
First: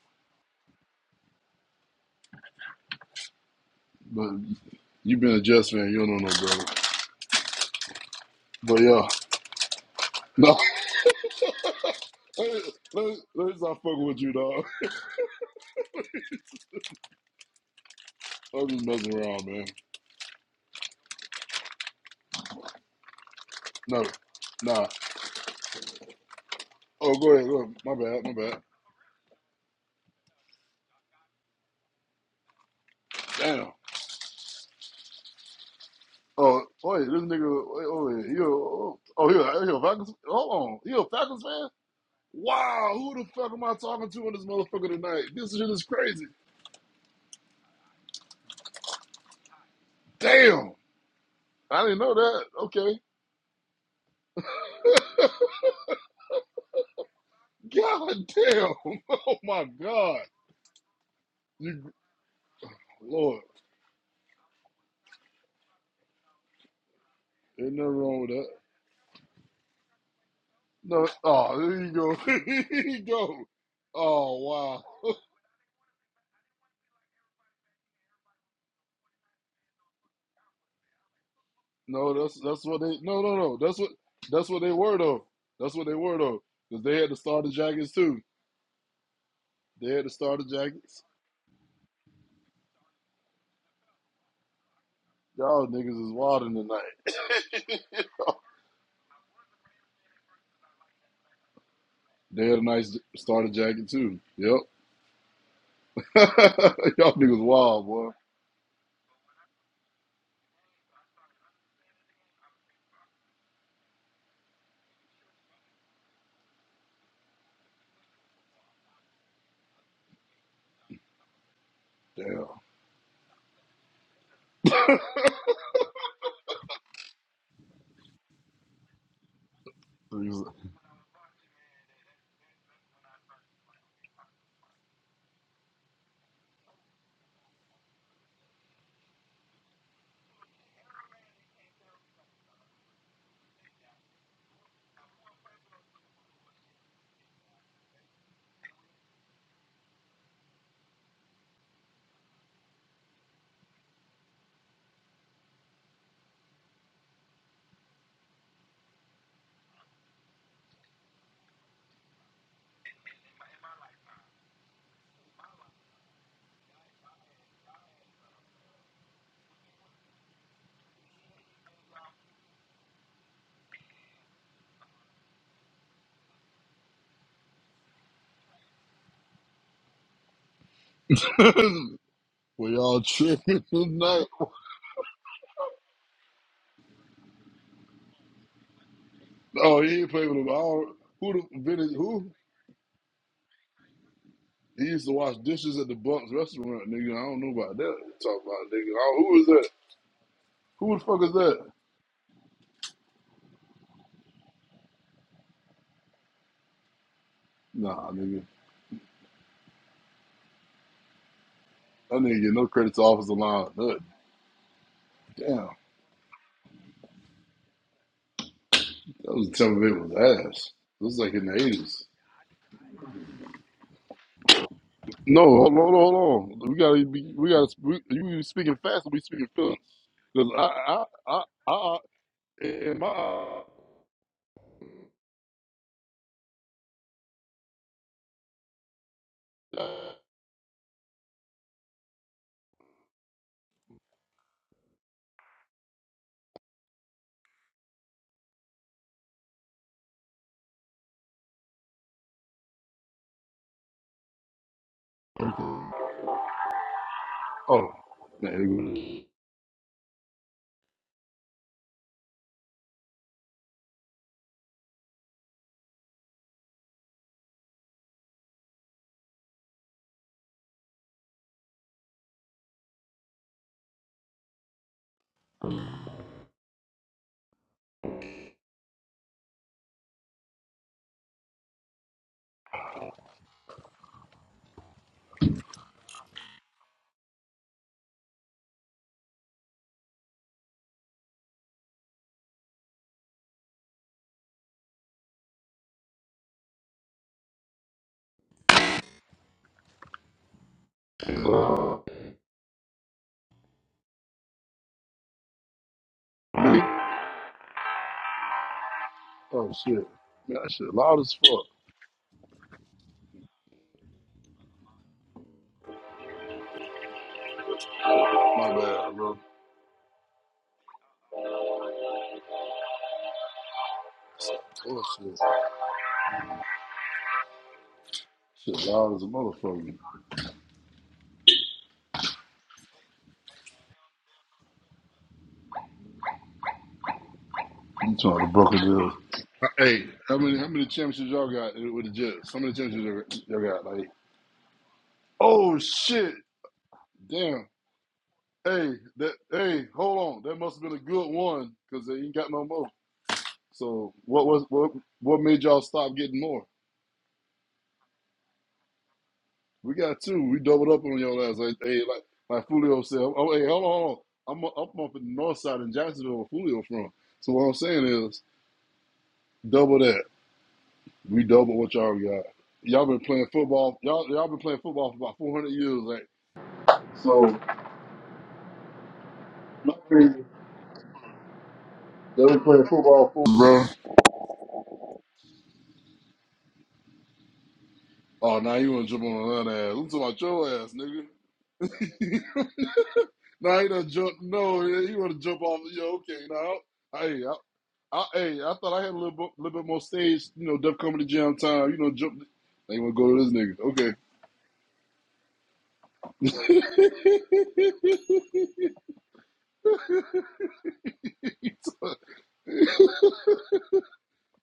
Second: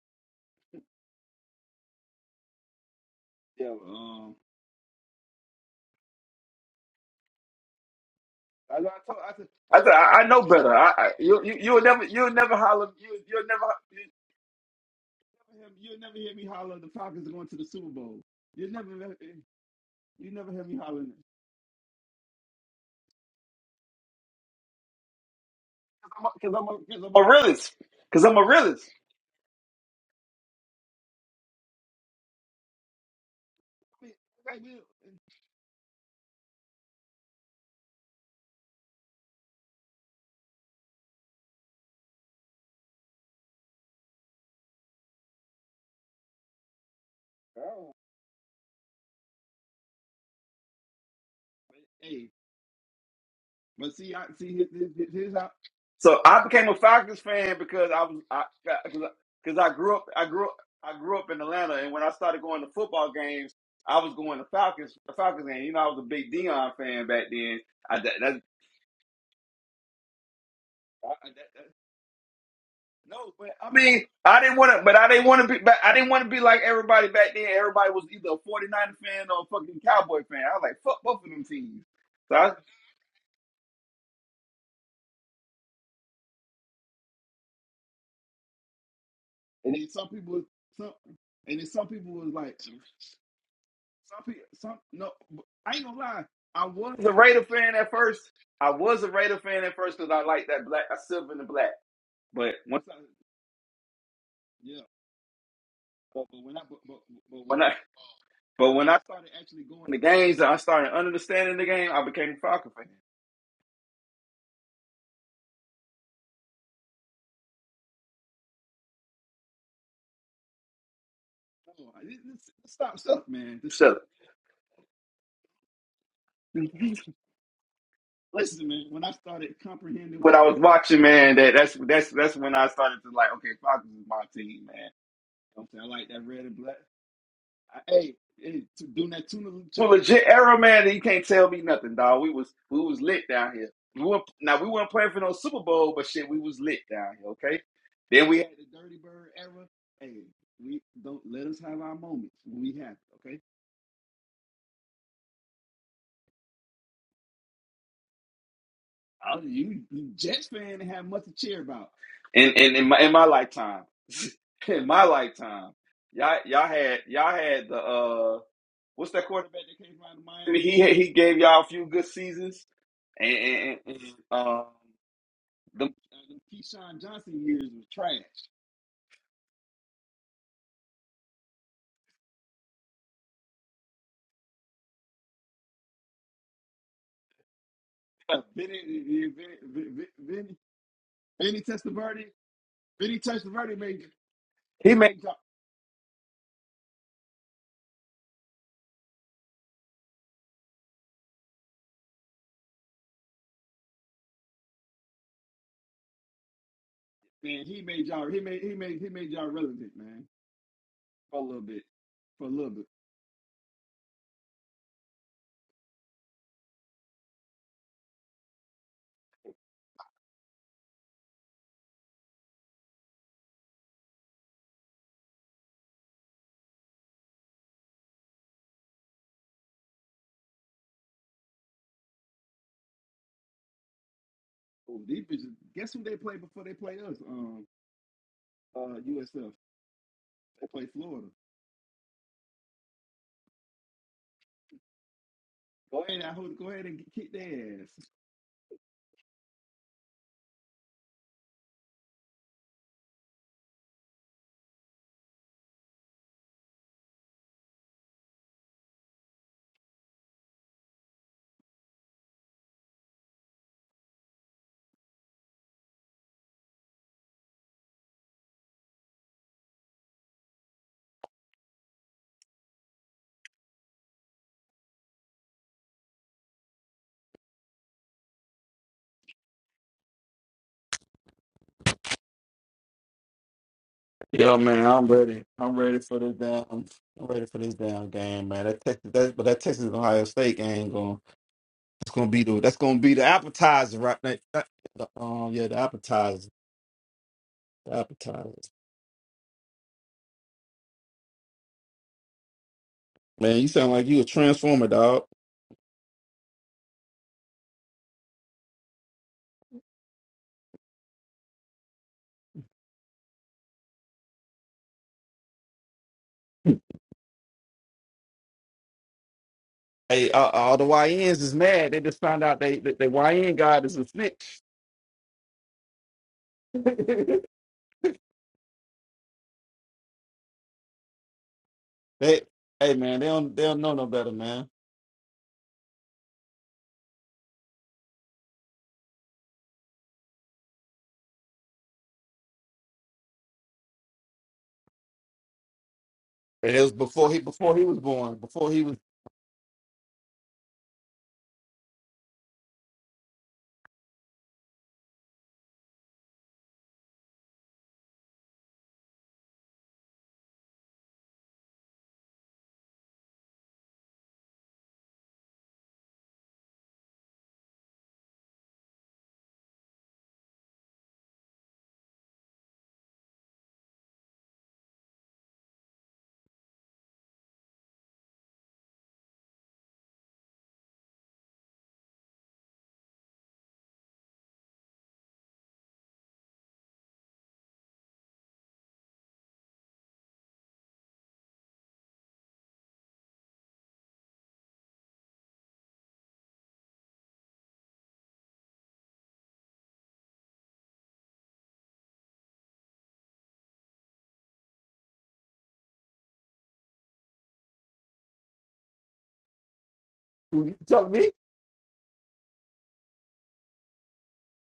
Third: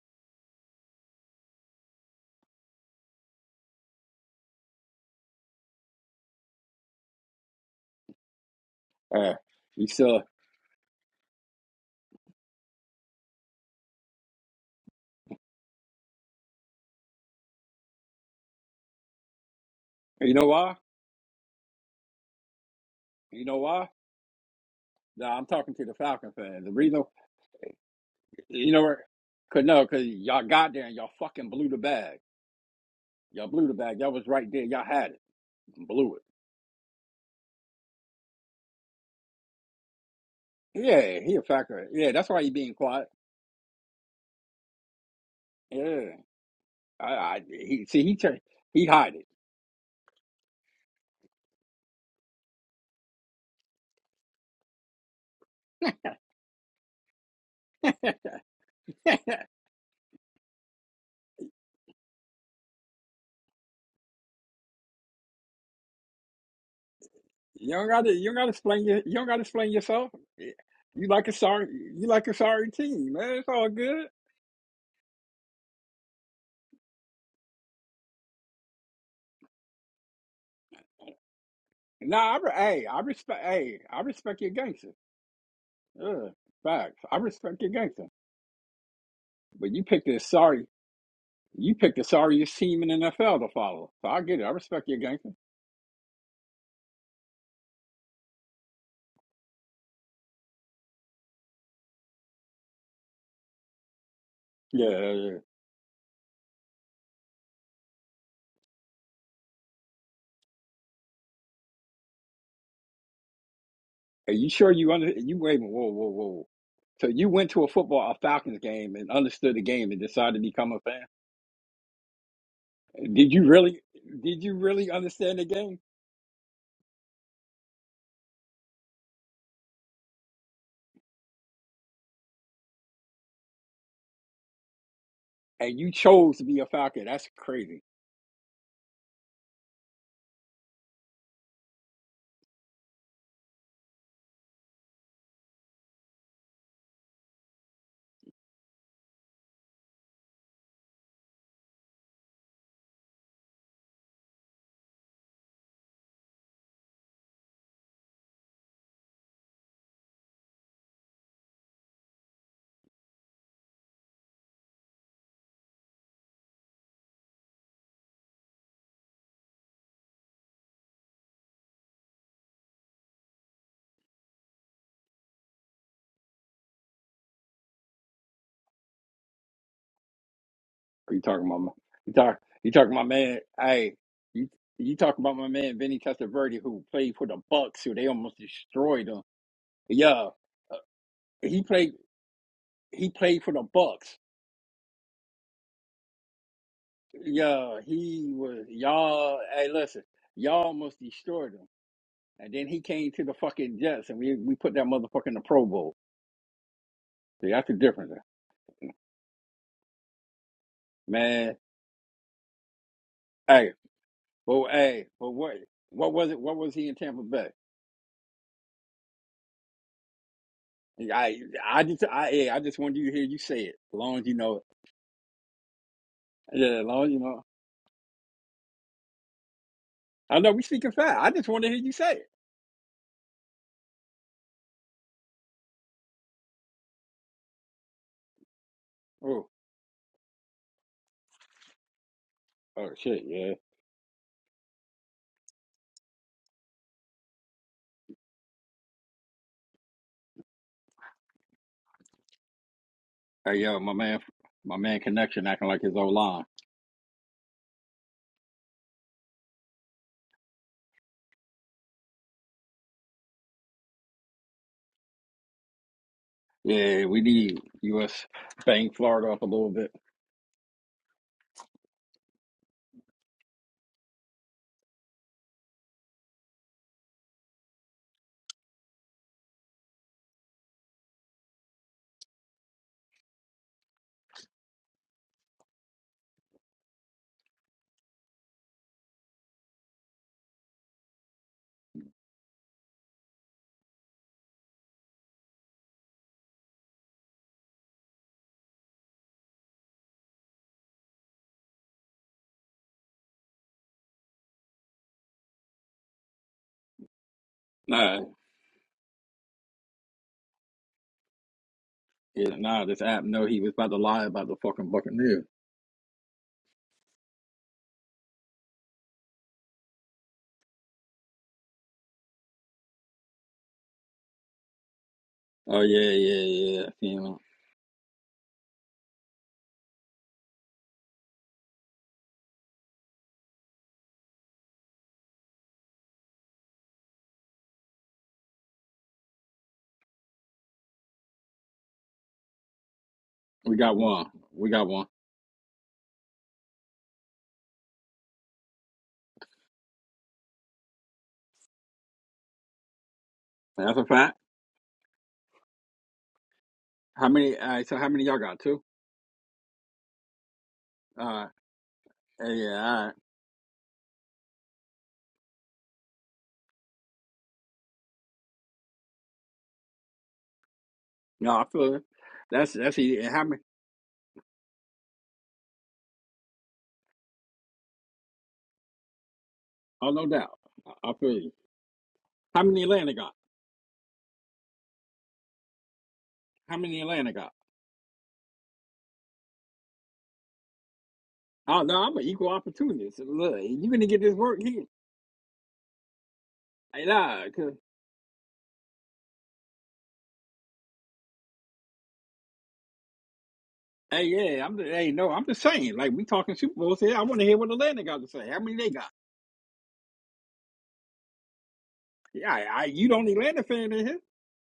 Speaker 3: But you been a Jets fan. You don't know no brother.
Speaker 1: I,
Speaker 3: But
Speaker 1: know, I,
Speaker 3: yeah,
Speaker 1: told,
Speaker 2: Uh,
Speaker 1: I, said, I, said,
Speaker 2: you
Speaker 1: I
Speaker 2: still,
Speaker 1: I know
Speaker 3: no.
Speaker 1: better. I, I you you you'll never you'll
Speaker 3: Let
Speaker 1: never
Speaker 3: me
Speaker 1: holler
Speaker 3: let me-
Speaker 1: you you'll
Speaker 3: let me
Speaker 1: never
Speaker 3: stop
Speaker 1: you,
Speaker 3: fucking with you, dog. I'm just messing around, man.
Speaker 2: you know why? You know why?
Speaker 3: No, nah.
Speaker 2: Nah, I'm talking to the Falcon fans. The reason,
Speaker 1: I'm
Speaker 3: Oh,
Speaker 1: a
Speaker 3: go ahead, go
Speaker 1: realist
Speaker 3: ahead. My
Speaker 1: because
Speaker 3: bad, my
Speaker 1: I'm a
Speaker 3: bad.
Speaker 2: you
Speaker 1: realist.
Speaker 2: know, cause no, cause y'all got there and y'all fucking blew the bag. Y'all blew
Speaker 3: Damn.
Speaker 2: the bag. Y'all was right there. Y'all had it. Blew it.
Speaker 3: Oh, wait, this nigga, wait, oh, wait, he a, oh, oh, he a, he a Falcons, hold on, he a
Speaker 2: Yeah, he a
Speaker 3: Falcons fan?
Speaker 2: factor. Yeah, that's why he being
Speaker 3: Wow,
Speaker 2: quiet.
Speaker 3: who the fuck am I talking to on this motherfucker tonight? This shit is
Speaker 2: Yeah,
Speaker 3: crazy.
Speaker 2: I, I he see he tur- he hide
Speaker 3: Damn. I didn't know that. Okay.
Speaker 1: So I became a Falcons fan because I
Speaker 3: God
Speaker 1: was I
Speaker 3: damn.
Speaker 1: because I
Speaker 2: it.
Speaker 3: Oh
Speaker 1: 'cause
Speaker 3: my
Speaker 1: I grew up
Speaker 3: God.
Speaker 1: I grew up I grew up in Atlanta
Speaker 3: You,
Speaker 1: and when I started going to football
Speaker 3: Lord,
Speaker 1: games I was going to Falcons the Falcons game. You know I was a big Dion fan back then.
Speaker 3: ain't
Speaker 2: you don't
Speaker 3: nothing
Speaker 1: I
Speaker 2: got to
Speaker 1: that,
Speaker 3: wrong
Speaker 2: you
Speaker 3: with
Speaker 2: don't got
Speaker 3: that.
Speaker 2: to explain your, you don't got to explain yourself. Yeah,
Speaker 3: No,
Speaker 2: You like a
Speaker 3: oh,
Speaker 1: that,
Speaker 2: sorry
Speaker 3: there you
Speaker 2: you
Speaker 3: go.
Speaker 2: like a sorry
Speaker 3: there you
Speaker 2: team,
Speaker 1: No,
Speaker 3: go.
Speaker 2: man. It's
Speaker 1: but
Speaker 2: all
Speaker 1: I mean,
Speaker 2: good.
Speaker 1: I
Speaker 3: Oh,
Speaker 1: didn't want to,
Speaker 3: wow.
Speaker 1: but I didn't want to be, but I didn't want to be like everybody back then. Everybody was either a 49er fan or a fucking Cowboy fan. I was like, fuck both of them teams.
Speaker 3: No,
Speaker 2: Nah,
Speaker 1: So
Speaker 2: I,
Speaker 3: that's
Speaker 1: I
Speaker 2: re-
Speaker 1: was
Speaker 3: that's what
Speaker 2: hey,
Speaker 3: they
Speaker 2: I
Speaker 3: no no
Speaker 2: respect
Speaker 3: no. That's
Speaker 2: hey,
Speaker 3: what
Speaker 2: I respect
Speaker 3: that's
Speaker 2: your
Speaker 3: what they
Speaker 2: gangster.
Speaker 3: were though. That's what they were
Speaker 2: Yeah,
Speaker 3: though. Cause
Speaker 2: facts.
Speaker 3: they had the
Speaker 2: I
Speaker 3: starter
Speaker 2: respect your
Speaker 3: jackets
Speaker 2: gangster.
Speaker 3: too.
Speaker 2: But you
Speaker 3: They had
Speaker 2: picked
Speaker 3: the
Speaker 2: this
Speaker 3: starter
Speaker 2: sorry.
Speaker 3: jackets.
Speaker 2: You picked the sorriest team in the NFL to follow. So I get it. I respect your gangster.
Speaker 3: Y'all niggas is wilding
Speaker 1: a Raider fan at
Speaker 3: tonight.
Speaker 1: first. I was a Raider fan at first because I liked that black, I silver in the black.
Speaker 3: they
Speaker 1: But
Speaker 3: had a
Speaker 1: when,
Speaker 3: nice starter jacket too. Yep.
Speaker 2: Yeah, yeah, yeah.
Speaker 3: y'all niggas
Speaker 1: I,
Speaker 3: wild, boy.
Speaker 1: but when I the games, I started understanding the game. I became a Falcon fan.
Speaker 2: Are you sure you under you waving? Whoa, whoa, whoa. So you went to a football a Falcons game and understood the game and decided to become a fan.
Speaker 3: Damn.
Speaker 2: Did you
Speaker 1: Just
Speaker 2: really
Speaker 1: shut up.
Speaker 2: did you really understand the game?
Speaker 3: Niggas-
Speaker 1: Watching man, that that's that's that's when I started to like, okay, Falcons is my team, man.
Speaker 2: And you chose to be a Falcon. That's crazy.
Speaker 1: Shit, Arrow Man, you can't tell me nothing, dog. We was we was lit down here. We were now we weren't playing for no Super Bowl, but shit, we was lit down here. Okay, then we, in, in in my in my lifetime, in my lifetime, y'all y'all had y'all had the uh what's that quarterback? He he gave y'all a few good seasons, and, and, and and, um the,
Speaker 2: Are you talking about my you talk
Speaker 3: well,
Speaker 2: you talking
Speaker 3: y'all
Speaker 2: about my man
Speaker 3: tripping
Speaker 2: hey
Speaker 3: tonight.
Speaker 2: you you talking about my man Vinny Testaverde who played for the Bucks who they almost destroyed him.
Speaker 3: Oh, he ain't
Speaker 2: Yeah.
Speaker 3: playing with him. I
Speaker 2: uh,
Speaker 3: don't, who the
Speaker 2: He played
Speaker 3: vintage who?
Speaker 2: he played for the Bucks.
Speaker 3: He
Speaker 1: he made
Speaker 3: used to wash dishes at the Bucks restaurant, nigga. I don't know about
Speaker 2: Yeah,
Speaker 3: that.
Speaker 2: he
Speaker 3: Talk
Speaker 2: was
Speaker 3: about nigga. I don't- who
Speaker 2: y'all.
Speaker 3: is that?
Speaker 2: Hey, listen, y'all
Speaker 3: Who
Speaker 2: almost
Speaker 3: the fuck is
Speaker 2: destroyed
Speaker 3: that?
Speaker 2: him, and then he came to the fucking Jets, and we we put that motherfucker in the Pro Bowl. See, that's the
Speaker 3: Nah,
Speaker 2: difference,
Speaker 3: nigga.
Speaker 2: man.
Speaker 3: That nigga get no credit to offensive line.
Speaker 2: Hey,
Speaker 3: Look,
Speaker 2: but hey, but what
Speaker 3: damn.
Speaker 2: what was it? What was he in Tampa Bay?
Speaker 3: That was Tampa Bay was ass. This is like
Speaker 2: I
Speaker 3: in the
Speaker 2: I just
Speaker 3: eighties.
Speaker 2: I hey, I just wanted you to hear you say it. As long as you know it.
Speaker 3: No, hold on, hold on, hold on. We
Speaker 2: Yeah, as
Speaker 3: gotta
Speaker 2: long as you
Speaker 3: be
Speaker 2: know.
Speaker 3: we gotta we, you speaking fast and we speaking feelings.
Speaker 2: it. I
Speaker 3: Because
Speaker 2: know
Speaker 3: I
Speaker 2: we speaking
Speaker 3: I
Speaker 2: fast. I
Speaker 3: I
Speaker 2: just wanted
Speaker 3: I
Speaker 2: to hear you say it.
Speaker 3: in my
Speaker 2: Oh oh shit yeah. Hey yo, my man, my man, connection acting like his old line.
Speaker 3: Oh man.
Speaker 2: Yeah, we need U.S. bang Florida up a little bit.
Speaker 1: Yo, man, I'm ready. I'm ready for this damn. I'm ready for this damn game, man. That Texas, that, but that Texas Ohio State game going. It's gonna be the that's gonna be the appetizer right now. Uh, the, Um, yeah, the appetizer, the appetizer.
Speaker 3: it was-
Speaker 1: Man, you sound like you a transformer, dog.
Speaker 2: Nah,
Speaker 3: Oh shit. Man, that shit loud as fuck.
Speaker 2: yeah, nah, this app know he was about to lie about the fucking Buccaneers.
Speaker 3: My bad, bro.
Speaker 1: Hey, uh, all the YNs is mad. They just found out they that the YN god is a snitch.
Speaker 3: Oh shit.
Speaker 2: Oh yeah, yeah, yeah. Feeling.
Speaker 3: Shit loud as a motherfucker.
Speaker 1: They, hey man, they don't they don't know no better, man.
Speaker 3: You trying to broker deal. Hey, how many how many championships y'all got with the Jets? How many championships y'all y'all
Speaker 2: We got
Speaker 3: got? Like,
Speaker 2: one. We got one.
Speaker 3: oh shit,
Speaker 1: And it was before he
Speaker 3: damn.
Speaker 1: before he was born. Before he
Speaker 3: Hey,
Speaker 1: was
Speaker 3: that hey, hold on. That must have been a good one because they ain't got no more.
Speaker 2: That's a
Speaker 3: So
Speaker 2: fact.
Speaker 3: what was what what made y'all stop getting more?
Speaker 2: How many all right, so how many y'all got? Two?
Speaker 3: We got two. We doubled up on
Speaker 2: Uh
Speaker 3: y'all ass. Like, hey, like like
Speaker 2: yeah,
Speaker 3: Fulio
Speaker 2: all right.
Speaker 3: said. Oh, hey, hold on, hold on. I'm up up in the north side in Jacksonville, where Fulio from. So what I'm saying is, double that. We
Speaker 2: No, I
Speaker 3: double what
Speaker 2: feel it.
Speaker 3: y'all got.
Speaker 2: That's that's
Speaker 3: Y'all been
Speaker 2: easy. And how
Speaker 3: playing
Speaker 2: many
Speaker 3: football. Y'all y'all been playing football for about 400 years. Like, so. Not
Speaker 2: oh no
Speaker 3: crazy.
Speaker 2: doubt. I I feel you.
Speaker 3: They were
Speaker 2: How many
Speaker 3: playing
Speaker 2: Atlanta
Speaker 3: football,
Speaker 2: got?
Speaker 3: fool, bro.
Speaker 2: How many Atlanta got?
Speaker 3: Oh, now you want to jump on that ass. I'm talking about your ass,
Speaker 2: Oh no, I'm an
Speaker 3: nigga.
Speaker 2: equal opportunist. Look,
Speaker 3: Now you
Speaker 2: you gonna
Speaker 3: done
Speaker 2: get
Speaker 3: jump.
Speaker 2: this work
Speaker 3: No,
Speaker 2: here.
Speaker 3: yeah, you want to jump off. Yo, okay. Now,
Speaker 2: Hey nah,
Speaker 3: hey, I,
Speaker 2: cause
Speaker 3: I, hey, I thought I had a little, bit- little bit more stage, you know, Def coming to jam time. You know, jump. Now you want to go to
Speaker 2: hey yeah, I'm the, hey no, I'm just saying, like we talking
Speaker 3: this
Speaker 2: Super Bowls here. I wanna hear what Atlanta got to say. How
Speaker 3: nigga.
Speaker 2: many they got?
Speaker 1: you telling me,
Speaker 3: Okay.
Speaker 2: Yeah, I, you the only Atlanta fan in here.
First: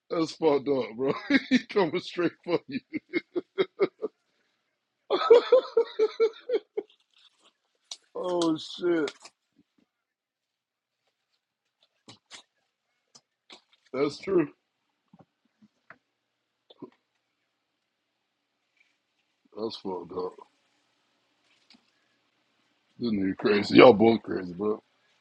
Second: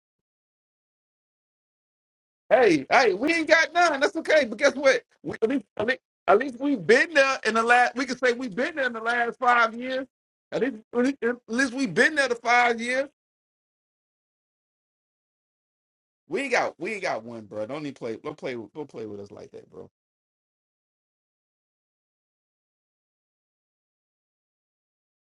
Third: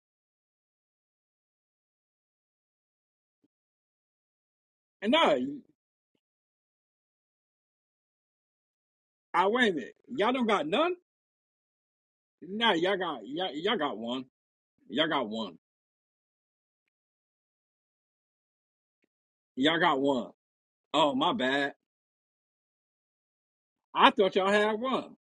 Speaker 3: That's fucked up, bro. he coming straight for you.
Speaker 1: hey, hey, we ain't got none. That's okay. But guess what?
Speaker 2: And
Speaker 1: We,
Speaker 2: no,
Speaker 1: at least at least at least we've been there in the last. We can say we've
Speaker 3: Oh,
Speaker 1: been there in the
Speaker 3: shit.
Speaker 1: last
Speaker 2: I wait
Speaker 1: five
Speaker 2: a minute.
Speaker 1: years.
Speaker 2: Y'all don't
Speaker 1: At
Speaker 2: got none?
Speaker 1: least, at least we've been there the
Speaker 2: No,
Speaker 1: five
Speaker 2: y'all
Speaker 1: years.
Speaker 2: got y'all, y'all got
Speaker 3: That's
Speaker 2: one.
Speaker 3: true.
Speaker 2: Y'all got one.
Speaker 1: We
Speaker 3: That's
Speaker 2: Y'all got
Speaker 3: fucked
Speaker 2: one.
Speaker 3: up.
Speaker 2: Oh my bad.
Speaker 3: This nigga crazy. Y'all
Speaker 2: I
Speaker 3: both
Speaker 2: thought y'all
Speaker 3: crazy,
Speaker 2: had
Speaker 3: bro.
Speaker 2: one.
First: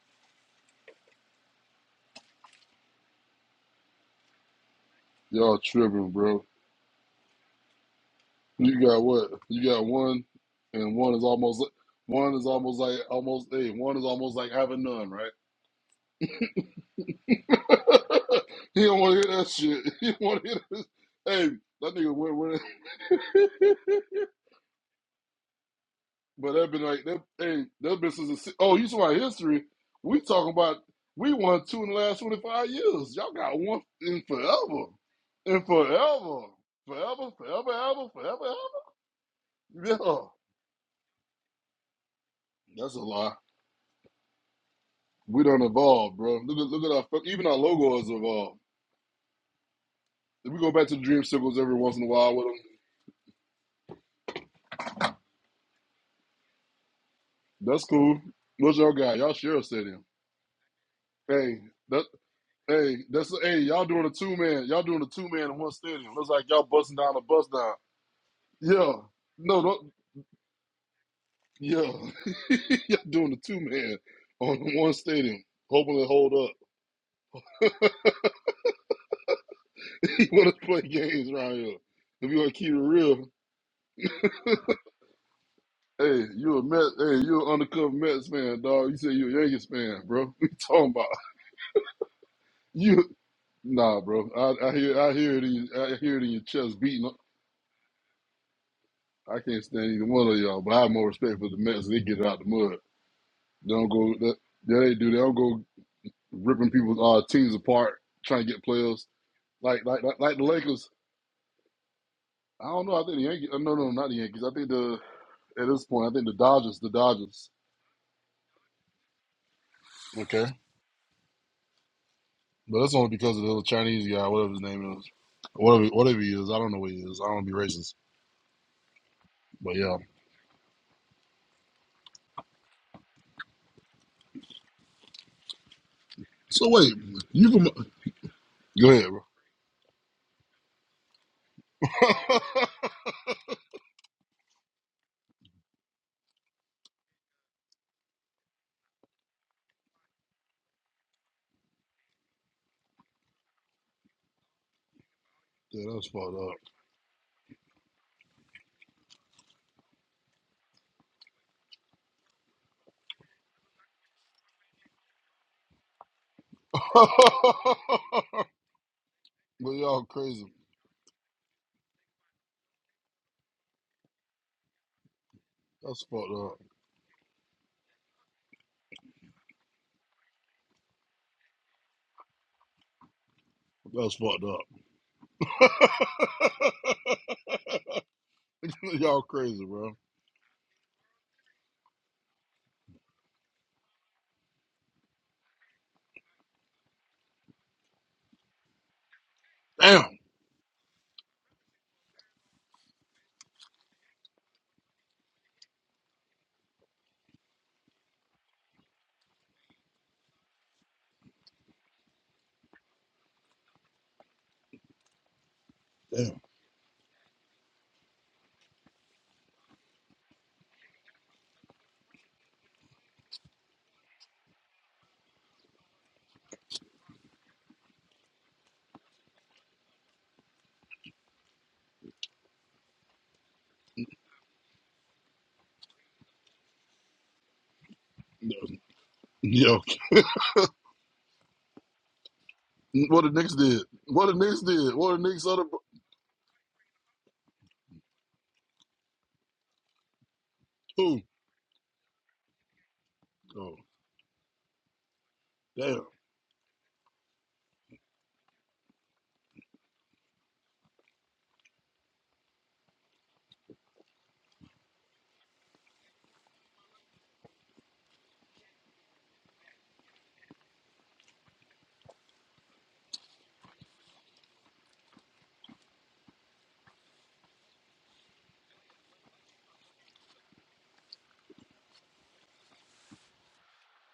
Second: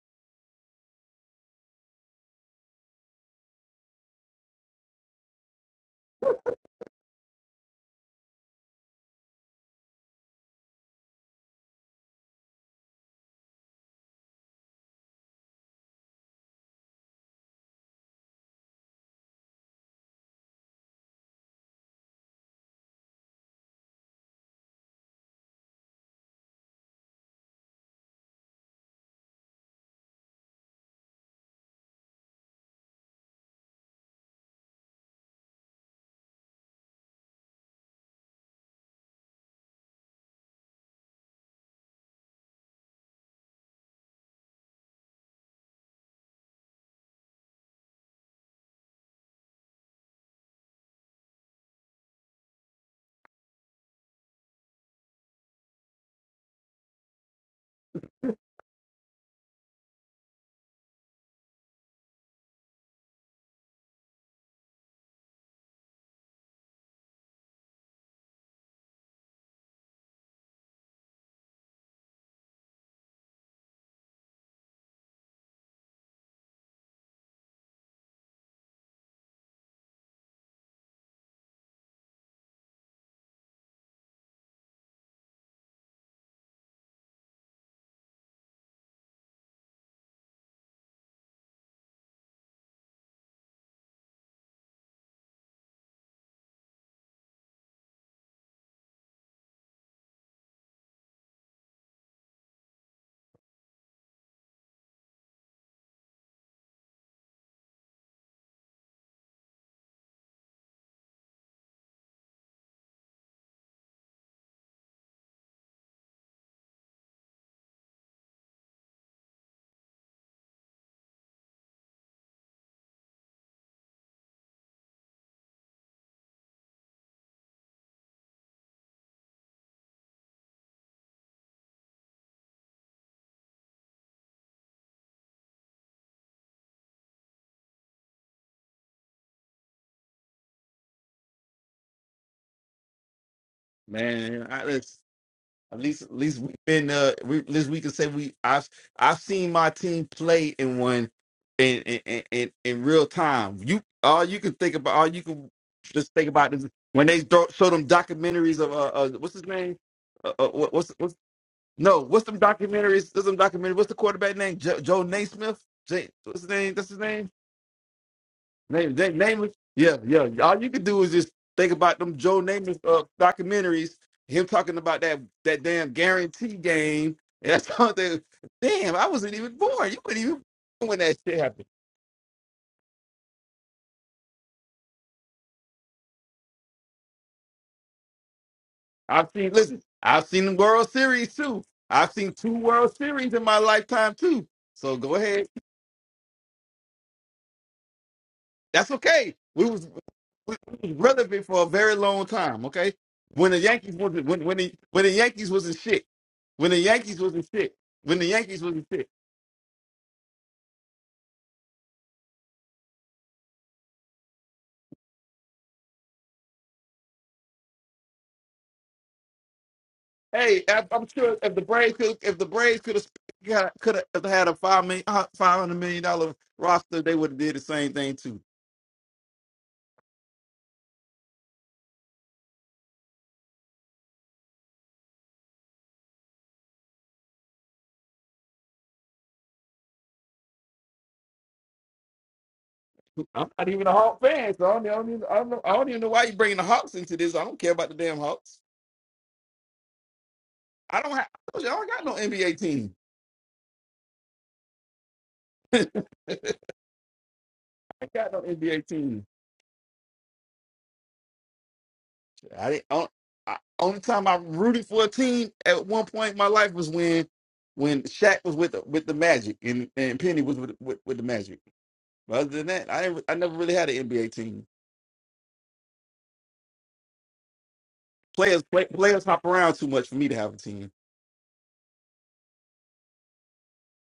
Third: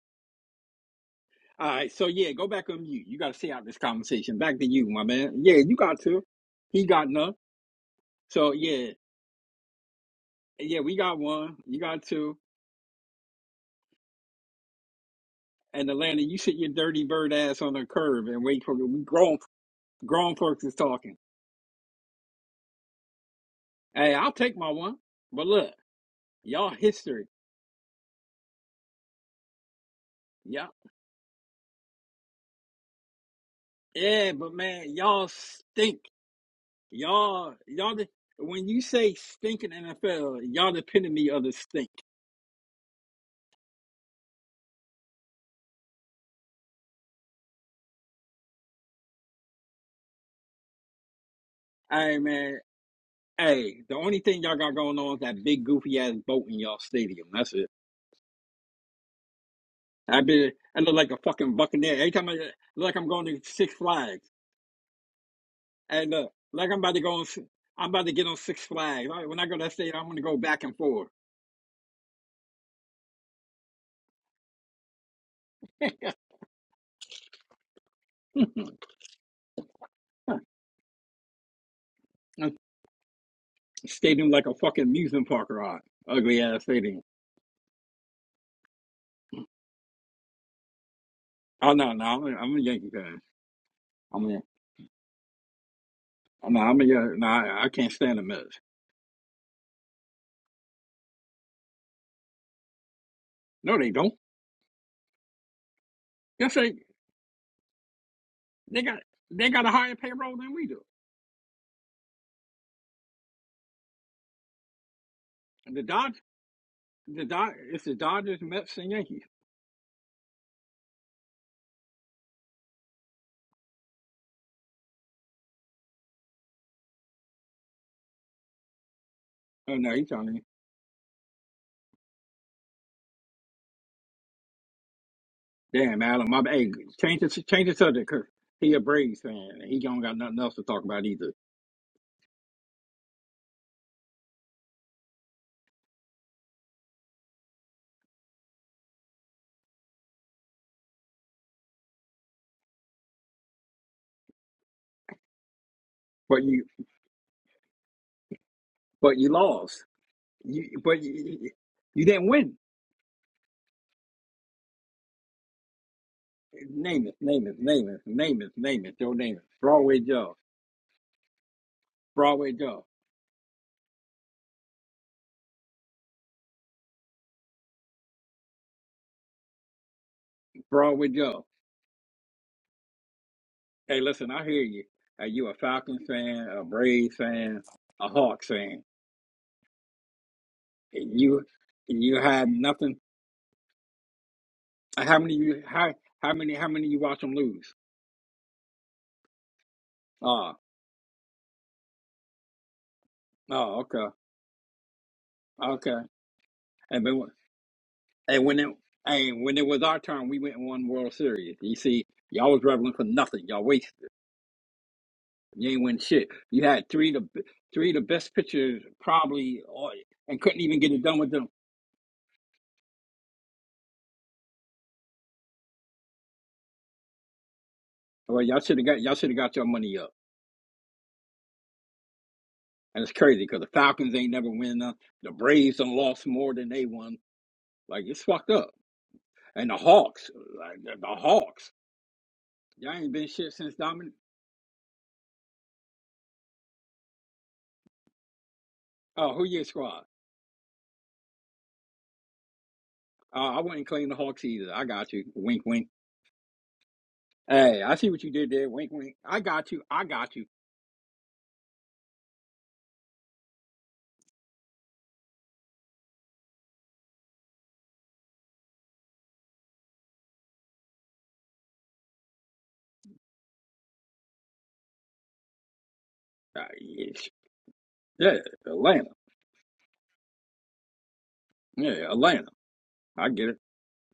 Speaker 2: All right, so yeah, go back on you. You gotta see out this conversation. Back to you, my man. Yeah,
Speaker 3: Y'all
Speaker 2: you got
Speaker 3: tripping,
Speaker 2: two.
Speaker 3: bro.
Speaker 2: He got none. So
Speaker 3: You
Speaker 2: yeah,
Speaker 3: got what? You got one,
Speaker 2: yeah, we
Speaker 3: and one
Speaker 2: got
Speaker 3: is
Speaker 2: one.
Speaker 3: almost
Speaker 2: You got
Speaker 3: one
Speaker 2: two.
Speaker 3: is almost like almost hey, one is almost like having none, right?
Speaker 2: And Atlanta, you sit your dirty bird ass on the curb and wait for
Speaker 3: He don't
Speaker 2: we
Speaker 3: want to
Speaker 2: grown
Speaker 3: hear that shit. He don't
Speaker 2: grown
Speaker 3: want to hear
Speaker 2: folks is
Speaker 3: this.
Speaker 2: talking.
Speaker 3: Hey, that nigga went with it.
Speaker 2: Hey, I'll take my one. But look,
Speaker 3: but
Speaker 2: y'all
Speaker 3: that been like that.
Speaker 2: history.
Speaker 3: Hey, that been since the, si- oh, you talking about history? We talking
Speaker 2: Yeah.
Speaker 3: about we won two in the last twenty five years. Y'all got one in
Speaker 2: Yeah, but
Speaker 3: forever,
Speaker 2: man, y'all
Speaker 3: in
Speaker 2: stink.
Speaker 3: forever, forever,
Speaker 2: Y'all,
Speaker 3: forever,
Speaker 2: y'all. The,
Speaker 3: ever, forever,
Speaker 2: when you
Speaker 3: ever.
Speaker 2: say stinking
Speaker 3: Yeah,
Speaker 2: NFL, y'all the epitome of the stink.
Speaker 3: that's a lie. We don't evolve, bro. Look at look at our fuck- even our logo has evolved. If we go back to the dream circles every once in a
Speaker 2: Hey,
Speaker 3: while with them,
Speaker 2: man. Hey, the only thing y'all got going on is that big goofy ass boat in y'all stadium. That's it.
Speaker 3: that's cool. What's y'all got? Y'all share a stadium.
Speaker 2: I be, I look like a fucking
Speaker 3: Hey,
Speaker 2: buccaneer
Speaker 3: that
Speaker 2: every time I look like
Speaker 3: hey,
Speaker 2: I'm going
Speaker 3: that's
Speaker 2: to
Speaker 3: hey,
Speaker 2: Six
Speaker 3: y'all doing a
Speaker 2: Flags.
Speaker 3: two man. Y'all doing a two man in one
Speaker 2: And
Speaker 3: stadium. Looks
Speaker 2: look,
Speaker 3: like y'all
Speaker 2: like I'm about
Speaker 3: busting
Speaker 2: to
Speaker 3: down
Speaker 2: go
Speaker 3: a
Speaker 2: on. s-
Speaker 3: bus down.
Speaker 2: I'm about to get on Six
Speaker 3: Yeah.
Speaker 2: Flags. All right, When I go
Speaker 3: No,
Speaker 2: to that
Speaker 3: no
Speaker 2: stadium, I'm gonna go back and forth.
Speaker 3: yeah. y'all doing a two man on one stadium. Hoping to hold up. you wanna play games around here. If you wanna keep it real.
Speaker 2: stadium like a fucking amusement park ride.
Speaker 3: Hey,
Speaker 2: Ugly
Speaker 3: you a
Speaker 2: ass
Speaker 3: Mets,
Speaker 2: stadium.
Speaker 3: hey, you an undercover Mets fan, dog. You say you a Yankees fan, bro. What you talking about?
Speaker 2: Oh no, no, I'm a, I'm a Yankee
Speaker 3: You
Speaker 2: fan.
Speaker 3: nah, bro.
Speaker 2: I'm a,
Speaker 3: I, I hear I hear it in I hear it in your
Speaker 2: I'm a,
Speaker 3: chest
Speaker 2: I'm a
Speaker 3: beating.
Speaker 2: Yan- no, I, I can't stand the Mets.
Speaker 3: I can't stand either one of y'all, but I have more respect for the Mets. They get it out the mud. They
Speaker 2: No,
Speaker 3: don't
Speaker 2: they don't.
Speaker 3: go that yeah, they do. They don't go
Speaker 2: Yes,
Speaker 3: ripping
Speaker 2: they
Speaker 3: people's uh, teams apart, trying to get
Speaker 2: they got
Speaker 3: players.
Speaker 2: they got a
Speaker 3: Like
Speaker 2: higher
Speaker 3: like like, like
Speaker 2: payroll
Speaker 3: the
Speaker 2: than we do.
Speaker 3: Lakers. I don't know. I think the Yankees. No, no, not the Yankees. I think the at
Speaker 2: The
Speaker 3: this point, I
Speaker 2: Dodge,
Speaker 3: think the Dodgers. The
Speaker 2: the
Speaker 3: Dodgers.
Speaker 2: Dodge, it's the Dodgers, Mets, and Yankees.
Speaker 3: Okay. But that's only because of the little Chinese guy, whatever his name is, whatever whatever he is. I don't know what he is. I don't want to be racist.
Speaker 2: Oh
Speaker 3: But
Speaker 2: no,
Speaker 3: yeah.
Speaker 2: he's on me. Damn, Adam, my bad.
Speaker 3: So
Speaker 2: hey,
Speaker 3: wait,
Speaker 2: change the
Speaker 3: you can
Speaker 2: change the subject 'cause he a
Speaker 3: go ahead, bro.
Speaker 2: Braves fan. and He don't got nothing else to talk about either.
Speaker 1: man, I, let's, at least at least we've been uh we at least we can say we I've I've seen my team play in one in in in, in in real time. You all you can think about all you can
Speaker 3: yeah, that's
Speaker 1: just think
Speaker 3: fucked
Speaker 2: But
Speaker 1: about
Speaker 3: up.
Speaker 2: you,
Speaker 1: is when they throw, show them documentaries of uh, uh
Speaker 2: but you
Speaker 1: what's his name
Speaker 2: lost.
Speaker 1: uh, uh what,
Speaker 2: You,
Speaker 1: what's
Speaker 2: but
Speaker 1: what's
Speaker 2: you,
Speaker 1: no
Speaker 2: you
Speaker 1: what's
Speaker 2: didn't
Speaker 1: them
Speaker 2: win.
Speaker 1: documentaries there's some documentary what's the quarterback name jo- Joe Naismith J- what's his name that's his
Speaker 2: Name it,
Speaker 1: name
Speaker 2: name it, name it, name it, name
Speaker 1: Name,
Speaker 2: it. Joe,
Speaker 1: name,
Speaker 2: name
Speaker 1: name
Speaker 2: it.
Speaker 3: but
Speaker 1: Yeah,
Speaker 2: Broadway
Speaker 3: y'all
Speaker 1: yeah.
Speaker 2: Joe,
Speaker 3: crazy.
Speaker 1: All you could do is just think about them Joe
Speaker 2: Broadway
Speaker 1: Namath
Speaker 2: Joe,
Speaker 1: uh, documentaries. Him talking about that that damn
Speaker 3: That's fucked
Speaker 1: guarantee
Speaker 3: up.
Speaker 1: game. And that's something. Damn, I wasn't even born. You weren't even born when
Speaker 2: Broadway
Speaker 1: that shit
Speaker 2: Joe.
Speaker 1: happened.
Speaker 2: Hey,
Speaker 3: That's
Speaker 2: listen,
Speaker 3: fucked
Speaker 2: I hear you. Are you a Falcon fan, a
Speaker 3: up.
Speaker 2: Braves fan, a Hawks fan.
Speaker 3: y'all
Speaker 1: I've seen.
Speaker 3: crazy,
Speaker 1: Listen,
Speaker 3: bro.
Speaker 1: I've seen the World
Speaker 2: And
Speaker 1: Series
Speaker 2: you
Speaker 1: too.
Speaker 2: and
Speaker 1: I've
Speaker 2: you
Speaker 1: seen
Speaker 2: had
Speaker 1: two
Speaker 2: nothing.
Speaker 1: World Series in my lifetime too. So
Speaker 2: uh,
Speaker 1: go
Speaker 2: How many
Speaker 1: ahead.
Speaker 2: you how how many how many you watch them lose?
Speaker 1: That's okay. We was
Speaker 3: Damn.
Speaker 2: Oh,
Speaker 1: we was relevant for a very long time. Okay, when the
Speaker 2: oh,
Speaker 1: Yankees was
Speaker 2: okay,
Speaker 1: when when the when the Yankees was in
Speaker 2: okay.
Speaker 1: shit, when the
Speaker 2: And then
Speaker 1: Yankees
Speaker 2: when-
Speaker 1: was in shit, when the
Speaker 2: and when
Speaker 1: Yankees
Speaker 2: it
Speaker 1: was in shit.
Speaker 2: and when it was our turn, we went and won World Series. You see, y'all was reveling for nothing. Y'all wasted. You ain't win shit.
Speaker 3: Damn.
Speaker 2: You had three of the three of the best pitchers probably, or, and couldn't
Speaker 1: Hey,
Speaker 2: even
Speaker 1: I,
Speaker 2: get it
Speaker 1: I'm
Speaker 2: done with
Speaker 1: sure
Speaker 2: them.
Speaker 1: if the Braves could if the Braves could have could have had a five million uh, five hundred million dollar roster, they would have did the same thing too.
Speaker 2: Well, y'all should have got y'all should have got your money up. And it's crazy because the Falcons ain't never win none. The Braves done lost more than they won. Like it's fucked up. And the
Speaker 3: Yo,
Speaker 2: Hawks, like the, the Hawks, y'all ain't
Speaker 3: what
Speaker 2: been
Speaker 3: the
Speaker 1: I'm,
Speaker 2: shit
Speaker 3: Knicks
Speaker 2: since
Speaker 3: did?
Speaker 2: Dominic.
Speaker 3: What the Knicks did?
Speaker 1: I
Speaker 3: What the Knicks
Speaker 1: don't
Speaker 3: other
Speaker 2: Oh, who your squad?
Speaker 1: I don't
Speaker 3: who?
Speaker 1: have. I I don't got no NBA team.
Speaker 2: Uh, I
Speaker 3: Oh,
Speaker 2: wouldn't claim the Hawks either. I got you. Wink, wink.
Speaker 3: damn.
Speaker 2: Hey, I
Speaker 1: I
Speaker 2: see
Speaker 1: ain't
Speaker 2: what you
Speaker 1: got no
Speaker 2: did there.
Speaker 1: NBA
Speaker 2: Wink, wink.
Speaker 1: team.
Speaker 2: I got you. I got you.
Speaker 1: I didn't. On, I, only time I rooted for a team at one point in my life was when when Shaq was with the, with the Magic and, and Penny was with, with with the Magic. But other than that, I didn't, I never really had an NBA team.
Speaker 2: Uh, yes. Yeah,
Speaker 1: Players play,
Speaker 2: Atlanta.
Speaker 1: players hop around too much for me to have a team.
Speaker 2: Yeah, Atlanta. I get it.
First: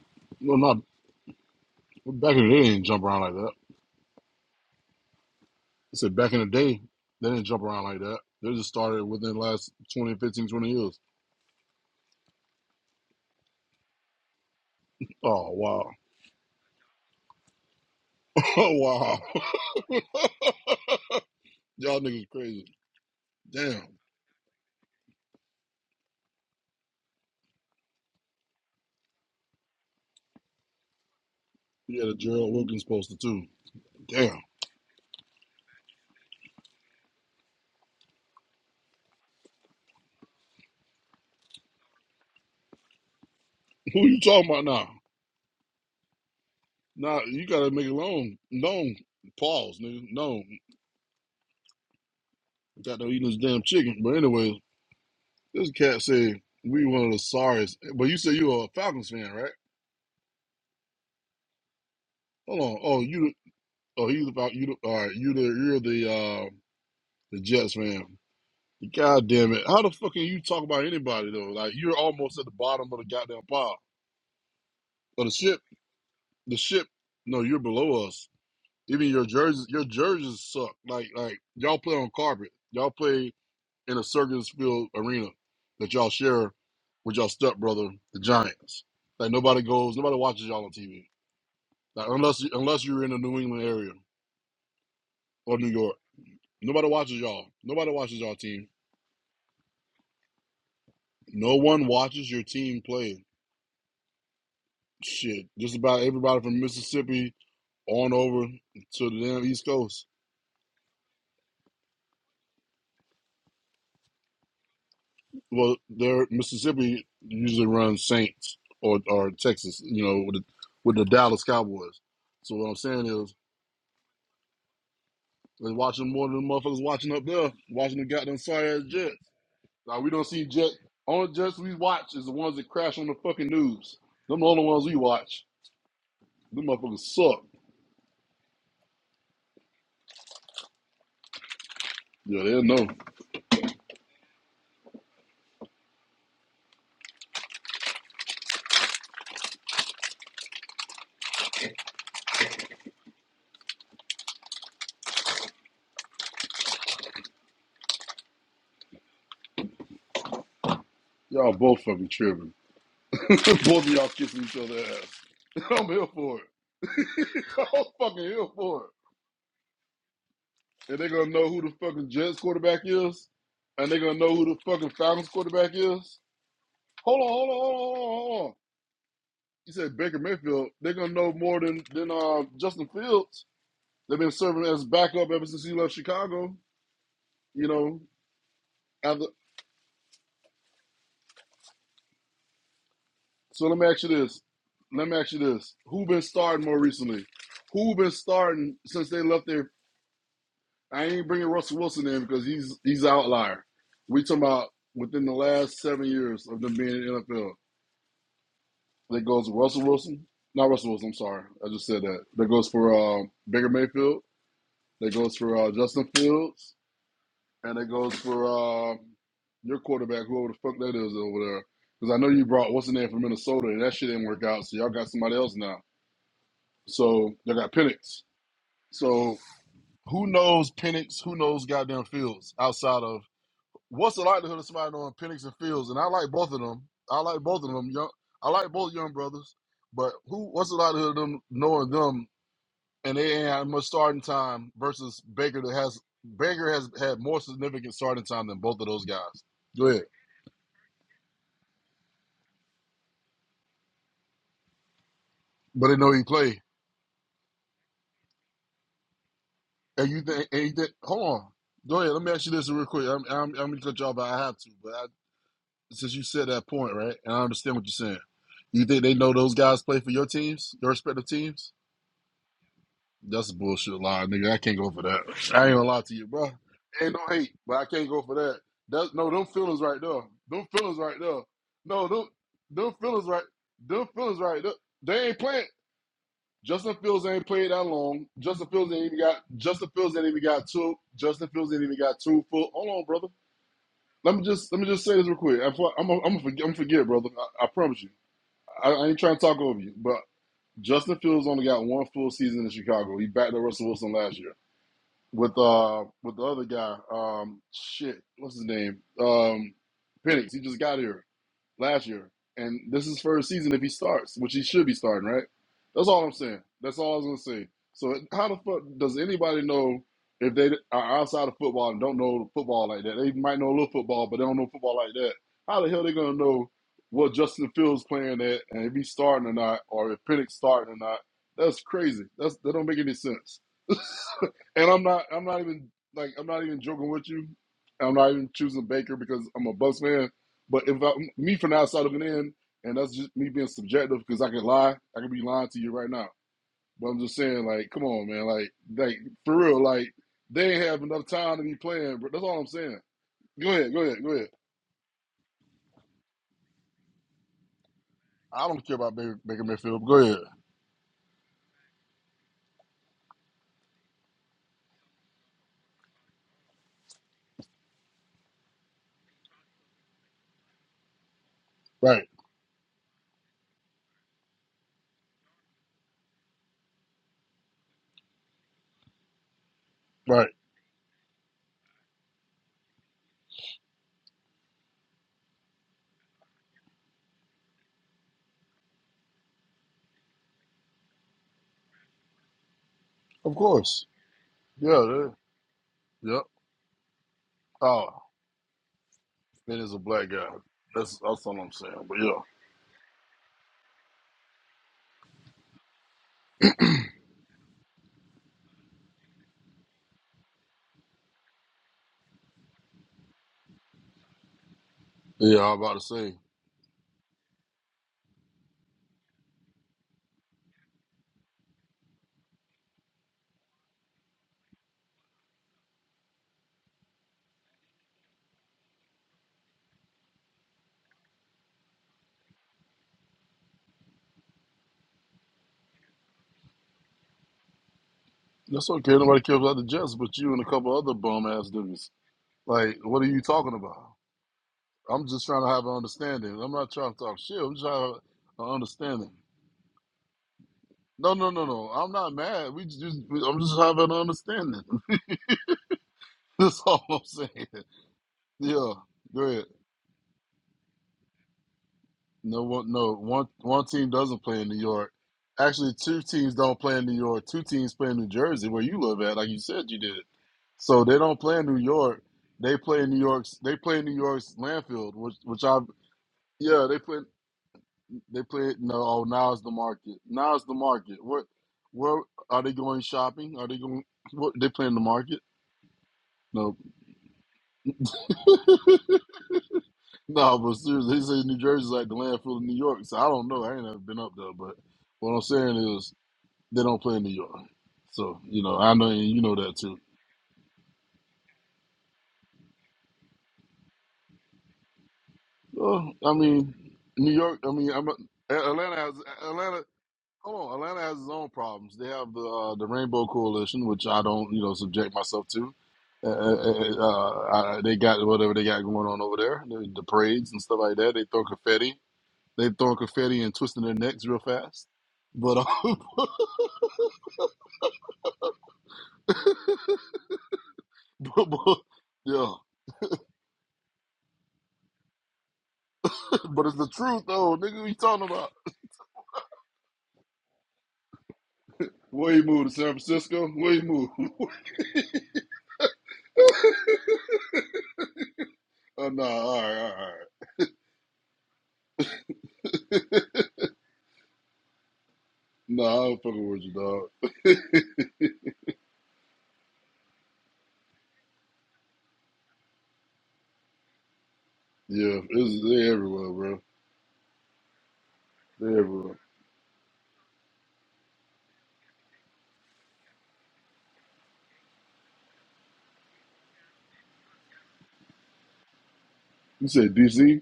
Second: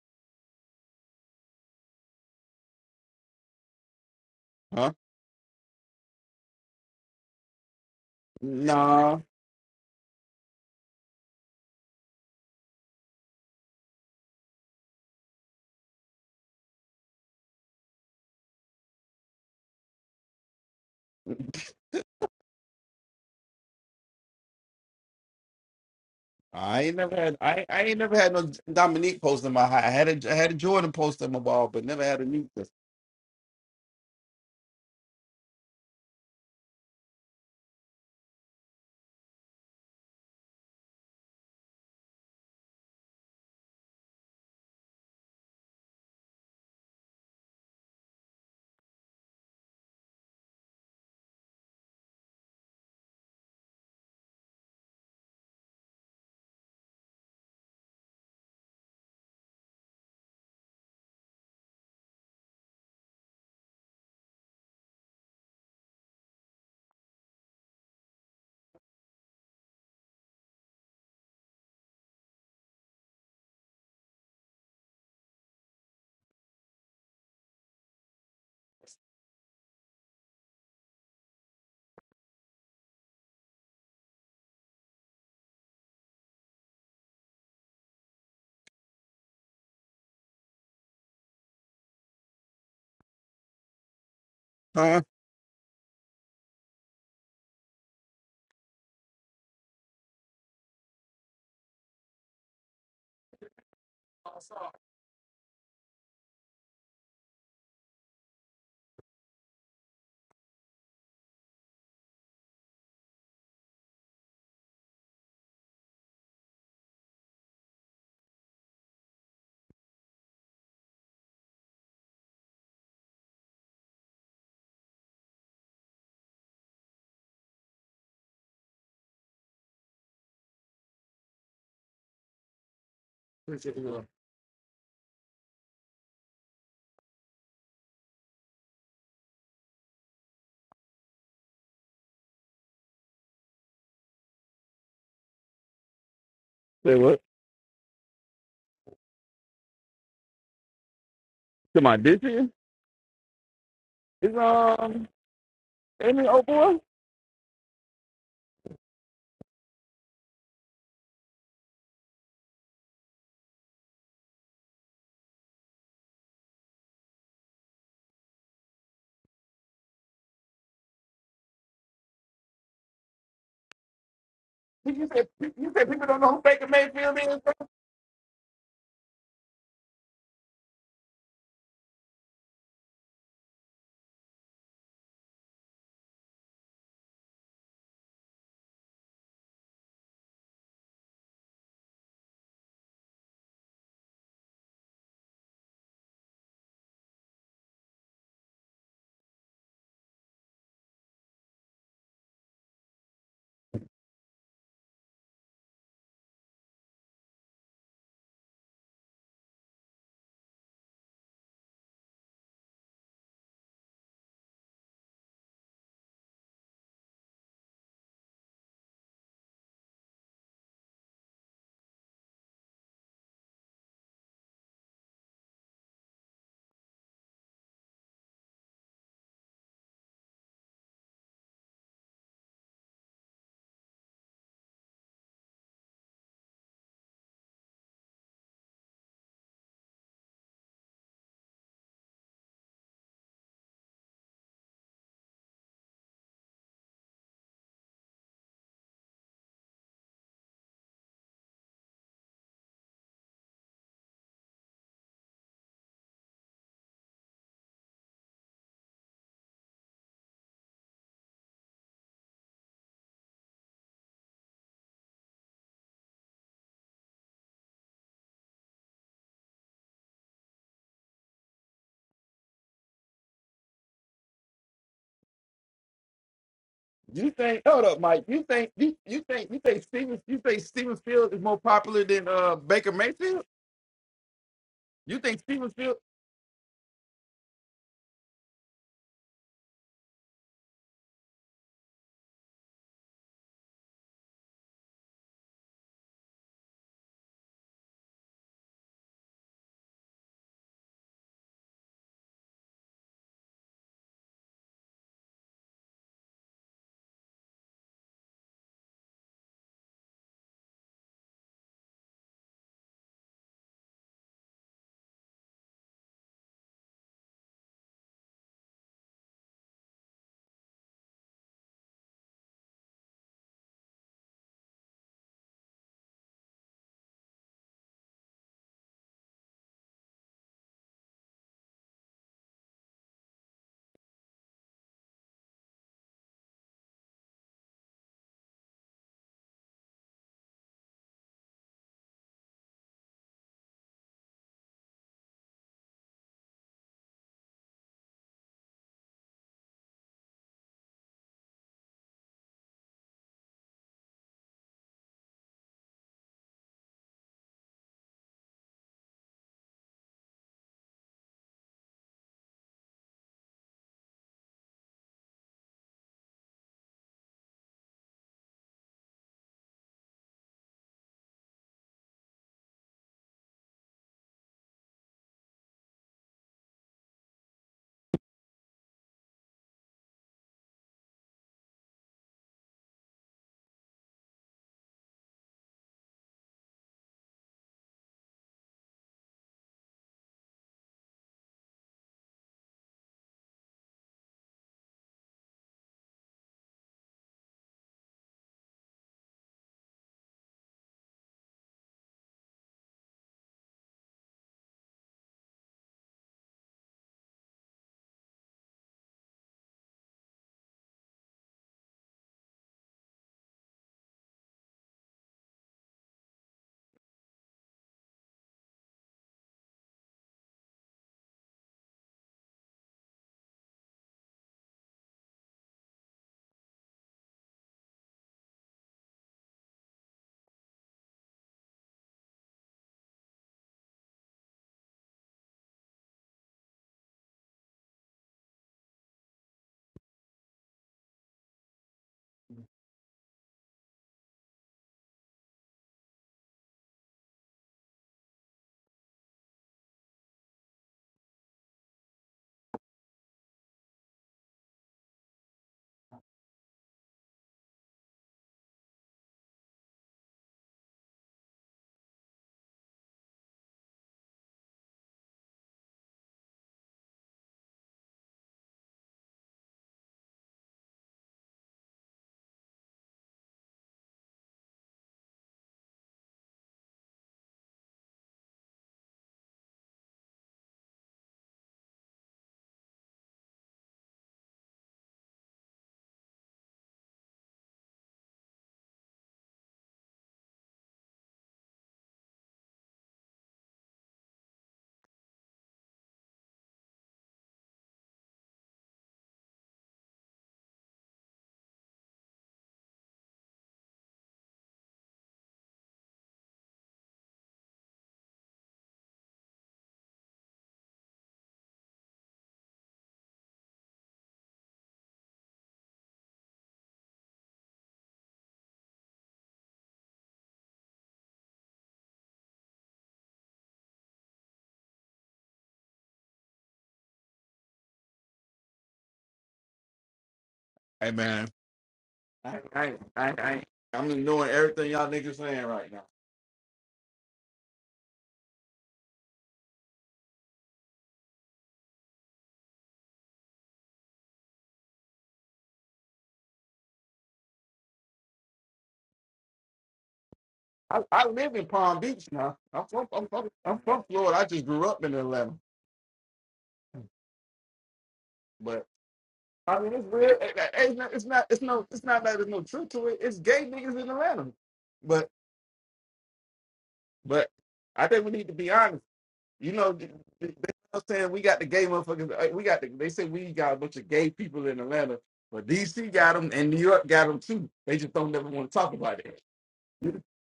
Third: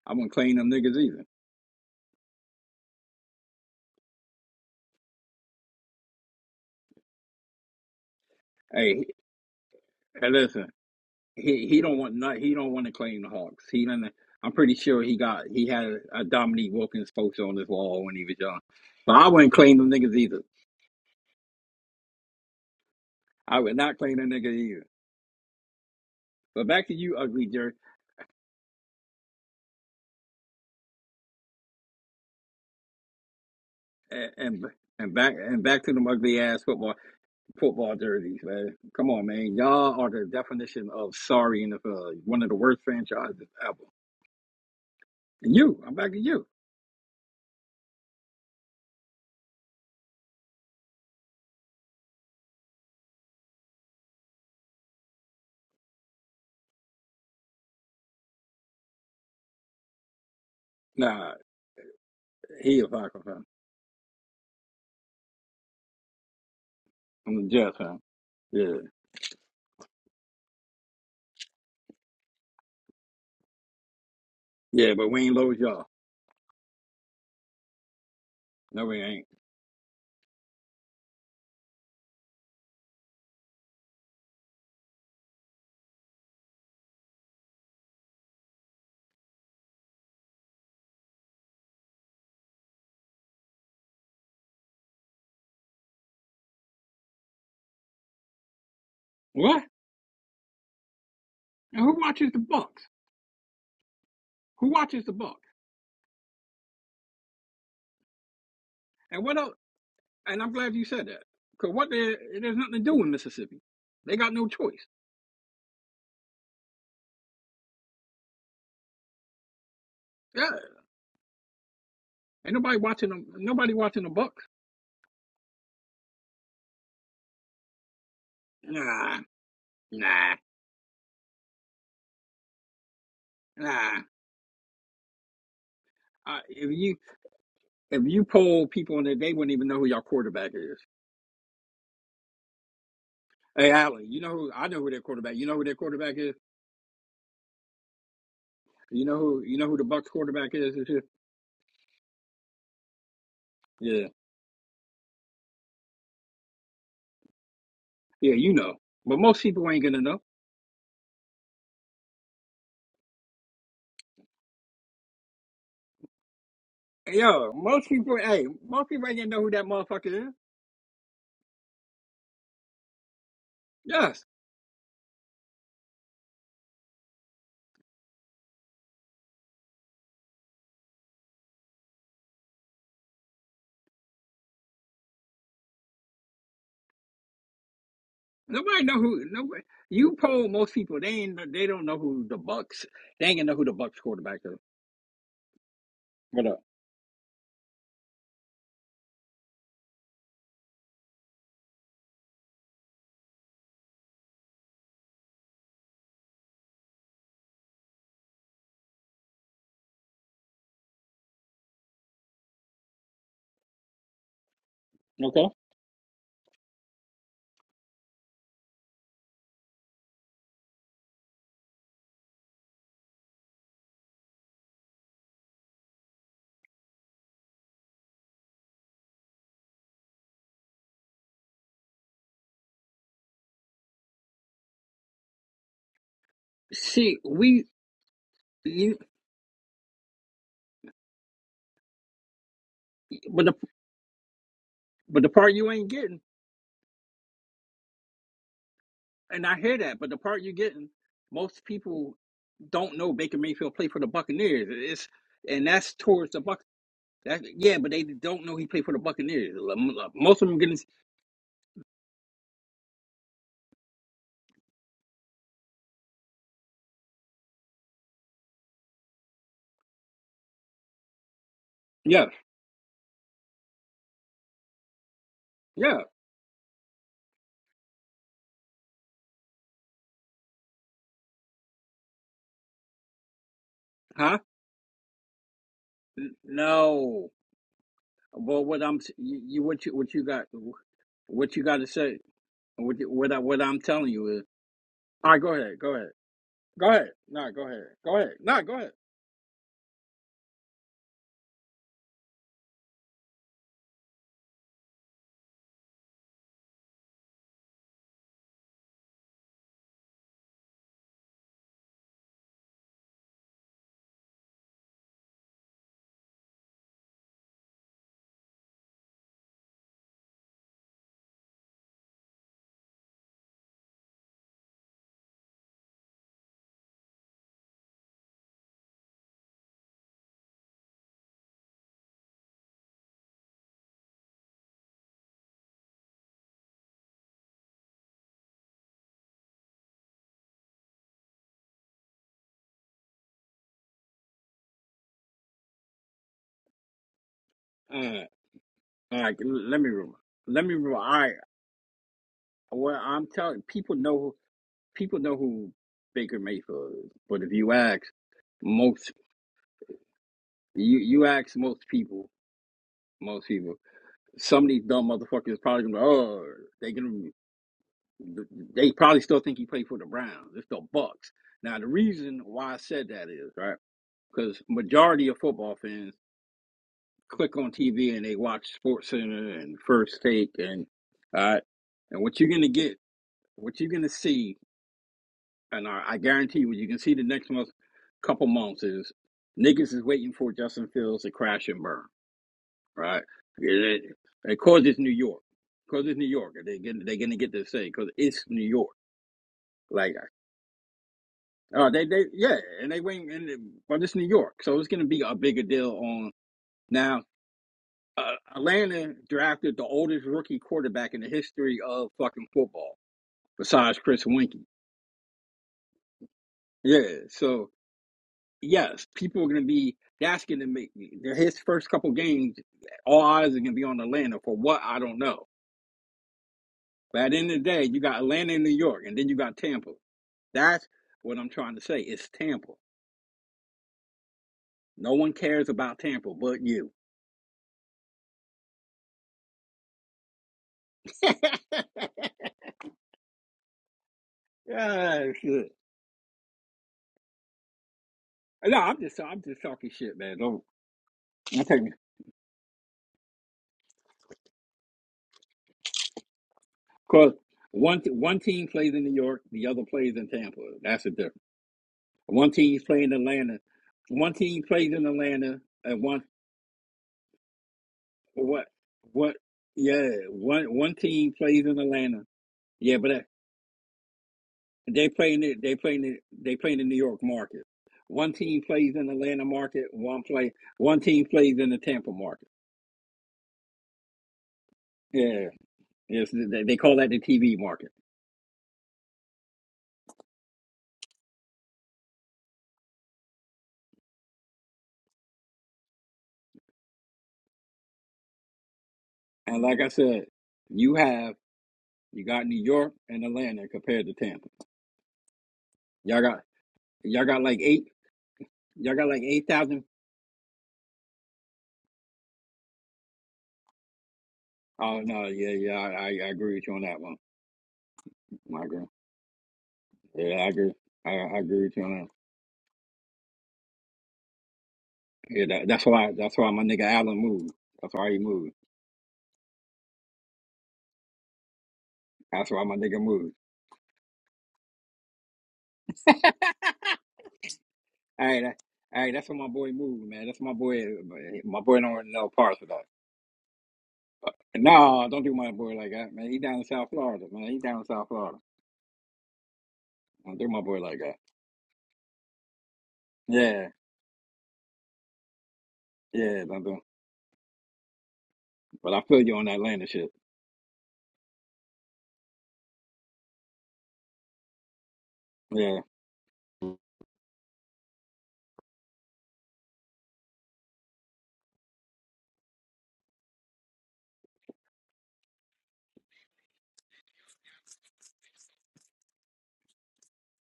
Speaker 2: I wouldn't
Speaker 3: No,
Speaker 2: claim them
Speaker 3: not
Speaker 2: niggas either.
Speaker 3: back in the day, they didn't jump around like that.
Speaker 1: Huh?
Speaker 3: I said back in the day, they didn't jump around like that. They just started
Speaker 2: Hey,
Speaker 1: Nah.
Speaker 3: within the last twenty,
Speaker 2: hey,
Speaker 3: fifteen,
Speaker 2: listen.
Speaker 3: twenty years.
Speaker 2: he he don't want not he don't want to claim the Hawks. He done I'm pretty sure he got
Speaker 3: Oh,
Speaker 2: he had
Speaker 3: wow.
Speaker 2: a Dominique Wilkins poster on his wall when he was young.
Speaker 3: Oh,
Speaker 2: But
Speaker 3: wow.
Speaker 2: I wouldn't claim them niggas either.
Speaker 3: Y'all niggas crazy.
Speaker 2: I would
Speaker 3: Damn.
Speaker 2: not claim them niggas either. But
Speaker 1: I
Speaker 2: back to
Speaker 1: ain't never
Speaker 2: you,
Speaker 1: had
Speaker 2: ugly
Speaker 1: I,
Speaker 2: jerk,
Speaker 1: I ain't never had no Dominique poster in my high. I had a I had a Jordan poster in my ball, but
Speaker 3: You
Speaker 1: never
Speaker 3: had a
Speaker 1: had a new
Speaker 3: Gerald Wilkins poster too.
Speaker 2: and
Speaker 3: Damn.
Speaker 2: and and back and back to them ugly ass football football jerseys, man. Come on, man. Y'all are the definition of sorry NFL. One of the worst franchises ever.
Speaker 3: Who you talking about now?
Speaker 2: And you, I'm back to you.
Speaker 3: Nah, you gotta make it long. No. Pause, nigga. No. Got to eating this damn chicken. But anyway, this cat said we one of the sorriest. But you said you were a Falcons fan, right?
Speaker 2: Nah,
Speaker 3: Hold on.
Speaker 2: he a
Speaker 3: Oh,
Speaker 2: Falcon
Speaker 3: you.
Speaker 2: fan.
Speaker 3: Oh, he's about you. the- All right. You the you're the uh
Speaker 2: I'm
Speaker 3: the
Speaker 2: a
Speaker 3: Jets
Speaker 2: Jets fan.
Speaker 3: fan.
Speaker 2: Yeah,
Speaker 3: God damn it. How the fuck can you talk about anybody though? Like you're almost at the bottom of the goddamn pile.
Speaker 2: yeah, but
Speaker 3: Of
Speaker 2: we
Speaker 3: the
Speaker 2: ain't low as
Speaker 3: ship.
Speaker 2: y'all.
Speaker 3: The ship. No, you're below us.
Speaker 2: No, we
Speaker 3: Even your
Speaker 2: ain't.
Speaker 3: jerseys your jerseys suck. Like like y'all play on carpet. Y'all play in a circus field arena that y'all share with y'all stepbrother, the Giants. Like nobody goes, nobody watches y'all on TV. Like unless you unless you're in the New England area or New York. Nobody watches y'all. Nobody watches y'all team.
Speaker 2: What?
Speaker 3: No
Speaker 2: And
Speaker 3: one
Speaker 2: who
Speaker 3: watches
Speaker 2: watches the
Speaker 3: your team
Speaker 2: Bucks?
Speaker 3: play.
Speaker 2: Who watches the Bucks?
Speaker 3: Shit, just about everybody from Mississippi on over to the
Speaker 2: And what
Speaker 3: damn
Speaker 2: else?
Speaker 3: East Coast.
Speaker 2: And I'm glad you said that because what there there's nothing to do in Mississippi. They got no choice.
Speaker 3: Well, there Mississippi usually runs Saints or or Texas, you know, with the,
Speaker 2: Yeah,
Speaker 3: with the Dallas Cowboys.
Speaker 2: ain't
Speaker 3: So what I'm
Speaker 2: nobody
Speaker 3: saying
Speaker 2: watching them.
Speaker 3: is,
Speaker 2: Nobody watching the Bucks.
Speaker 3: they're watching more than the motherfuckers watching up there, watching the goddamn sorry ass Jets.
Speaker 2: Nah,
Speaker 3: Now we don't
Speaker 2: nah,
Speaker 3: see Jets. Only Jets we watch is the ones that crash on the fucking
Speaker 2: nah.
Speaker 3: news. Them the only ones we watch.
Speaker 2: Uh,
Speaker 3: Them
Speaker 2: if you
Speaker 3: motherfuckers suck.
Speaker 2: if you poll people in there, they wouldn't even know who your quarterback is.
Speaker 3: Yeah, they know.
Speaker 2: Hey, Allen, you know who I know who their quarterback. You know who their quarterback is.
Speaker 1: Say what?
Speaker 2: You know who you know who the Bucks quarterback is.
Speaker 1: Come on, this year is
Speaker 2: Yeah,
Speaker 1: it's um Amy old boy?
Speaker 2: yeah, you know. But most people ain't gonna know.
Speaker 3: Y'all both fucking tripping. both of y'all kissing each other's ass. I'm here for it.
Speaker 2: Hey, Yo,
Speaker 3: I'm
Speaker 2: most people,
Speaker 3: fucking
Speaker 2: hey,
Speaker 3: here for
Speaker 2: most
Speaker 3: it.
Speaker 2: people ain't gonna know who that motherfucker is.
Speaker 3: And they're gonna know who the fucking Jets quarterback is, and they're gonna
Speaker 2: Yes,
Speaker 3: know who the fucking
Speaker 1: You said,
Speaker 3: Falcons
Speaker 1: you
Speaker 3: quarterback
Speaker 1: said people
Speaker 3: is.
Speaker 1: don't know who Baker Mayfield
Speaker 3: Hold on,
Speaker 1: is.
Speaker 3: hold on, hold on, hold on. hold You said Baker Mayfield. They're gonna know more than than uh, Justin Fields. They've been serving as backup ever since he left Chicago. You know.
Speaker 2: Nobody know who.
Speaker 3: After,
Speaker 2: Nobody. You poll most people. They ain't. They don't know who the Bucks. They ain't gonna know who
Speaker 3: so
Speaker 2: the
Speaker 3: let me
Speaker 2: Bucks
Speaker 3: ask you this.
Speaker 2: quarterback is.
Speaker 3: Let me ask you this: Who been
Speaker 2: But uh,
Speaker 3: starting more recently? Who been starting since they left their I ain't bringing Russell Wilson in because he's he's an outlier. We talking about within the last seven years of them being in the NFL. That goes Russell Wilson, not Russell Wilson. I'm sorry, I just said that. That goes for uh, Baker Mayfield. That goes
Speaker 2: okay.
Speaker 3: for uh, Justin Fields, and that goes for uh, your quarterback, whoever the fuck that is over there. Because I know you brought what's the name from Minnesota, and that shit didn't work out. So y'all got somebody else now. So y'all got Penix. So who knows Penix? Who knows goddamn Fields outside of What's the likelihood of somebody knowing Penix and Fields? And I like both of them.
Speaker 2: See,
Speaker 3: I like both
Speaker 2: we.
Speaker 3: of them. Young, I like both
Speaker 2: You,
Speaker 3: young brothers. But who? What's the likelihood of them knowing them? And they
Speaker 2: but
Speaker 3: ain't
Speaker 2: the
Speaker 3: had much starting time versus
Speaker 2: but the part
Speaker 3: Baker
Speaker 2: you
Speaker 3: that
Speaker 2: ain't
Speaker 3: has
Speaker 2: getting,
Speaker 3: Baker has had more significant starting time than both of those guys.
Speaker 2: and I hear
Speaker 3: Go
Speaker 2: that.
Speaker 3: ahead.
Speaker 2: But the part you getting, most people don't know Baker Mayfield played for the Buccaneers. It's and
Speaker 3: But
Speaker 2: that's
Speaker 3: they know he
Speaker 2: towards the
Speaker 3: play.
Speaker 2: Bucks. That yeah, but they don't know he played for the Buccaneers.
Speaker 3: And you
Speaker 2: Most
Speaker 3: think?
Speaker 2: of them
Speaker 3: And you
Speaker 2: gonna.
Speaker 3: think? Hold on. Go ahead. Let me ask you this real quick. I'm I'm, I'm gonna cut you off, but I have to. But I, since you said that point, right? And I understand what you're saying. You think they know those guys play for your teams, your respective teams?
Speaker 2: Yeah,
Speaker 3: That's a bullshit lie, nigga. I can't go for that. I ain't gonna
Speaker 2: yeah.
Speaker 3: lie to you, bro. Ain't no
Speaker 1: You
Speaker 3: hate,
Speaker 1: think?
Speaker 3: but
Speaker 1: Hold
Speaker 3: I
Speaker 1: up,
Speaker 3: can't go
Speaker 1: Mike.
Speaker 3: for
Speaker 1: You
Speaker 3: that.
Speaker 1: think you,
Speaker 3: That's
Speaker 1: you
Speaker 3: no them
Speaker 1: think you
Speaker 3: feelings
Speaker 1: think
Speaker 3: right
Speaker 1: Stevens
Speaker 3: there.
Speaker 1: you think
Speaker 3: Them feelings
Speaker 1: Stevens
Speaker 3: right
Speaker 1: Field is
Speaker 3: there.
Speaker 1: more popular
Speaker 3: No,
Speaker 1: than
Speaker 3: them
Speaker 1: uh Baker
Speaker 3: them feelings
Speaker 1: Mayfield?
Speaker 3: right. Them
Speaker 2: Huh?
Speaker 3: feelings right there.
Speaker 1: You think?
Speaker 3: They ain't playing. Justin Fields
Speaker 2: No.
Speaker 3: ain't played that long.
Speaker 2: Well,
Speaker 3: Justin
Speaker 2: what
Speaker 3: Fields
Speaker 2: I'm
Speaker 3: ain't even got.
Speaker 2: you, you what
Speaker 3: Justin
Speaker 2: you what
Speaker 3: Fields
Speaker 2: you
Speaker 3: ain't even
Speaker 2: got
Speaker 3: got two. Justin
Speaker 2: what you
Speaker 3: Fields
Speaker 2: got
Speaker 3: ain't
Speaker 2: to
Speaker 3: even
Speaker 2: say?
Speaker 3: got two full. Hold
Speaker 2: What
Speaker 3: on, brother.
Speaker 2: what I, what I'm telling you
Speaker 3: Let me
Speaker 2: is,
Speaker 3: just let me just say this
Speaker 2: all
Speaker 3: real
Speaker 2: right, go
Speaker 3: quick. I'm
Speaker 2: ahead, go
Speaker 3: I'm
Speaker 2: ahead,
Speaker 3: I'm gonna forget, I'm
Speaker 2: go
Speaker 3: forget
Speaker 2: ahead.
Speaker 3: brother.
Speaker 2: No,
Speaker 3: I,
Speaker 2: go
Speaker 3: I
Speaker 2: ahead,
Speaker 3: promise you.
Speaker 2: go ahead. No, go
Speaker 3: I,
Speaker 2: ahead.
Speaker 3: I ain't trying to talk over you, but Justin Fields only got one full season in Chicago. He backed up Russell Wilson last year with uh with the other guy. Um, shit, what's his name? Um, Penix. He just got here last year, and this is his first season if he starts, which he should be starting, right? That's all I'm saying. That's all I was gonna say. So how the fuck does anybody know if they are outside of football and don't know football like that? They might know a little football, but they don't know football like that. How the hell are they gonna know what Justin Fields playing at and if he's starting or not, or if Penix starting or not? That's crazy. That's that don't make any sense. And I'm not I'm not even like I'm not even joking with you. I'm not even choosing Baker because I'm a Bucks fan. But if I, me from the outside looking in, and that's just me being subjective because I can lie, I can be lying to you right now. But I'm just saying, like, come
Speaker 2: Uh,
Speaker 3: on, man, like, like
Speaker 2: all right,
Speaker 3: for
Speaker 2: l- let
Speaker 3: real,
Speaker 2: me
Speaker 3: like
Speaker 2: remember. Let
Speaker 3: they
Speaker 2: me
Speaker 3: ain't
Speaker 2: remember.
Speaker 3: have
Speaker 2: All
Speaker 3: enough
Speaker 2: right,
Speaker 3: time to be playing. But that's all I'm
Speaker 2: what
Speaker 3: saying.
Speaker 2: I'm telling
Speaker 3: Go ahead,
Speaker 2: people
Speaker 3: go
Speaker 2: know
Speaker 3: ahead, go
Speaker 2: who
Speaker 3: ahead.
Speaker 2: people know who Baker Mayfield is, but if you ask
Speaker 3: I don't care
Speaker 2: most,
Speaker 3: about Baker, Baker Mayfield. But go ahead.
Speaker 2: you you ask most people, most people, some of these dumb motherfuckers probably gonna be, like, oh they gonna they probably still think he played for the Browns. It's the Bucks. Now the
Speaker 3: Right,
Speaker 2: reason why I said that is right because majority of football fans click on TV and they watch SportsCenter and First
Speaker 3: right.
Speaker 2: Take and uh, and what you're gonna get, what you're gonna see, and I, I guarantee what you can see the next month, couple months is niggas is waiting for Justin Fields to crash and burn, right?
Speaker 3: Of
Speaker 2: It,
Speaker 3: course.
Speaker 2: it, cause
Speaker 3: Yeah.
Speaker 2: it's New
Speaker 3: that-
Speaker 2: York, cause it's New
Speaker 3: Yep.
Speaker 2: York. They get they gonna get this thing,
Speaker 3: Oh,
Speaker 2: cause it's New York.
Speaker 3: that is a
Speaker 2: Like,
Speaker 3: black guy. That's that's all I'm
Speaker 2: oh, uh, they
Speaker 3: saying. But
Speaker 2: they
Speaker 3: yeah,
Speaker 2: yeah, and they wait, and but it's New York, so it's gonna be a bigger deal on now. uh, Atlanta drafted the oldest rookie quarterback in the history of fucking football, besides Chris Winkie.
Speaker 3: yeah. I'm about to say.
Speaker 2: Yeah, so yes, people are gonna be asking to make they his first couple games. All eyes are gonna be on Atlanta for what I don't know. But at the end of the day, you got Atlanta and New York, and then you got Tampa. That's what I'm trying to say. It's Tampa. No one cares about Tampa but you.
Speaker 3: That's okay. Nobody cares about the Jets, but you and a couple other bum ass niggas. Like, what are you talking about? I'm
Speaker 2: yeah,
Speaker 3: just trying to
Speaker 2: shit.
Speaker 3: have an understanding. I'm not trying to talk shit. I'm just trying to have an
Speaker 2: No, I'm just
Speaker 3: understanding.
Speaker 2: I'm just talking shit, man. Don't
Speaker 3: No, no,
Speaker 2: I
Speaker 3: no,
Speaker 2: take me
Speaker 3: no. I'm not mad. We just, we- I'm just having an understanding. That's all I'm
Speaker 2: Because
Speaker 3: saying.
Speaker 2: one t- one team
Speaker 3: Yeah,
Speaker 2: plays in New
Speaker 3: go
Speaker 2: York,
Speaker 3: ahead.
Speaker 2: the other plays in Tampa. That's the difference. One
Speaker 3: No
Speaker 2: team
Speaker 3: one,
Speaker 2: plays
Speaker 3: no
Speaker 2: in
Speaker 3: one.
Speaker 2: Atlanta,
Speaker 3: One team
Speaker 2: one
Speaker 3: doesn't play
Speaker 2: team
Speaker 3: in New
Speaker 2: plays in
Speaker 3: York.
Speaker 2: Atlanta,
Speaker 3: Actually,
Speaker 2: and
Speaker 3: two
Speaker 2: one
Speaker 3: teams don't play in New York. Two teams play in New
Speaker 2: what
Speaker 3: Jersey, where you live at.
Speaker 2: what
Speaker 3: Like you said, you
Speaker 2: yeah
Speaker 3: did.
Speaker 2: one one
Speaker 3: So they
Speaker 2: team
Speaker 3: don't play in
Speaker 2: plays
Speaker 3: New
Speaker 2: in
Speaker 3: York.
Speaker 2: Atlanta.
Speaker 3: They
Speaker 2: Yeah,
Speaker 3: play
Speaker 2: but
Speaker 3: in New
Speaker 2: that-
Speaker 3: York's. They play in New York's
Speaker 2: they
Speaker 3: landfill, which
Speaker 2: playing it.
Speaker 3: which
Speaker 2: They
Speaker 3: I
Speaker 2: playing it. They playing the
Speaker 3: yeah
Speaker 2: New
Speaker 3: they play
Speaker 2: York market. One
Speaker 3: they
Speaker 2: team
Speaker 3: play no
Speaker 2: plays in the
Speaker 3: oh
Speaker 2: Atlanta
Speaker 3: now's the
Speaker 2: market.
Speaker 3: market
Speaker 2: One play.
Speaker 3: now's the
Speaker 2: One
Speaker 3: market
Speaker 2: team
Speaker 3: what
Speaker 2: plays in the Tampa
Speaker 3: where
Speaker 2: market.
Speaker 3: are they going shopping are they going what they play in the market
Speaker 2: Yeah, yes, they they
Speaker 3: no
Speaker 2: call that the TV market.
Speaker 3: no but seriously he says New Jersey's like the landfill of New York so I don't know I ain't never been up there but what I'm saying is they don't play in New York so you know I know and you know
Speaker 2: And
Speaker 3: that
Speaker 2: like I
Speaker 3: too
Speaker 2: said, you have you got New York and Atlanta compared to Tampa.
Speaker 3: well
Speaker 2: Y'all
Speaker 3: I
Speaker 2: got
Speaker 3: mean
Speaker 2: Y'all
Speaker 3: New
Speaker 2: got like
Speaker 3: York I mean
Speaker 2: eight.
Speaker 3: I'm a, Atlanta
Speaker 2: Y'all got
Speaker 3: has
Speaker 2: like eight
Speaker 3: Atlanta.
Speaker 2: thousand.
Speaker 3: Hold on, Atlanta has its own problems. They have the uh, the Rainbow Coalition, which I don't, you know,
Speaker 2: Oh
Speaker 3: subject
Speaker 2: no,
Speaker 3: myself
Speaker 2: yeah, yeah.
Speaker 3: to.
Speaker 2: I, I I
Speaker 3: Uh,
Speaker 2: agree with you on
Speaker 3: uh,
Speaker 2: that one.
Speaker 3: uh, I, they got whatever they
Speaker 2: my
Speaker 3: got
Speaker 2: girl.
Speaker 3: going on over there, the, the
Speaker 2: Yeah, I
Speaker 3: parades and
Speaker 2: agree.
Speaker 3: stuff like
Speaker 2: I,
Speaker 3: that. They
Speaker 2: I
Speaker 3: throw
Speaker 2: agree with you
Speaker 3: confetti.
Speaker 2: on that.
Speaker 3: They throw confetti and twisting their necks real fast.
Speaker 2: Yeah,
Speaker 3: But,
Speaker 2: that, that's
Speaker 3: uh,
Speaker 2: why. That's why my nigga Allen moved. That's why he moved.
Speaker 1: Hey man,
Speaker 3: but, but
Speaker 2: That's
Speaker 3: yeah,
Speaker 1: I
Speaker 2: why my
Speaker 1: I
Speaker 2: nigga
Speaker 1: I,
Speaker 2: moved.
Speaker 1: I I'm ignoring everything y'all niggas saying right now.
Speaker 3: but it's the truth though, nigga. What you talking
Speaker 2: Hey,
Speaker 3: about?
Speaker 2: that, hey, that's why my boy moved, man. That's my boy. My boy don't know
Speaker 3: Where you
Speaker 2: parts
Speaker 3: move
Speaker 2: of
Speaker 3: to
Speaker 2: that.
Speaker 3: San Francisco? Where you move?
Speaker 2: No, don't do my boy like that, man. He down in South Florida, man. He down in South Florida.
Speaker 3: oh, nah, all right, all right. all right.
Speaker 2: Don't do my boy like
Speaker 1: I,
Speaker 2: that.
Speaker 1: I live in Palm Beach now. I'm from I'm from,
Speaker 2: Yeah,
Speaker 1: I'm from Florida. I just grew up in Atlanta,
Speaker 3: nah, I'm
Speaker 2: yeah,
Speaker 3: fucking with
Speaker 2: don't
Speaker 3: you,
Speaker 2: do.
Speaker 3: dog.
Speaker 1: but
Speaker 2: But I feel you on that
Speaker 1: I
Speaker 2: Atlanta
Speaker 1: mean it's
Speaker 2: shit.
Speaker 1: real. It- it- It's not it's not it's no it's not that there's no truth to it. It's gay niggas in Atlanta,
Speaker 3: Yeah,
Speaker 1: but
Speaker 3: it's,
Speaker 2: Yeah.
Speaker 3: they're everywhere, bro.
Speaker 1: but I think we need to be
Speaker 3: They're
Speaker 1: honest.
Speaker 3: everywhere.
Speaker 1: You know, th- th- they know saying we got the gay motherfuckers. uh, We got the, they say we got a bunch of gay people in Atlanta, but DC got them and New York got them too. They just don't never want to talk about
Speaker 3: You said
Speaker 1: it.
Speaker 3: DC?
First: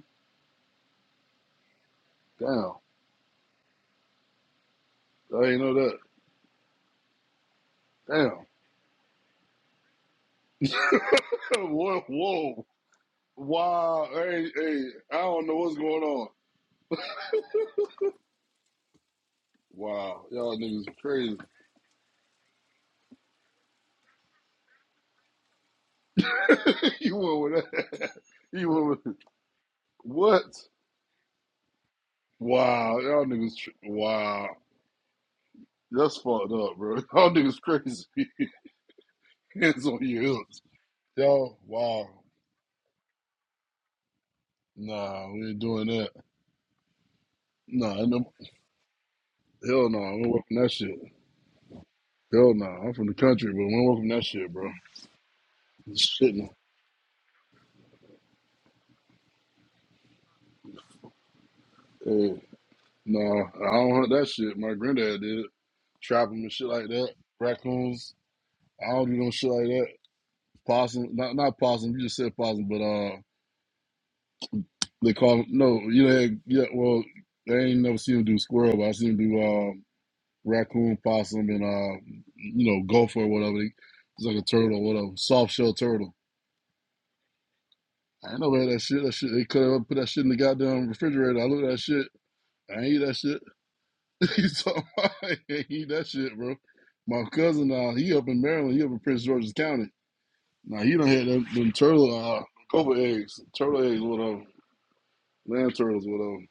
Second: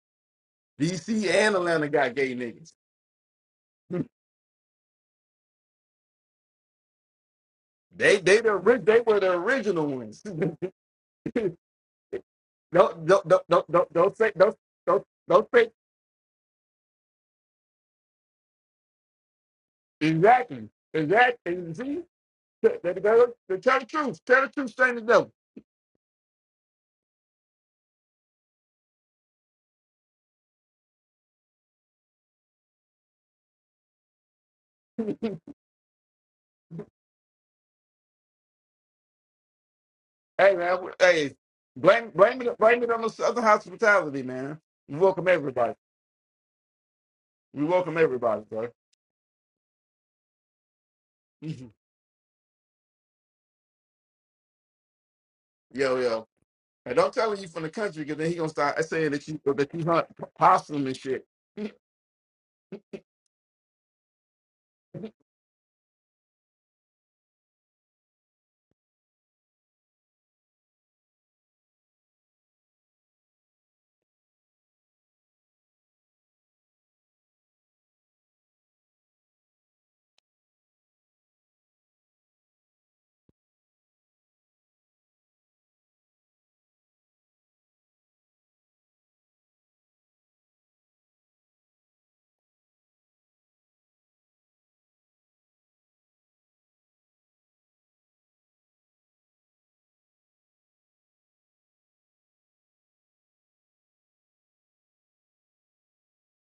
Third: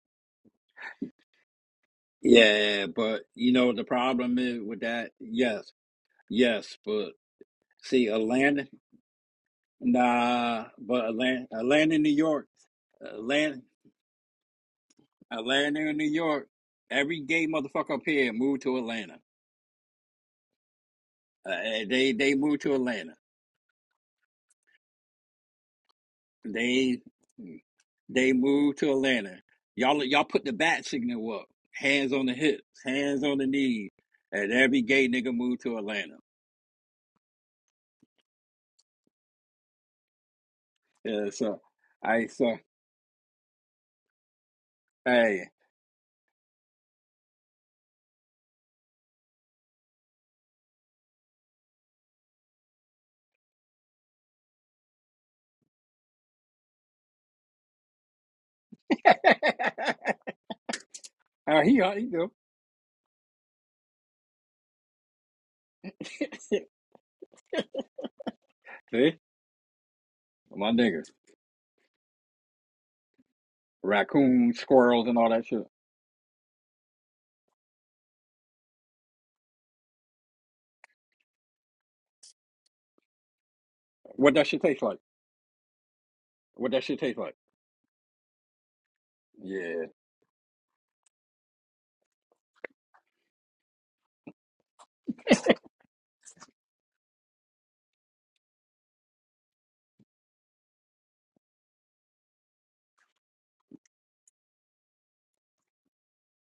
Speaker 1: DC and Atlanta got gay niggas.
Speaker 3: Damn.
Speaker 2: Yeah, but you know the problem is with that.
Speaker 3: I ain't
Speaker 2: Yes,
Speaker 3: know that.
Speaker 2: yes, but see,
Speaker 1: They they the
Speaker 3: Damn.
Speaker 2: Atlanta,
Speaker 1: ori- they were the original ones. don't,
Speaker 2: nah, but Atlanta, Atlanta,
Speaker 3: whoa,
Speaker 2: New York,
Speaker 3: whoa.
Speaker 1: don't don't
Speaker 2: Atlanta,
Speaker 1: don't don't
Speaker 3: Wow.
Speaker 1: don't say
Speaker 3: Hey,
Speaker 1: don't
Speaker 3: hey,
Speaker 1: don't
Speaker 3: I don't
Speaker 1: don't
Speaker 3: know
Speaker 1: say
Speaker 3: what's
Speaker 2: Atlanta, and
Speaker 3: going
Speaker 2: New
Speaker 3: on.
Speaker 2: York. Every gay motherfucker up here moved to Atlanta.
Speaker 3: Wow. Y'all
Speaker 1: exactly
Speaker 3: niggas crazy.
Speaker 2: Uh,
Speaker 1: exactly.
Speaker 2: eh,
Speaker 1: See,
Speaker 2: they they moved to
Speaker 1: Th- th-
Speaker 2: Atlanta.
Speaker 1: th- th- tell the truth. Tell the truth, saying the devil.
Speaker 2: They
Speaker 3: you went with that.
Speaker 2: they
Speaker 3: You
Speaker 2: moved to
Speaker 3: went with
Speaker 2: Atlanta. Y'all y'all
Speaker 3: What?
Speaker 2: put the bat signal up, hands on the hips,
Speaker 3: Wow.
Speaker 2: hands
Speaker 3: Y'all
Speaker 2: on the
Speaker 3: niggas. tr-
Speaker 2: knees,
Speaker 3: Wow.
Speaker 2: and every gay nigga moved to
Speaker 3: That's
Speaker 2: Atlanta.
Speaker 3: fucked up, bro. Y'all niggas crazy. Hands on your
Speaker 1: Hey
Speaker 3: hips.
Speaker 1: man, w-
Speaker 2: Yeah,
Speaker 1: hey,
Speaker 3: Y'all,
Speaker 2: so
Speaker 3: wow.
Speaker 1: blame
Speaker 2: I
Speaker 1: blame it
Speaker 2: so
Speaker 1: blame it on the Southern hospitality, man. We
Speaker 3: Nah,
Speaker 1: welcome
Speaker 2: hey.
Speaker 3: we ain't
Speaker 1: everybody.
Speaker 3: doing that.
Speaker 1: We welcome
Speaker 3: Nah, no,
Speaker 1: everybody, bro.
Speaker 3: hell no. Nah, we ain't working that shit.
Speaker 1: yo,
Speaker 3: Hell no, I'm from the country, but we don't welcome that shit, bro. It's
Speaker 1: yo.
Speaker 3: shit, no.
Speaker 1: And don't tell him you from the country because then he gonna start saying that you that you hunt possum and shit.
Speaker 2: Uh,
Speaker 1: hey,
Speaker 2: he, uh, he do.
Speaker 3: Hey, nah, I don't hunt that shit. My granddad did. Trap 'em and shit like that. Raccoons. I don't do
Speaker 2: See?
Speaker 3: no shit like that.
Speaker 2: My niggas.
Speaker 3: Possum, not not possum. You just said possum, but uh,
Speaker 2: Raccoons, squirrels,
Speaker 3: they
Speaker 2: and all
Speaker 3: call
Speaker 2: that shit.
Speaker 3: no. You know, hey, yeah. Well, I ain't never seen them do squirrel, but I seen them do uh, raccoon, possum, and uh, you know, gopher or whatever. They- It's
Speaker 2: What
Speaker 3: like a
Speaker 2: that shit
Speaker 3: turtle,
Speaker 2: taste
Speaker 3: or
Speaker 2: like?
Speaker 3: whatever. Soft shell turtle.
Speaker 2: What that shit taste like?
Speaker 3: I ain't never had that shit. That shit. They could
Speaker 2: Yeah.
Speaker 3: have put that shit in the goddamn refrigerator. I look at that shit. I ain't eat that shit. He's talking about, he that shit, bro. My cousin now, he up in Maryland, he up in Prince George's County. Now he done had them, them turtle uh cobra eggs, turtle eggs, whatever, land turtles, whatever.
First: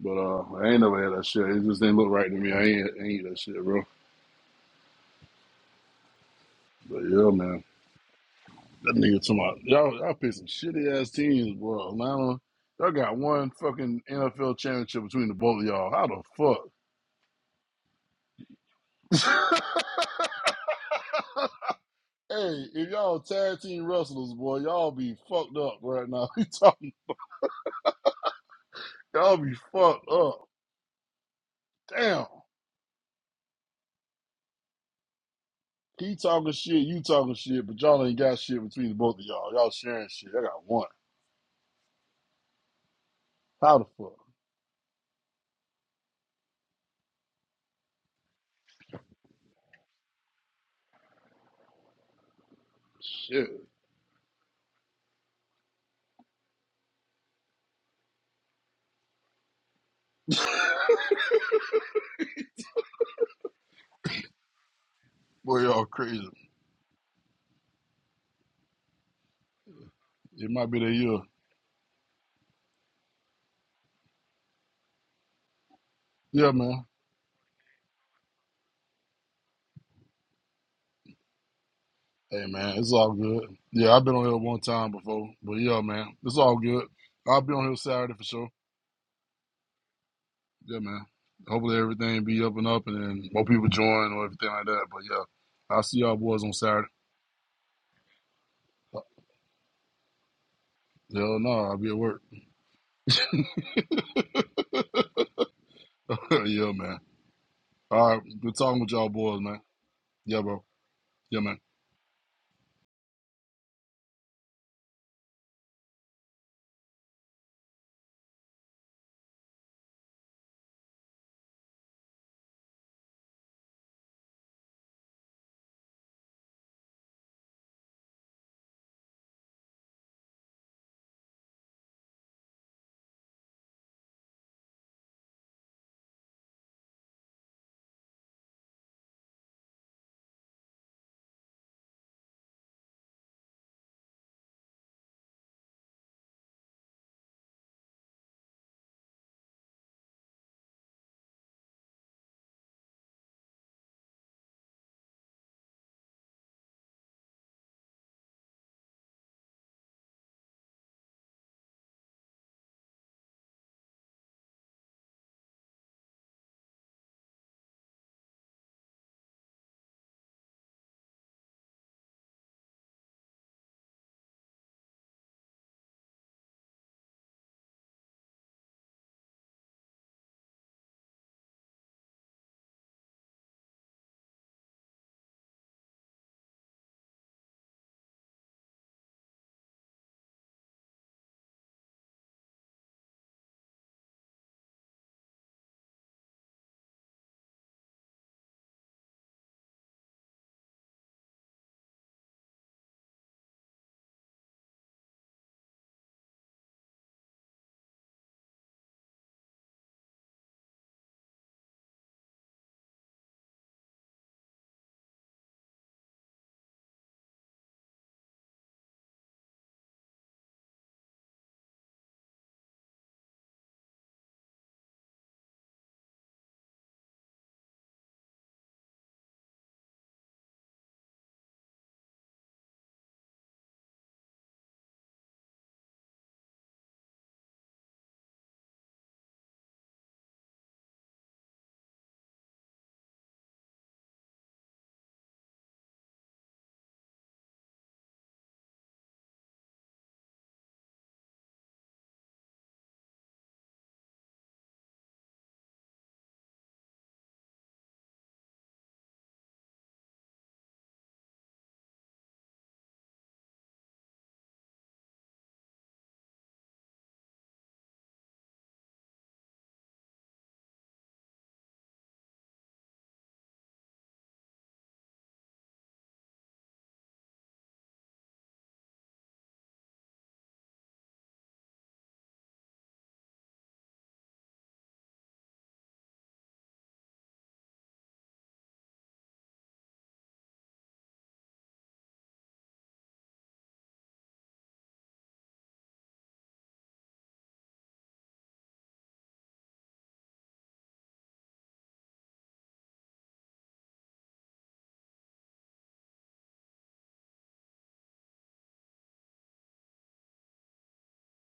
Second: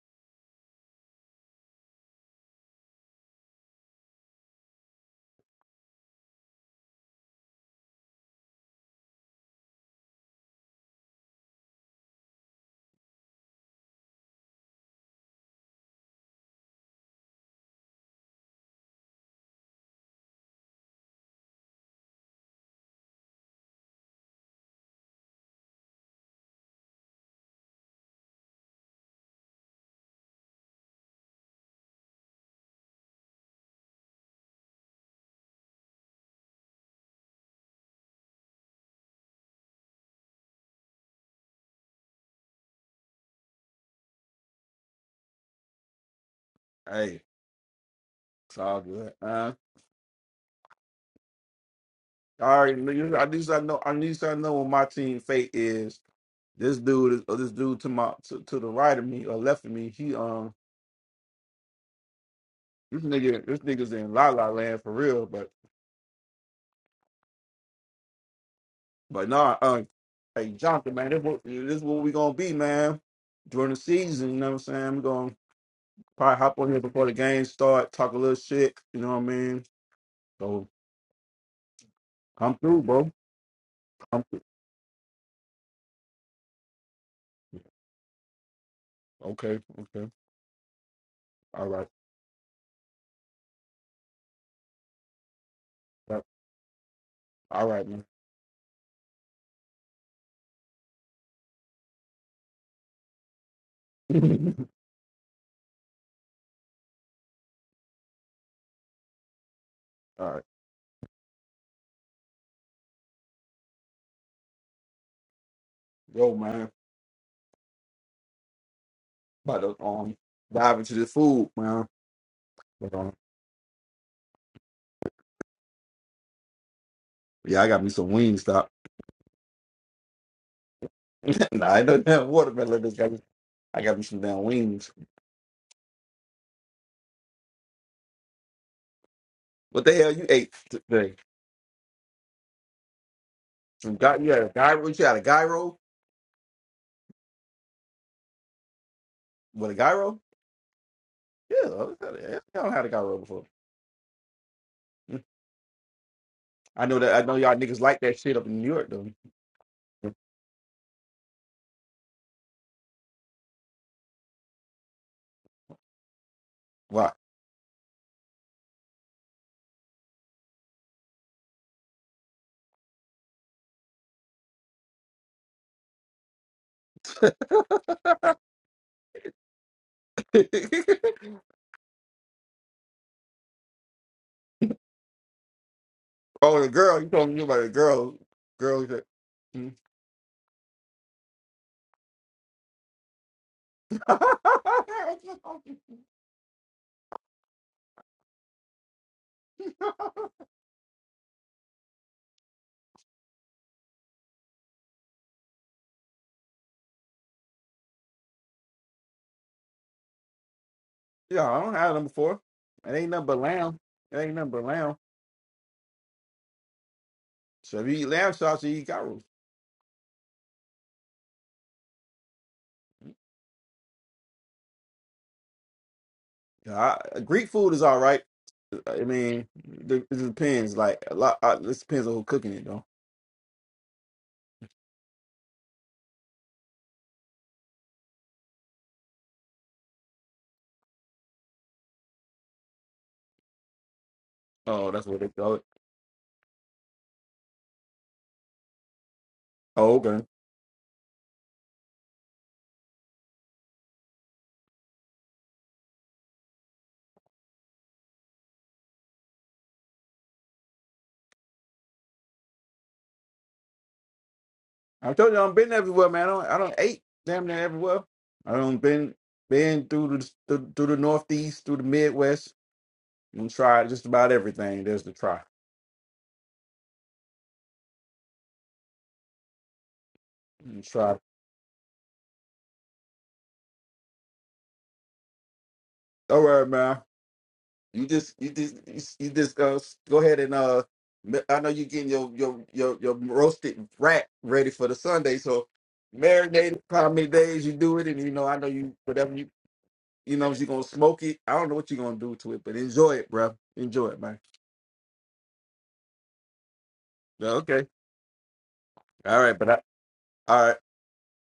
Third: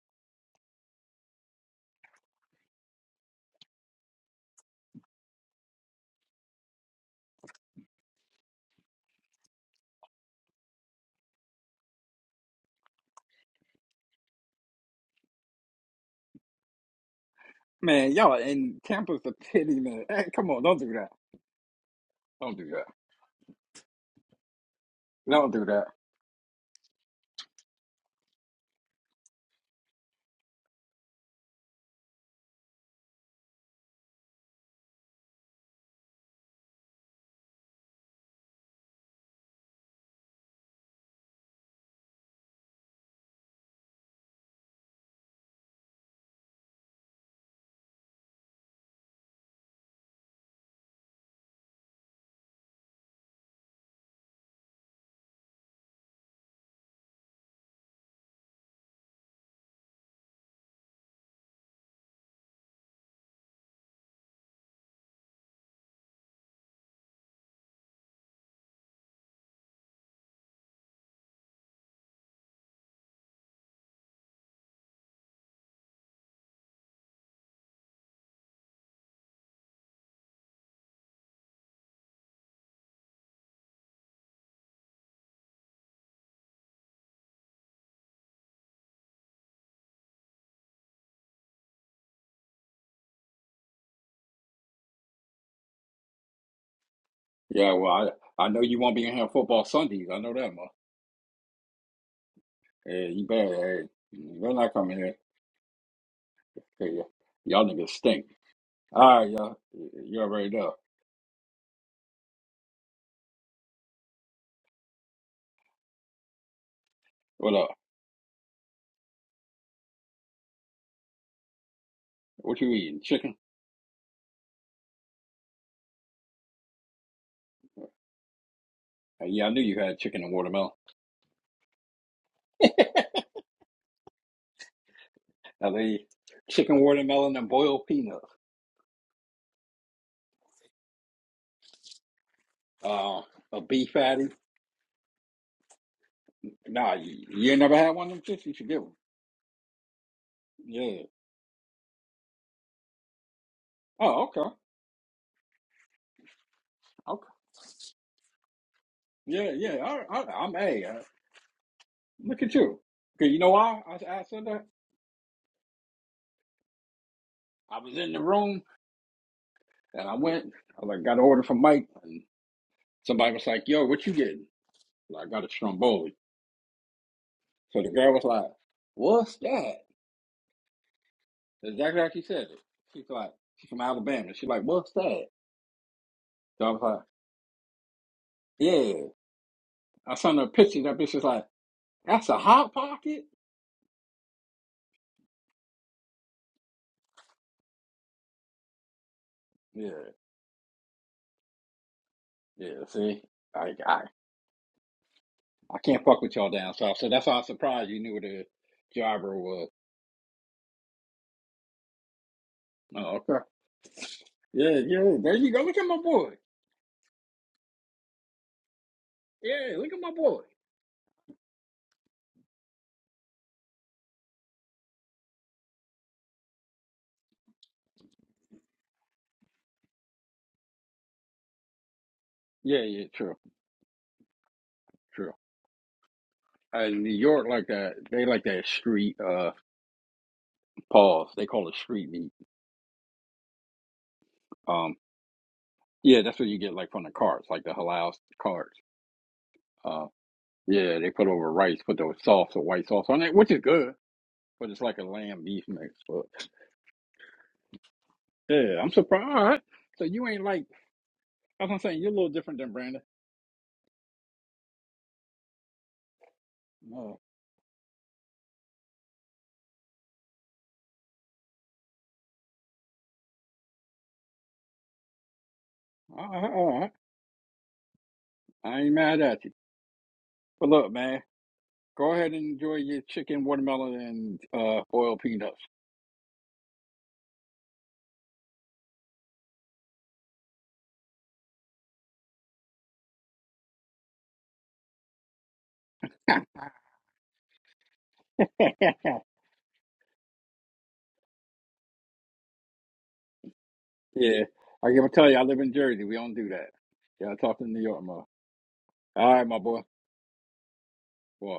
Speaker 3: But uh, I ain't never had that shit. It just didn't look right to me. I ain't, I ain't eat that shit, bro. But yeah, man, that nigga talking about y'all. Y'all pick some shitty ass teams, bro. Atlanta, y'all got one fucking NFL championship between the both of y'all. How the
Speaker 2: Man, y'all in Tampa's a
Speaker 3: fuck?
Speaker 2: pity, man. Hey, come on, don't do that. Don't
Speaker 3: Hey,
Speaker 2: do that.
Speaker 3: if y'all tag team wrestlers, boy, y'all be
Speaker 2: Don't
Speaker 3: fucked
Speaker 2: do
Speaker 3: up
Speaker 2: that.
Speaker 3: right now. You talking. Y'all be fucked up. Damn. He talking shit, you talking shit, but y'all ain't got shit between the both of y'all. Y'all sharing shit. I got one. How the fuck?
Speaker 1: it's all good. Uh, all right, nigga, at least
Speaker 3: Shit.
Speaker 1: I know. At least I know what my team fate is. This dude is or this dude to my to, to the right of me or left of me. He um this nigga this nigga's in la la land for real.
Speaker 3: Boy, y'all crazy.
Speaker 1: But nah, uh,
Speaker 3: It
Speaker 1: hey
Speaker 3: might be that
Speaker 1: Jonathan, man,
Speaker 3: year.
Speaker 1: this what this what we gonna be, man. During the season, you know what I'm saying? We're gonna probably
Speaker 3: Yeah,
Speaker 1: hop on here
Speaker 3: man.
Speaker 1: before the game start, talk a little shit, you know what I mean? So
Speaker 3: Hey,
Speaker 1: come
Speaker 3: man,
Speaker 1: through,
Speaker 3: it's
Speaker 1: bro.
Speaker 3: all good. Yeah, I've been
Speaker 1: Come
Speaker 3: on here
Speaker 1: through.
Speaker 3: one time before, but yeah, man, it's all good. I'll be on here Saturday for sure.
Speaker 1: Okay, okay.
Speaker 3: Yeah, man.
Speaker 1: All
Speaker 3: Hopefully
Speaker 1: right.
Speaker 3: everything be up and up and then more people join or everything like that. But yeah, I'll see y'all
Speaker 1: Yep.
Speaker 3: boys on Saturday.
Speaker 1: All
Speaker 2: Yeah,
Speaker 1: right, man.
Speaker 2: well, I, I know you won't be in here football Sundays. I know that, man.
Speaker 3: Hell no, I'll be at work.
Speaker 2: Hey, you better, hey, you better not come in here.
Speaker 3: yeah,
Speaker 2: Hey,
Speaker 3: man.
Speaker 2: y- y'all niggas
Speaker 3: All
Speaker 2: stink.
Speaker 3: right, good talking with y'all
Speaker 2: All right,
Speaker 3: boys,
Speaker 2: y'all.
Speaker 3: man.
Speaker 2: You
Speaker 1: All right.
Speaker 3: Yeah,
Speaker 2: already
Speaker 3: bro.
Speaker 2: know.
Speaker 3: Yeah, man.
Speaker 1: Yo, man.
Speaker 2: What up?
Speaker 1: About to um dive into this food, man.
Speaker 2: What you
Speaker 1: But,
Speaker 2: eating?
Speaker 1: um,
Speaker 2: Chicken?
Speaker 1: yeah, I got me some wings, stop.
Speaker 2: Uh, yeah, I knew you had chicken and watermelon.
Speaker 1: nah, I don't have watermelon. This, got me, I got me some damn wings.
Speaker 2: I they eat chicken, watermelon, and boiled peanuts.
Speaker 1: What the hell you ate today?
Speaker 2: Uh, a beef
Speaker 1: Some guy,
Speaker 2: patty.
Speaker 1: you had a gyro? You had a gyro?
Speaker 2: Nah, you, you ain't never had one of them chips. You should get one.
Speaker 1: With a gyro?
Speaker 2: Yeah.
Speaker 1: Yeah, uh, yeah, yeah, yeah. y'all don't had a gyro before.
Speaker 2: Oh, okay.
Speaker 1: Mm. I know that. I
Speaker 2: Okay.
Speaker 1: know y'all niggas like that shit up in New York though.
Speaker 2: Yeah, yeah. I, I, I'm a. uh, Look at you. Cause you know why I, I said that?
Speaker 1: Why?
Speaker 2: I was in the room and I went. I like got an order from Mike, and somebody was like, "Yo, what you getting?" Like, I got a stromboli.
Speaker 1: oh,
Speaker 2: So the girl was like, "What's that?" Exactly like you said it. She's like, she's from Alabama. She's like, "What's that?" So
Speaker 1: the
Speaker 2: I was like,
Speaker 1: girl. You talking about the girl? Girl. you
Speaker 2: "Yeah."
Speaker 1: said- Hmm.
Speaker 2: I sent her a picture. That bitch was like, "That's a hot pocket." Yeah. Yeah, see, I, I I can't fuck with y'all down south, so that's why I was surprised you knew what a jobber was.
Speaker 1: yeah, I don't have them before. It ain't
Speaker 2: Oh,
Speaker 1: nothing but
Speaker 2: okay.
Speaker 1: lamb. It ain't nothing but
Speaker 2: Yeah,
Speaker 1: lamb.
Speaker 2: yeah. There you go. Look at my boy.
Speaker 1: So if you eat lamb chops, you eat gyros.
Speaker 2: Yeah, look at my boy.
Speaker 1: Yeah, I, uh, Greek food is all right. Uh, I mean, it depends. Like a lot. uh this depends on who cooking it
Speaker 2: Yeah,
Speaker 1: though.
Speaker 2: yeah. True, true. Uh, in New York like that. They like that street uh pause. They call it street meat.
Speaker 1: Oh,
Speaker 2: Um,
Speaker 1: that's what they call it.
Speaker 2: yeah, that's what you get like from the carts, like the halal carts.
Speaker 1: Oh,
Speaker 2: Uh,
Speaker 1: okay.
Speaker 2: yeah, they put over rice, put the sauce or white sauce on it, which is good, but it's like a lamb beef mix. But yeah, I'm surprised. So you ain't like. That's what I'm saying. You're a little different than Brandon.
Speaker 1: I told you I've been everywhere, man. I don't, I don't ate
Speaker 2: No.
Speaker 1: damn near everywhere. I don't been been through the through, through the Northeast, through the Midwest, and tried just about everything. There's the try.
Speaker 2: All right, all right. I ain't mad at you. But
Speaker 1: And
Speaker 2: look,
Speaker 1: try.
Speaker 2: man, go ahead and enjoy your chicken, watermelon, and uh, oil peanuts.
Speaker 1: All right, man. You just you just you s- you just uh, go ahead and uh. ma- I know you getting your your your your roasted rat ready for the Sunday, so marinated. How many days you do it, and you know I know you
Speaker 2: yeah.
Speaker 1: whatever you you know you gonna smoke it. I don't know what you're gonna do to it, but enjoy it, bro. Enjoy it, man.
Speaker 2: I gotta tell you, I live in Jersey. We don't do that. Yeah, I
Speaker 1: Yeah,
Speaker 2: talk to New
Speaker 1: Okay.
Speaker 2: York more. All
Speaker 1: All
Speaker 2: right,
Speaker 1: right,
Speaker 2: my
Speaker 1: but I,
Speaker 2: boy.
Speaker 1: All right.
Speaker 2: Boy.